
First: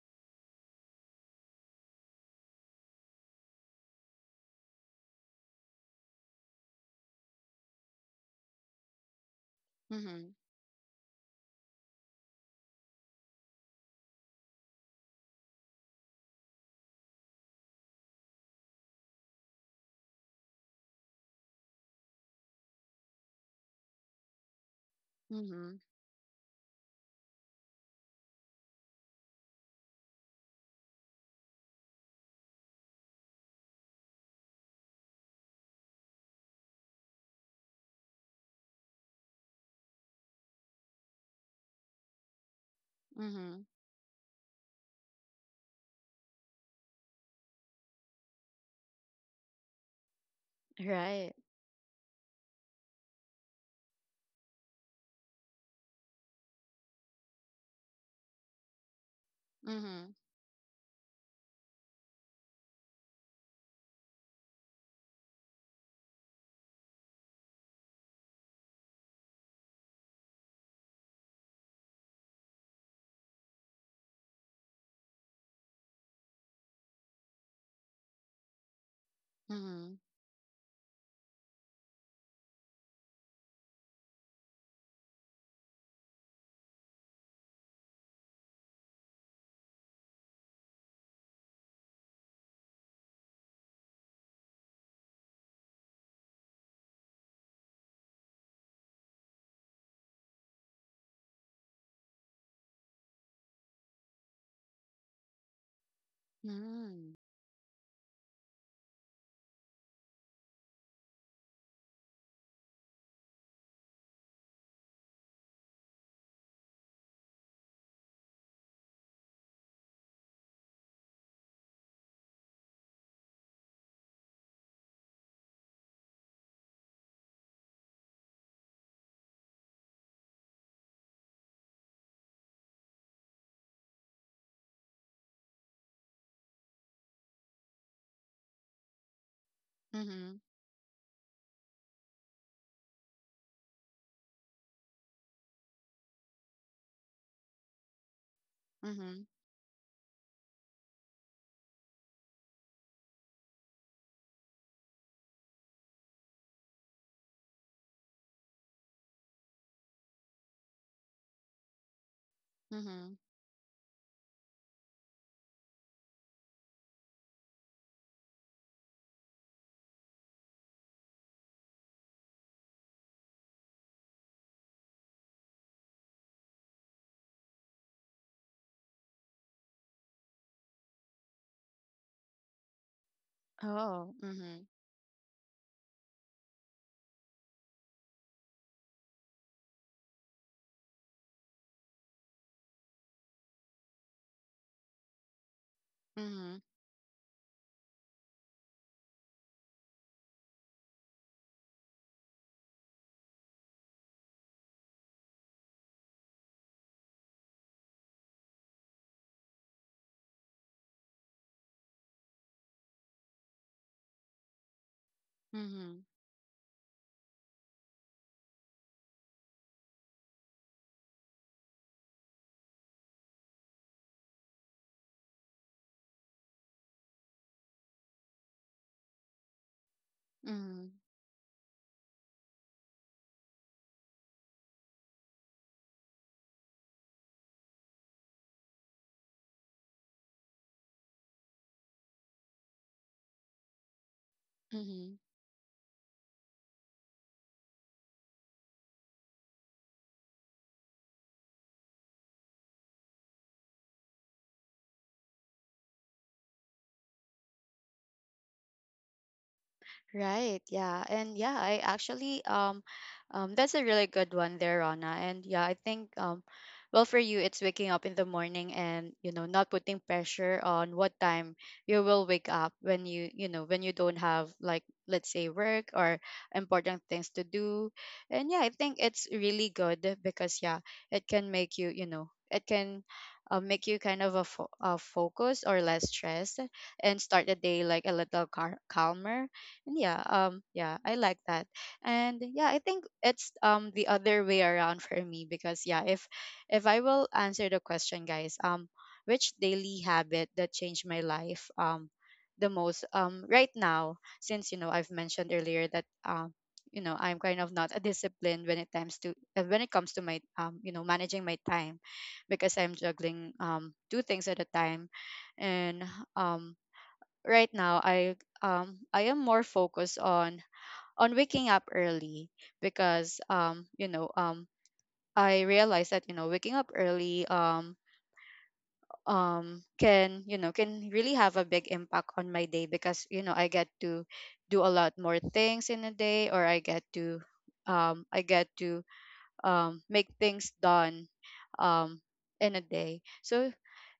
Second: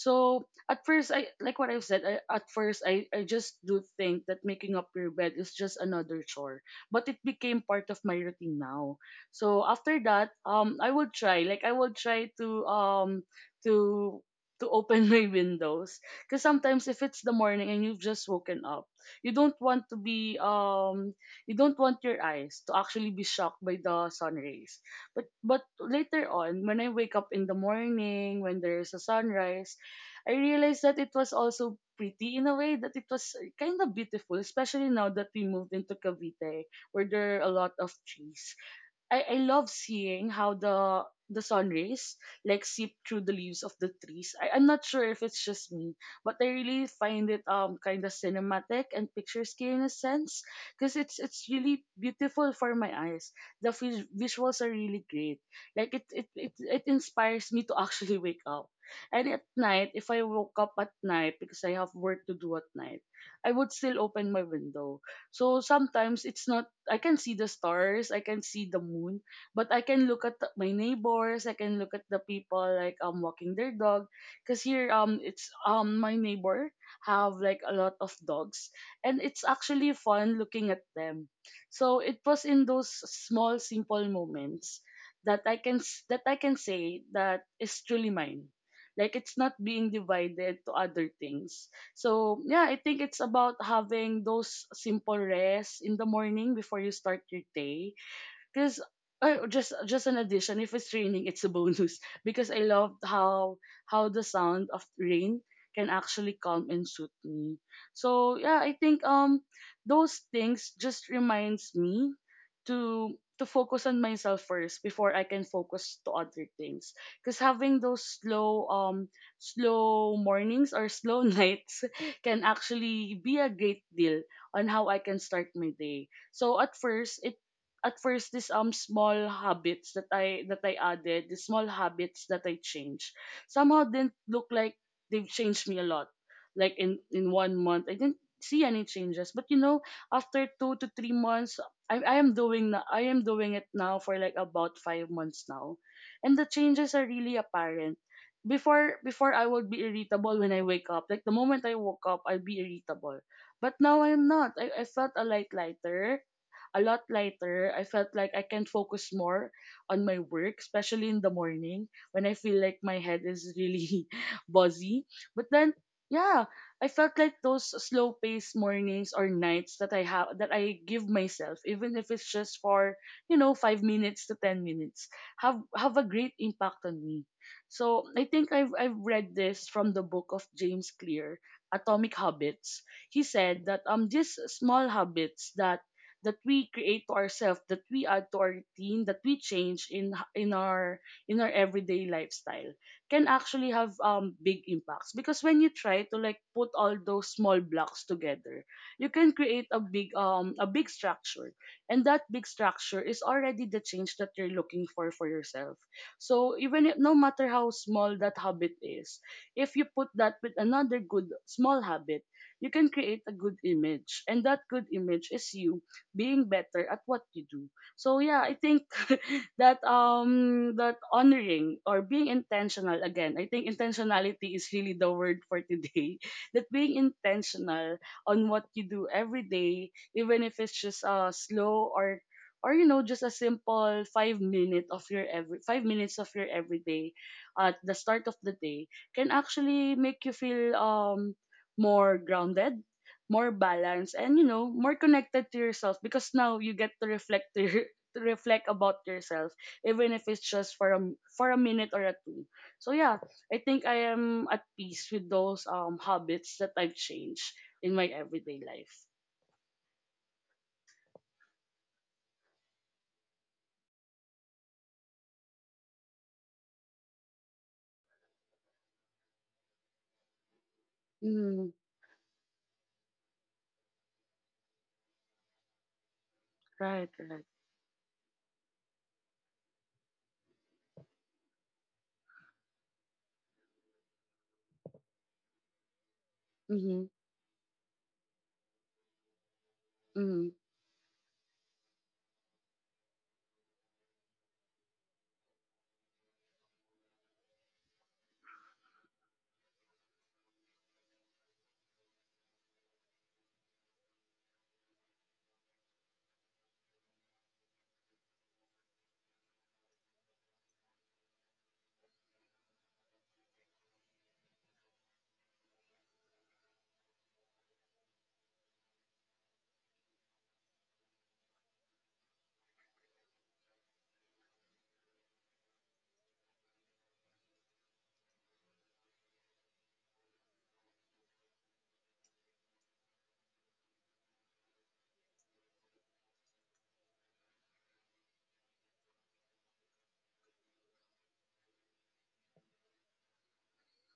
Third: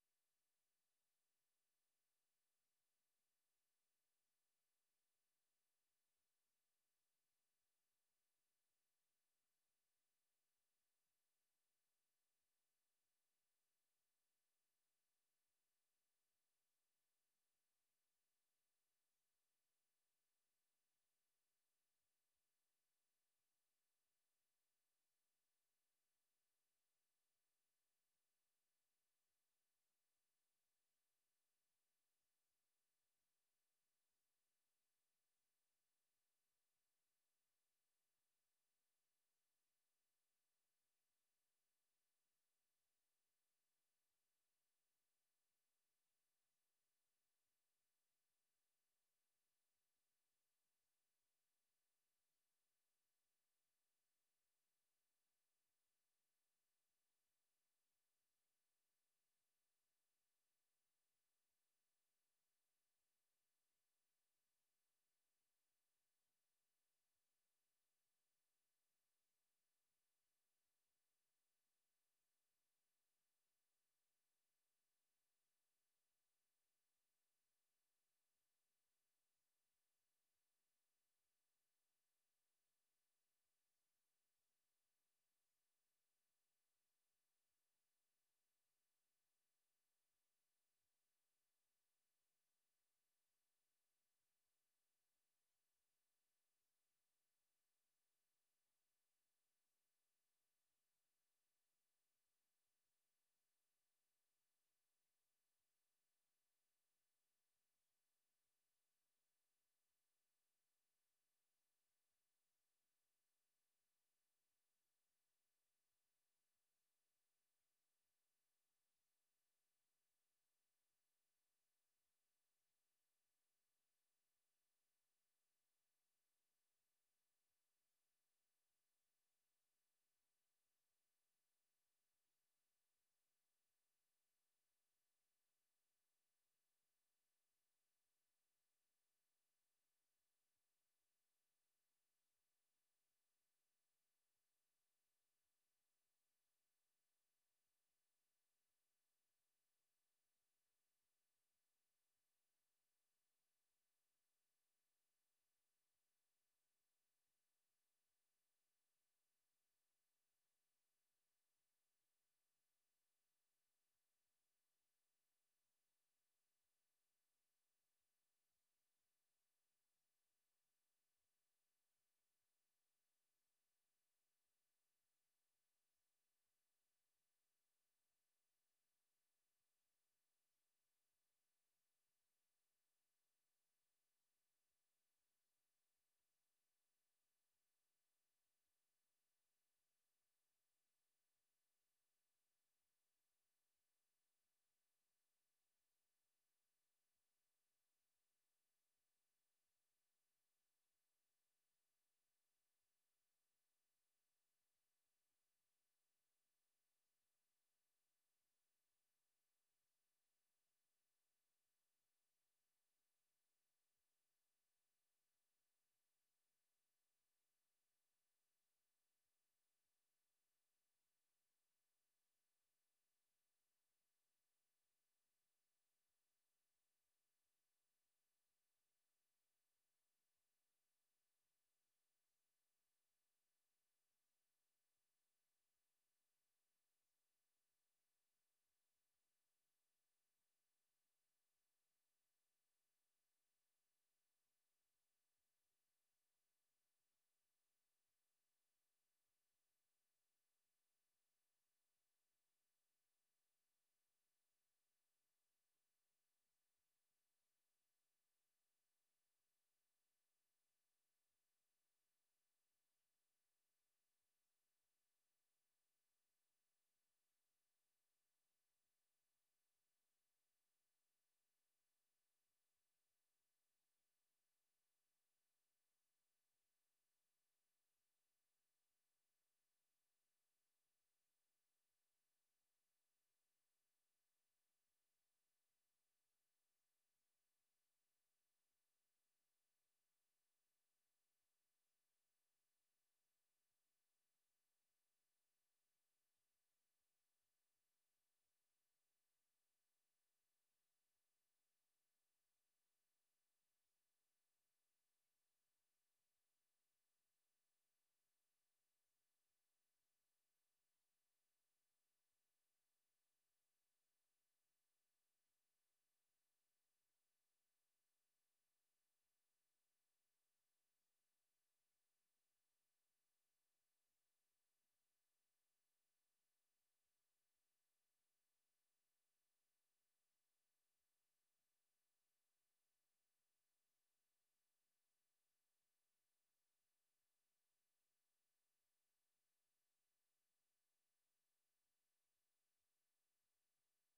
So at first, I, like what I've said. I just do think that making up your bed is just another chore, but it became part of my routine now. So after that, mhm, I would try. Like I would try to to to open my windows because sometimes if it's the morning and you've just woken up, you don't want to be you don't want your eyes to actually be shocked by the sun rays. But mhm, later on when I wake up in the morning when there's a sunrise, I realized that it was also pretty in a way, that it was kind of beautiful, especially now that we moved into Cavite, where there are a lot of trees. I love seeing how the sun rays like seep through the leaves mhm. of the trees. I'm not sure if it's just me, but I really find it kind of cinematic and picturesque in a sense because Right. it's really beautiful for my eyes. The visuals are really great. Like it inspires me to actually wake up. And at night, Mhm, if I woke up at night because I have work to do at night, I would still open my window. So sometimes it's not I can see the stars, I can see the moon, but I can look at the my neighbors, I can look at the people like walking their dog because here it's my neighbor have like a lot of dogs and it's actually mhm, fun looking at them. So it was in those small simple moments that that I can say that is truly mine. Like it's not being divided to other things. So yeah, I think it's about having those simple rest in the morning before you start your day. Because just an addition, if it's raining, it's a bonus. Because I loved how the sound of rain can actually calm and soothe mhm, me. So yeah, I think those things just reminds me to to focus on myself first before I can focus to other things. Because having those slow mornings or slow nights can actually be a great deal on how I can start my day. So at first these small habits that I added, the small habits that I changed, somehow didn't look like they've changed me a lot. Like in 1 month, I didn't see any changes. But you know, mhm, after 2 to 3 months, I am doing it now for like about 5 months now, and the changes are really apparent. Mhm, Before I would be irritable when I wake up. Like the moment I woke up, I'd be irritable. But now I'm not. I felt a lighter, a lot lighter. I felt like I can focus more on my work, especially in the morning when I feel like my mhm. head is really buzzy. But then, yeah, I felt like those slow paced mornings or nights that I have that I give myself, even if it's just for, you know, 5 minutes to 10 minutes, have a great impact on me. So I think I've read this from the book of James Clear, Atomic Habits. He said that Oh, these mhm, small habits that we create to ourselves, that we add to our routine, that we change in in our everyday lifestyle can actually have big impacts because when you try to like mhm, put all those small blocks together, you can create a big structure. And that big structure is already the change that you're looking for yourself. So even if, no matter how small that habit is, if you put that with another good small habit, you can create a good image. And that good image is you mhm, being better at what you do. So yeah, I think that that honoring or being intentional again, I think intentionality is really the word for today. That being intentional on what you do every day, even if it's mhm, just slow or you know just a simple five minute of your every 5 minutes of your everyday at the start of the day can actually make you feel more grounded, more balanced, and you know, more mhm. connected to yourself because now you get to reflect to, your- to reflect about yourself, even if it's just for for a minute or a two. So yeah, I think I am at peace with those habits that I've changed in my everyday life. Right. Yeah. And yeah, I actually that's a really good one there, Rana. And yeah, I think well, for you it's waking up in the morning and, you know, not putting pressure on what time Mm, you will wake up when you know, when you don't have like, let's say, work or important right, things to right. do. And yeah, I think it's really good, because yeah, it can make you, you know, it can, make you kind of a, a focus or less stressed Mm-hmm, and start the day like a little calmer. And mm-hmm, yeah, I like that. And yeah, I think it's the other way around for me. Because yeah, if I will answer the question, guys, which daily habit that changed my life, the most, right now. Since, you know, I've mentioned earlier that, you know, I'm kind of not a discipline when it comes to, when it comes to my, you know, managing my time, because I'm juggling two things at a time. And um right now, I am more focused on waking up early. Because I realize that, you know, waking up early can, you know, can really have a big impact on my day, because, you know, I get to do a lot more things in a day or I get to um I get to make things done um in a day. So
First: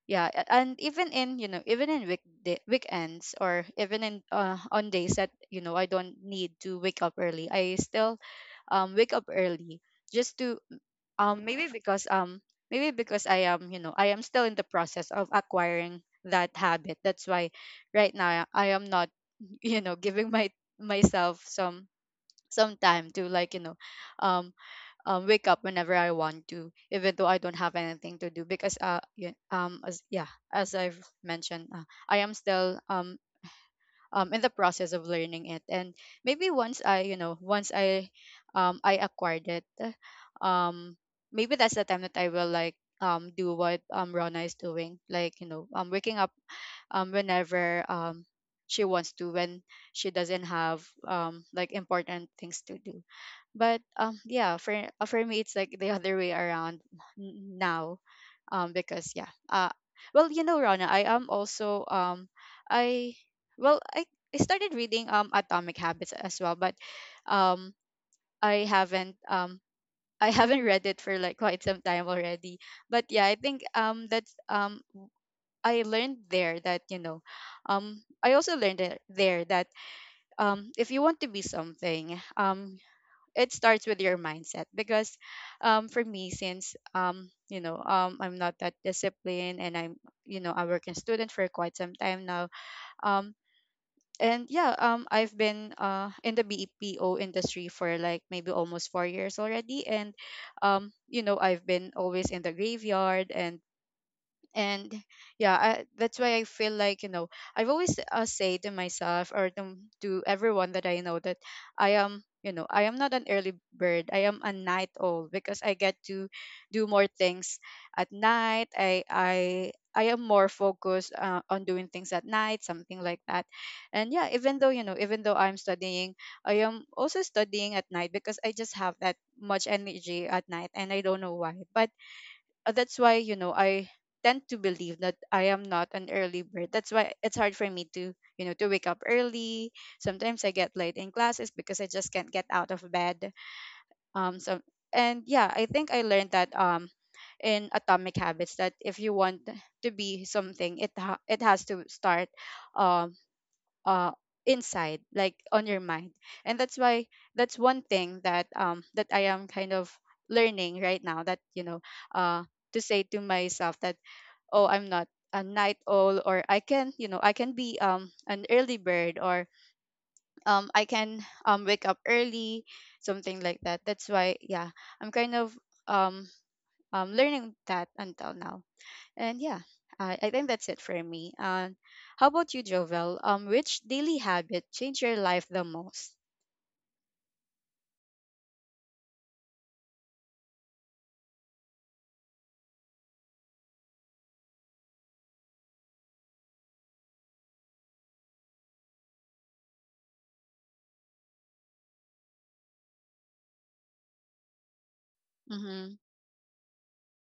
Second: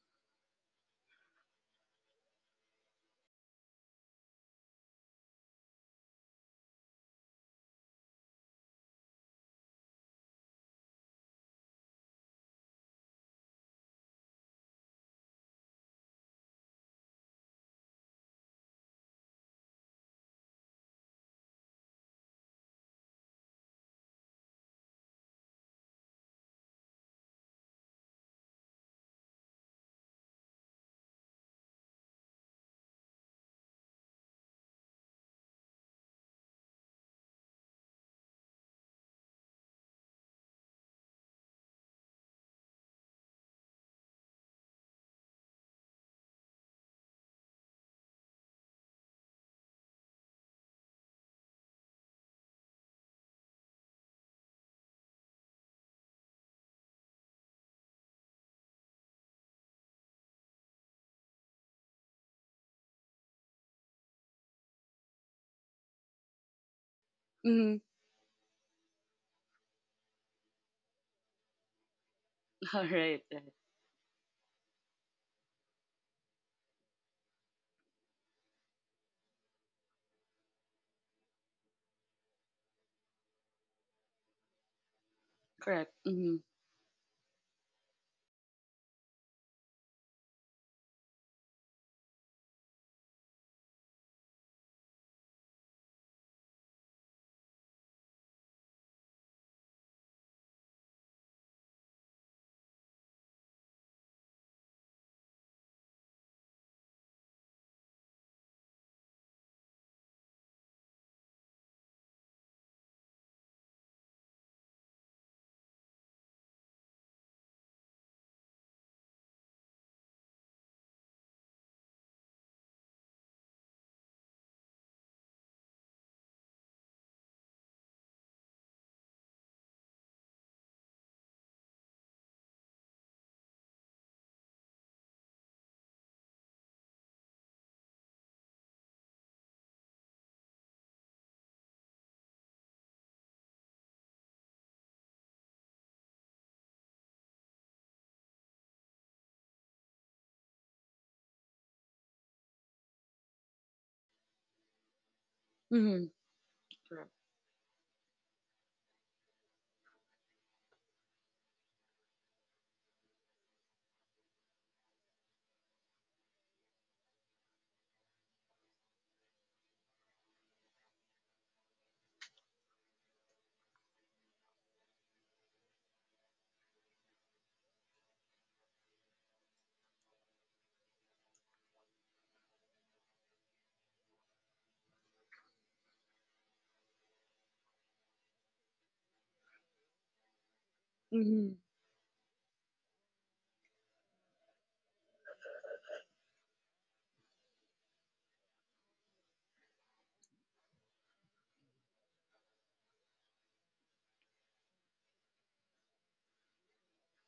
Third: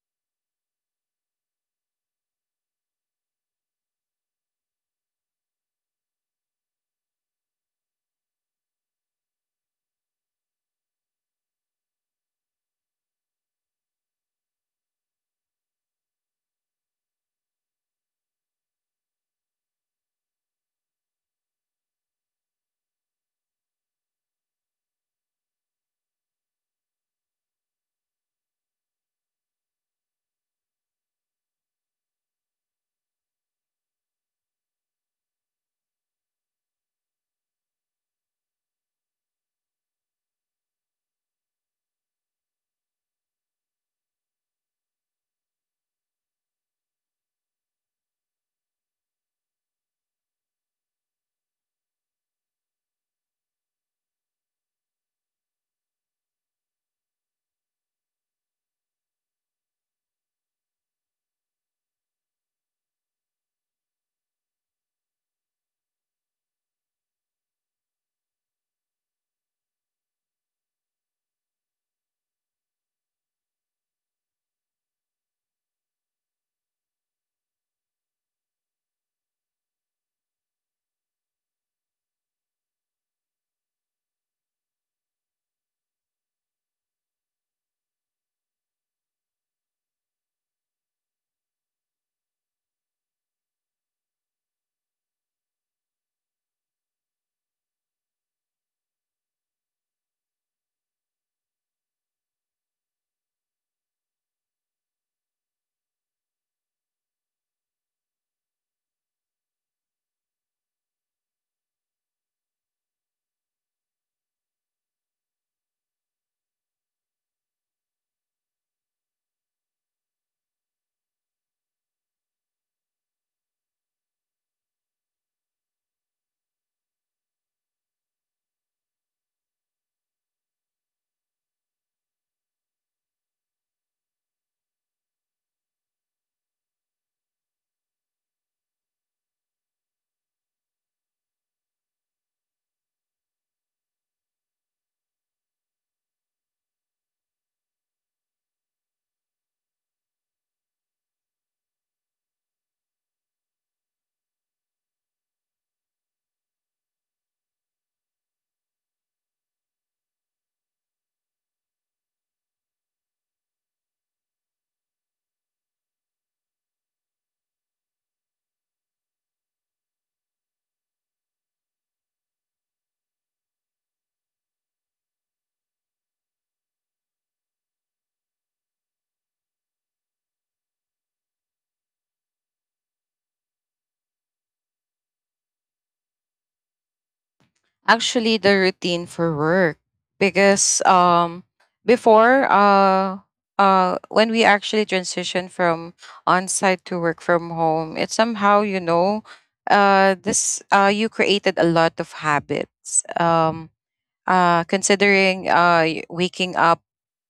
yeah, and even in weekday, weekends, or even in on days that I don't need to wake up early, I still wake up early, just to um maybe because um maybe because I am I am still in the process of acquiring that habit. That's why right now I am not giving my myself some time to, like, um wake up whenever I want to, even though I don't have anything to do. Because yeah, as yeah, as I've mentioned, I am still in the process of learning it, and maybe once I I acquired it, um maybe that's the time that I will, like, do what Rona is doing, like, waking up whenever she wants to, when she doesn't have like, important things to do. But yeah, for me it's like the other way around now. Because yeah, well, Rana, I am also I well, I started reading Atomic Habits as well, but um, mm-hmm. I haven't I haven't read it for like quite some time already. All But right, yeah, I right. think that's I learned there that I also learned there that if you want to be something, it starts with your mindset. Because, Correct, for me, mm-hmm, since I'm not that disciplined, and I'm, a working student for quite some time now. Um, and yeah, I've been in the BPO industry for like maybe almost four years already, and I've been always in the graveyard, and yeah, that's why I feel like, I've always say to myself or to everyone that I know that I am, I am not an early bird, I am a night owl, because I get to do more things at night. I am more focused on doing things at night, something like that. And yeah, even though even though I'm studying, I am also studying at night because I just have that much energy at night and I don't know why, but that's why, I tend to believe that I am not an early bird. That's why it's hard for me to, to wake up early. Sometimes I get late in classes because I just can't get out of bed. So and yeah, I think I learned that in Atomic Habits, that if you want to be something, it has to start Um uh inside, like, on your mm-hmm, mind. And that's why, correct, that's one thing that that I am kind of learning right now, that uh to say to myself that, oh, I'm not a night owl, or I can, I can be an early bird, or I can wake up early, something like that. That's why, yeah, I'm kind of um learning that until now. And yeah, I think that's it for me. How about you, Jovel? Which daily habit changed your life the most? Actually, the routine for work, because before, when we actually transition from on-site to work from home, it's somehow, you know, this you created a lot of habits. Considering, Mm-hmm. Waking up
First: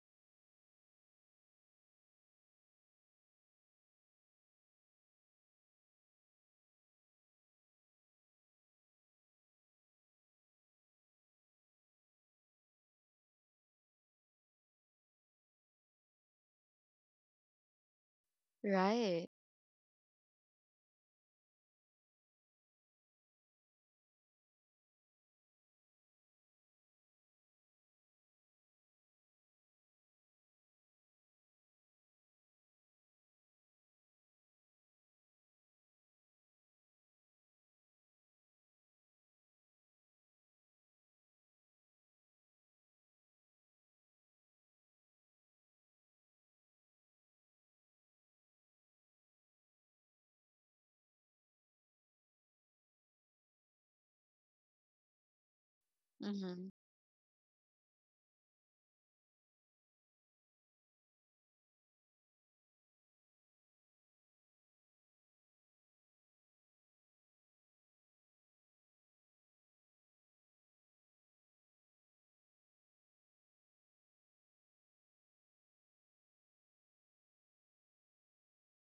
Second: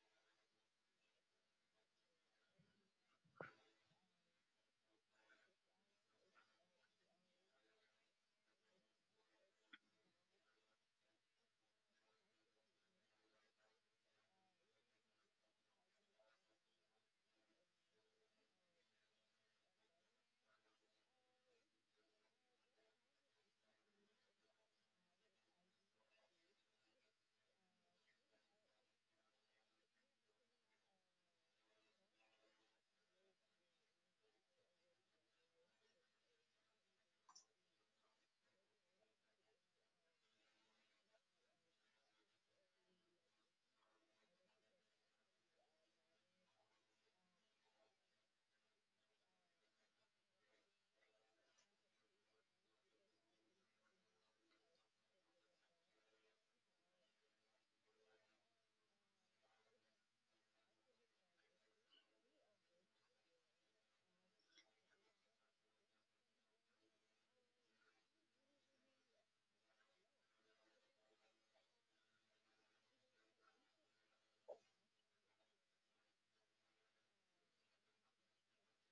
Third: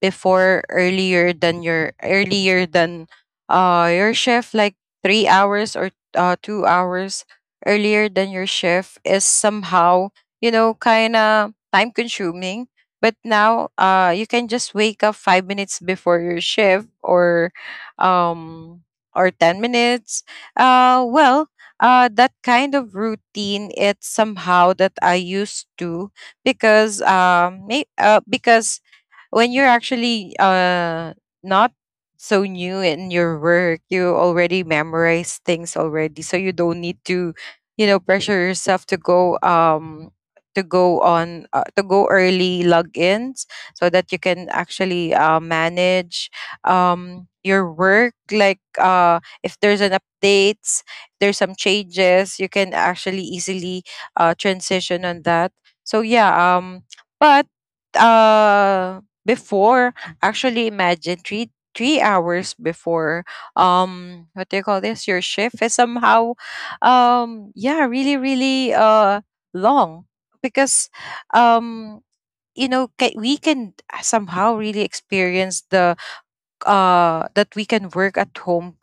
before earlier than your shift, like 3 hours or 2 hours earlier than your shift, is somehow, you know, kind of time consuming. But now, you can just wake up 5 minutes before your shift, or um, Right. or 10 minutes. Well, that kind of routine, it's somehow that I used to. Because because when you're actually not so new in your work, you already memorize things already, so you don't need to, pressure yourself to go early logins, so that you can actually manage your work, like if there's an updates, there's some changes, you can actually easily transition on that. So yeah, Mm-hmm. But uh before, actually imagine three hours before, what do you call this, your shift, is somehow, yeah, really really long. Because um you know, we can somehow really experience the, that we can work at home,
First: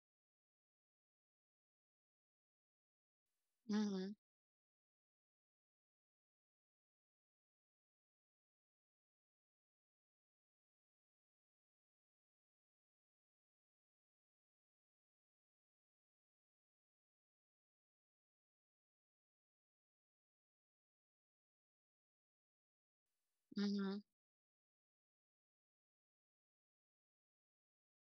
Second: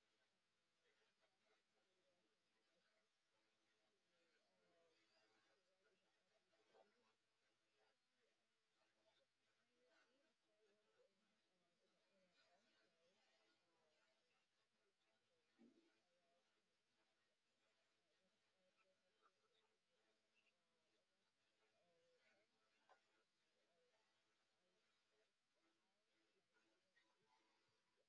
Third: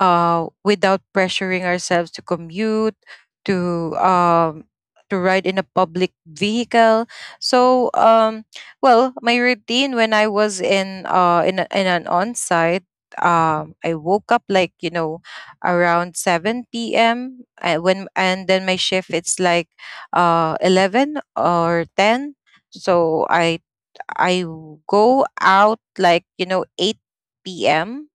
without pressuring ourselves to commute, to Mm-hmm. um, to ride in a public vehicle. So, well, my routine when I was in, in an on site, I woke up like, around 7 p.m. When and then my shift, it's like 11 or 10. So I Mm-hmm. I w- go out like, you know, 8 p.m,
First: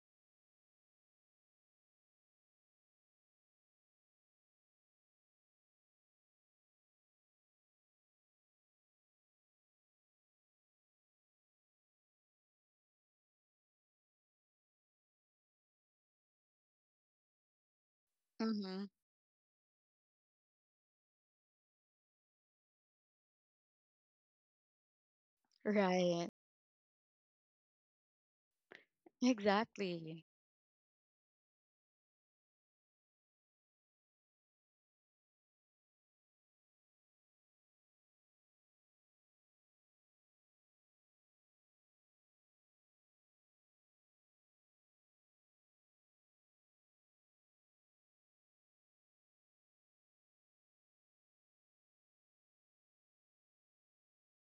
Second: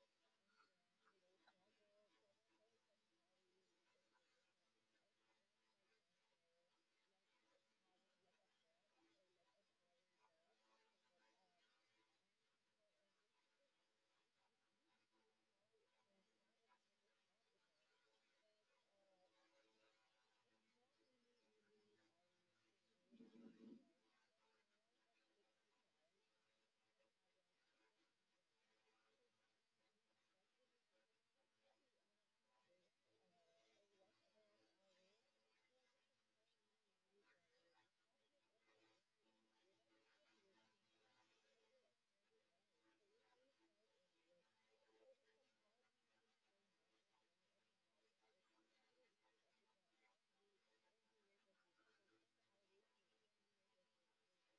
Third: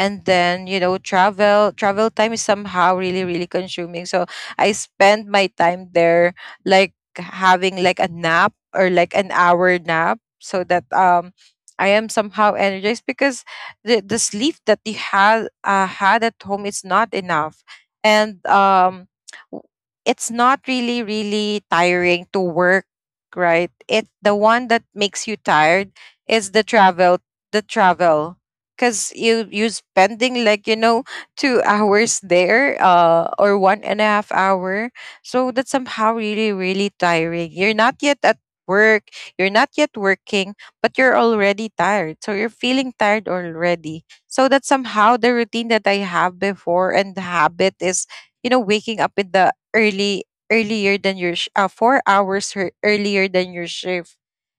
and then travel time is somehow really consuming, so I spend my time there like having like a nap or like an hour nap so that I am somehow energized, because the sleep that you had at home is not enough. And Mm-hmm. W- it's not really tiring to work, right? It, the one that makes you tired Right. is the travel, the travel, because you Exactly. spending like, you know, 2 hours there, or one and a half hour, so that's somehow really tiring. You're not yet at work, you're not yet working, but you're already tired, so you're feeling tired already. So that's somehow the routine that I have before. And the habit is, you know, waking up in the early, earlier than your 4 hours earlier than your shift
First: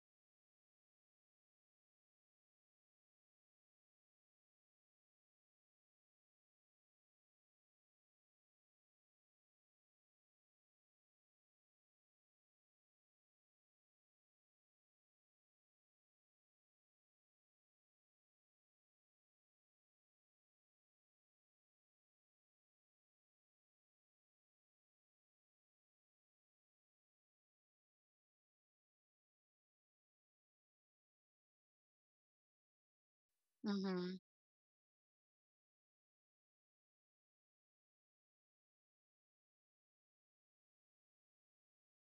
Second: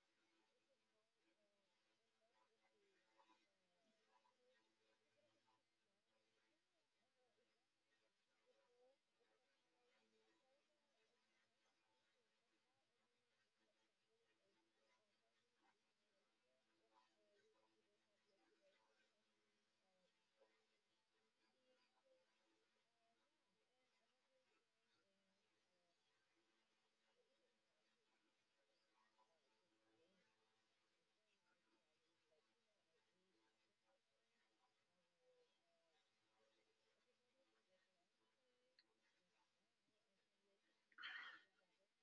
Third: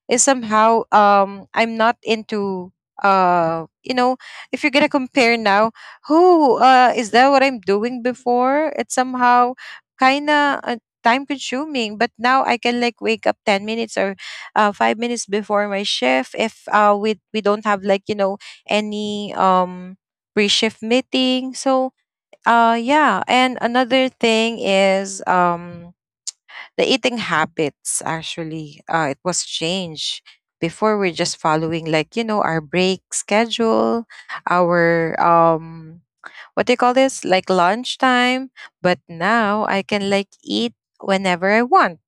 is somehow. I'm not into, you know, if you're gonna compare now, who is that what I'm doing before? It's somehow kind of time consuming. But now I can like wake up 10 minutes or 5 minutes before my shift, if we don't have like, you know, any pre-shift meeting. So yeah, and another thing is, the eating habits actually, it was changed. Before, we're just following, like, you know, our break schedule, Mm-hmm. our, what do you call this, like lunchtime. But now I can like eat whenever I want,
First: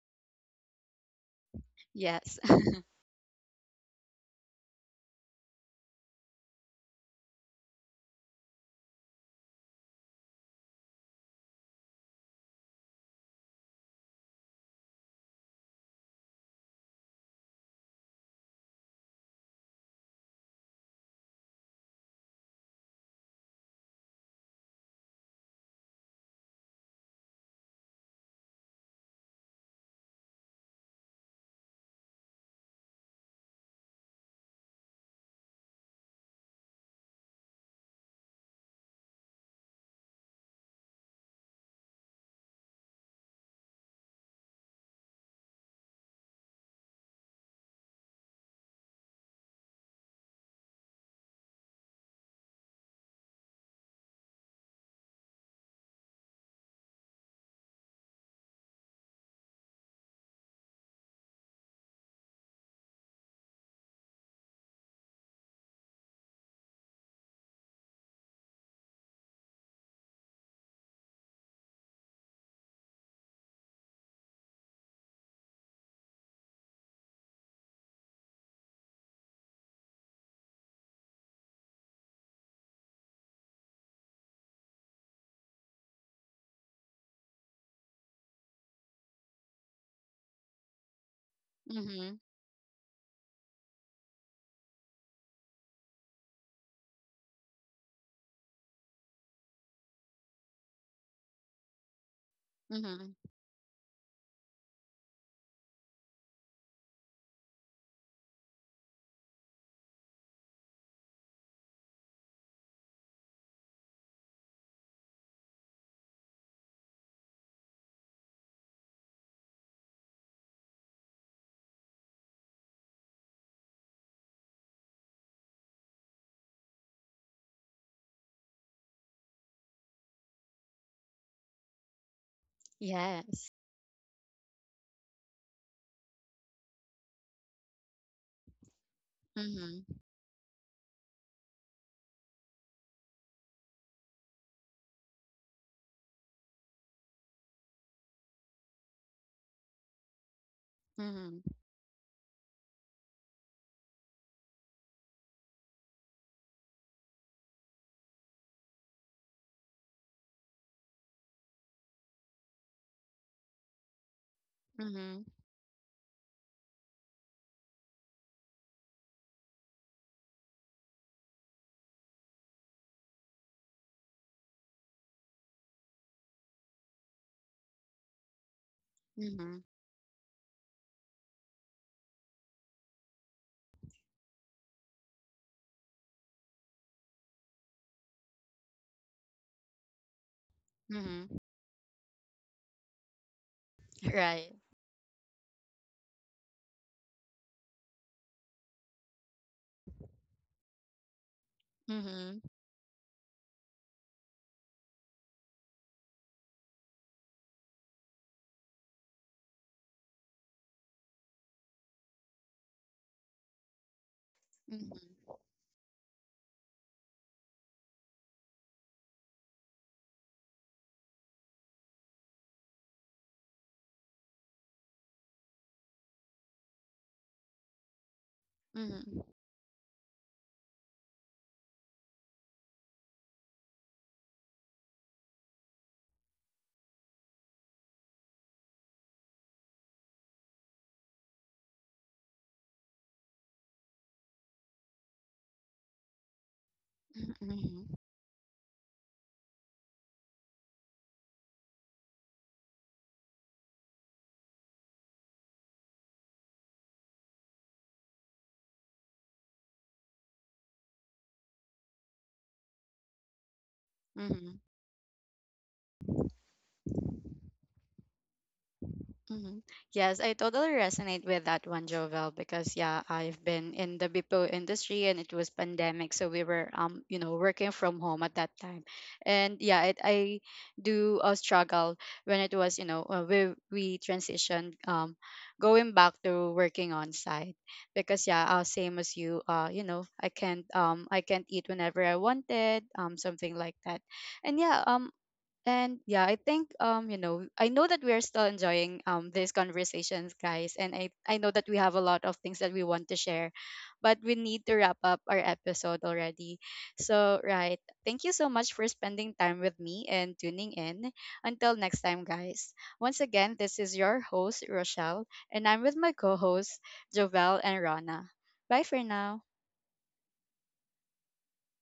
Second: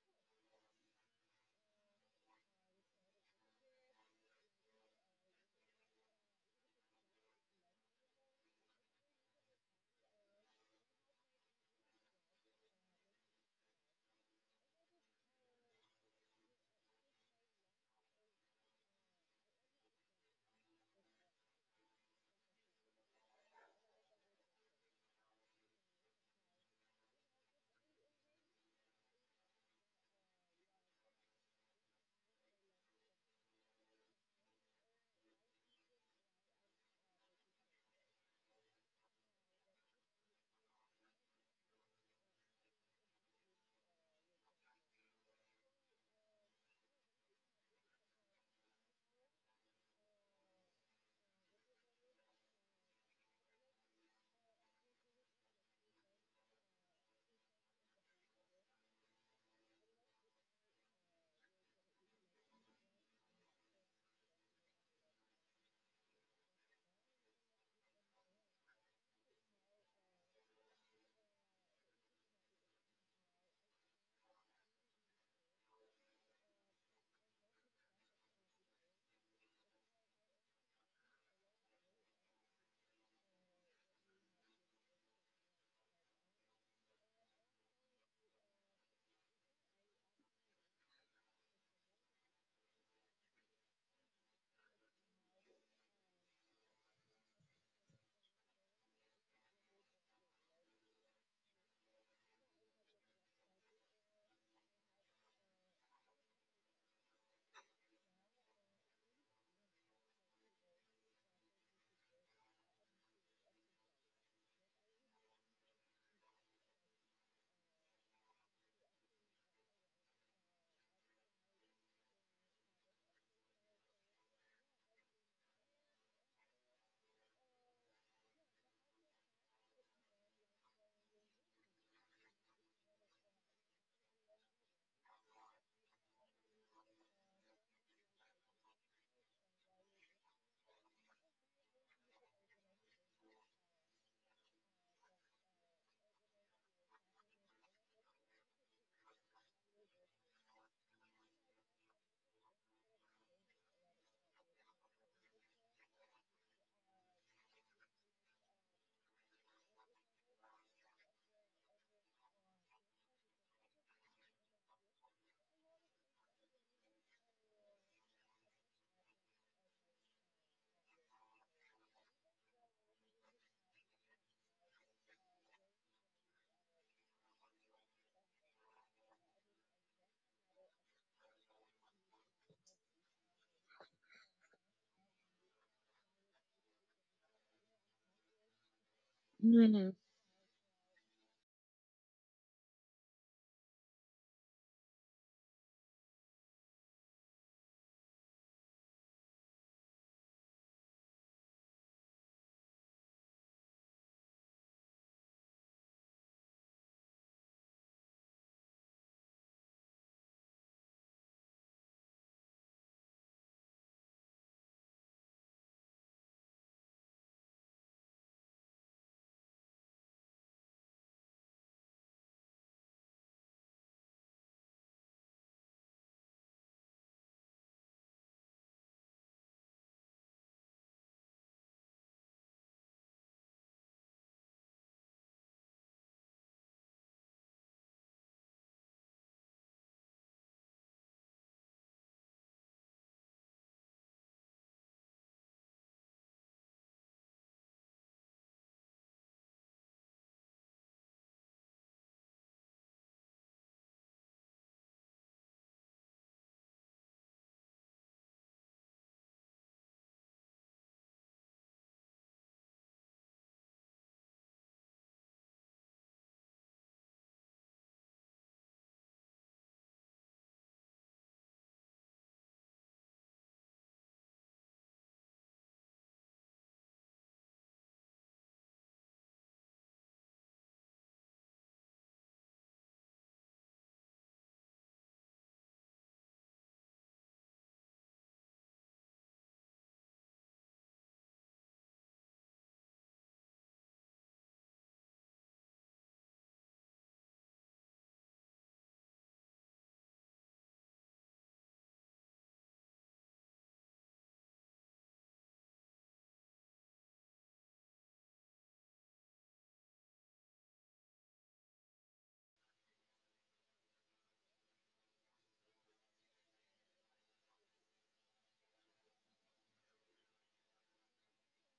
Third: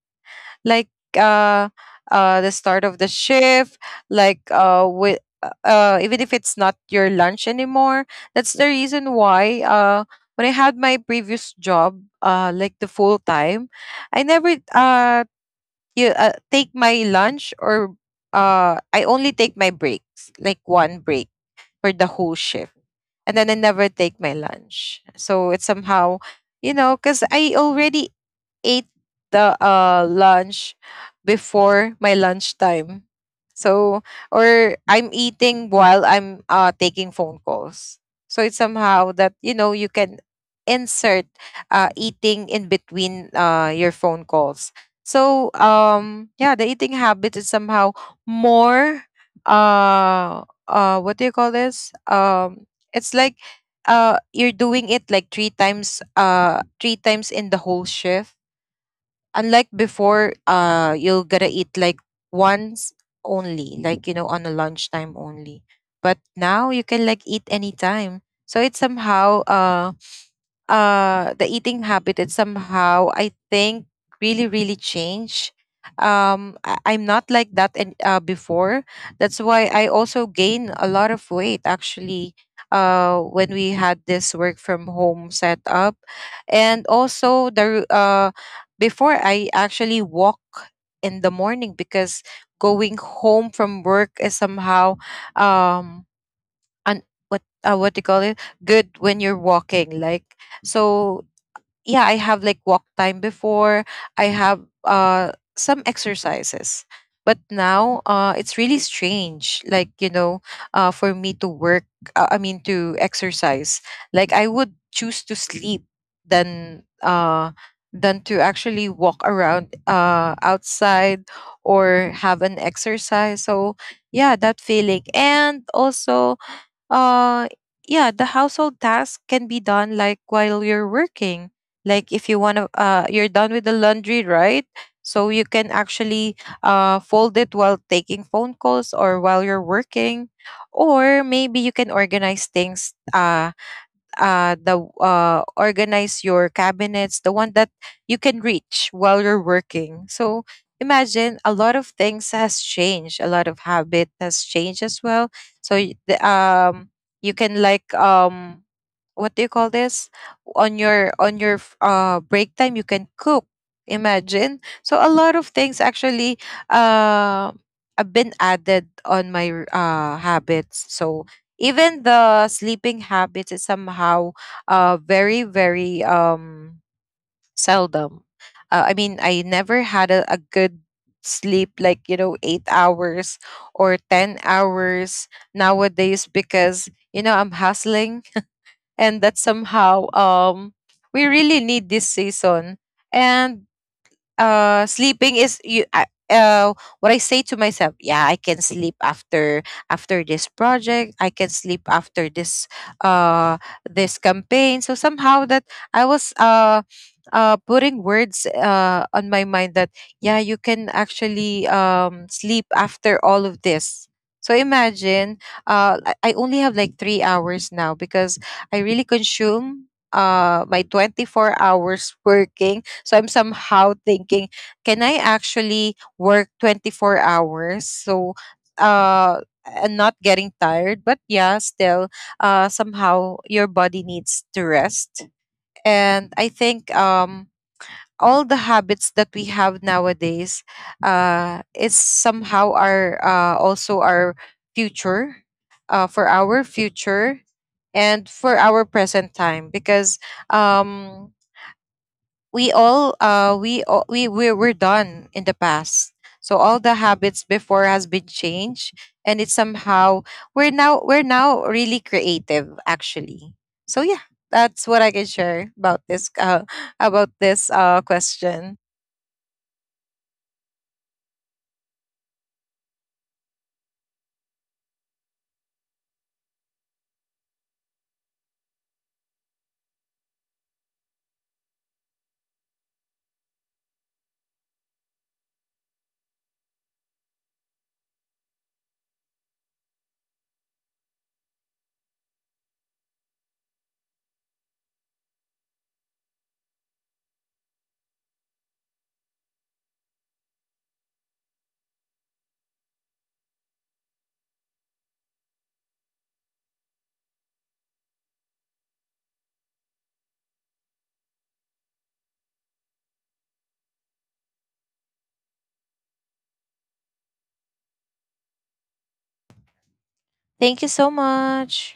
like, uh Yes. The start of the shift, like, with, even if it's not your lunch anymore. That's the reason why, when I had my previous job, like the full time, I never you take my lunch, or I only take my breaks, like one break for the whole shift. And then I never take my lunch. So it's somehow, you know, cuz I already ate the lunch before my lunchtime. So, or I'm eating while I'm taking phone calls. So it's somehow that, you know, you can insert eating in between your phone calls. So yeah, the eating habit is somehow more, what do you call this? It's like, you're doing it like three times in the whole shift, unlike before. You'll gotta eat like once only, like, you know, on a lunchtime only. But now you can like eat anytime, so it's somehow the eating habit, it's somehow, I think, really changed. I'm not like that. And before, that's why I also gain a lot of weight, actually, when we had this work from home setup. And also the before, I actually walk in the morning, Mm-hmm. because going home from work is somehow, um un- what do you call it, good when you're walking, like, so yeah, I have like walk Mm-hmm. time before. I have some exercises. But now it's really strange, like, you know, for me to work, I mean to exercise. Like, I would choose to sleep than uh than to actually walk around outside or have an exercise. So yeah, that feeling. And also, uh yeah, the household tasks can be done like while you're working. Like, if you want to you're Yes. done with the laundry, right? So you can actually fold it while taking phone calls or while you're Mm-hmm. working, or maybe you can organize things, the organize your cabinets, the one that you can reach while you're working. So Mm-hmm. imagine, a lot of things has changed, a lot of habit has changed as well. So the, you can like, what do you call this, on your break time you can cook. Imagine, so a Mm-hmm. lot of things actually uh have been added on my habits. So even the sleeping habits is somehow very very seldom. I mean, I Mm-hmm. never had a good sleep like, you know, 8 hours or 10 hours nowadays, because, you know, I'm hustling, and that mm-hmm. somehow, we Mm-hmm. really need this season. And Right. Sleeping is what I say to myself, yeah, I can sleep after, after this project. I can sleep after Mm-hmm. this, uh this campaign. So somehow that I was putting words on my mind that, yeah, you can actually sleep after all of this. So Mm-hmm. imagine, I only have like 3 hours now, because I really consume my 24 hours working. So I'm somehow thinking, can I actually work 24 hours? So Mm-hmm. uh and not getting tired, but yeah, still somehow your body needs to rest. And I think, all the habits that we have nowadays is somehow our also our future, for our future Mm-hmm. and for our present time, because um we all, we're done in the past. So all the habits before has been changed, and it's somehow we're now really creative, actually. So yeah, Mm-hmm. that's what I can share about this about this question. Mhm. Yes, I totally resonate with that one, Jovel, because yeah, I've been in the BPO industry and it was pandemic, so we were working from home at that time. And yeah, I do struggle when it was, we transitioned going back to working on site, because yeah, same as you, I can't eat whenever I wanted, something like that. And yeah, um and yeah, I think I know that we are still enjoying these conversations, guys, and I know that we have a lot of things that we want to share, but we need to wrap up our episode already. So, right, thank you so much for spending time with me and tuning in. Until next time, guys. Once again, this is your host Rochelle, and I'm with my co-hosts Jovel and Rana. Bye for now. Thank you so much.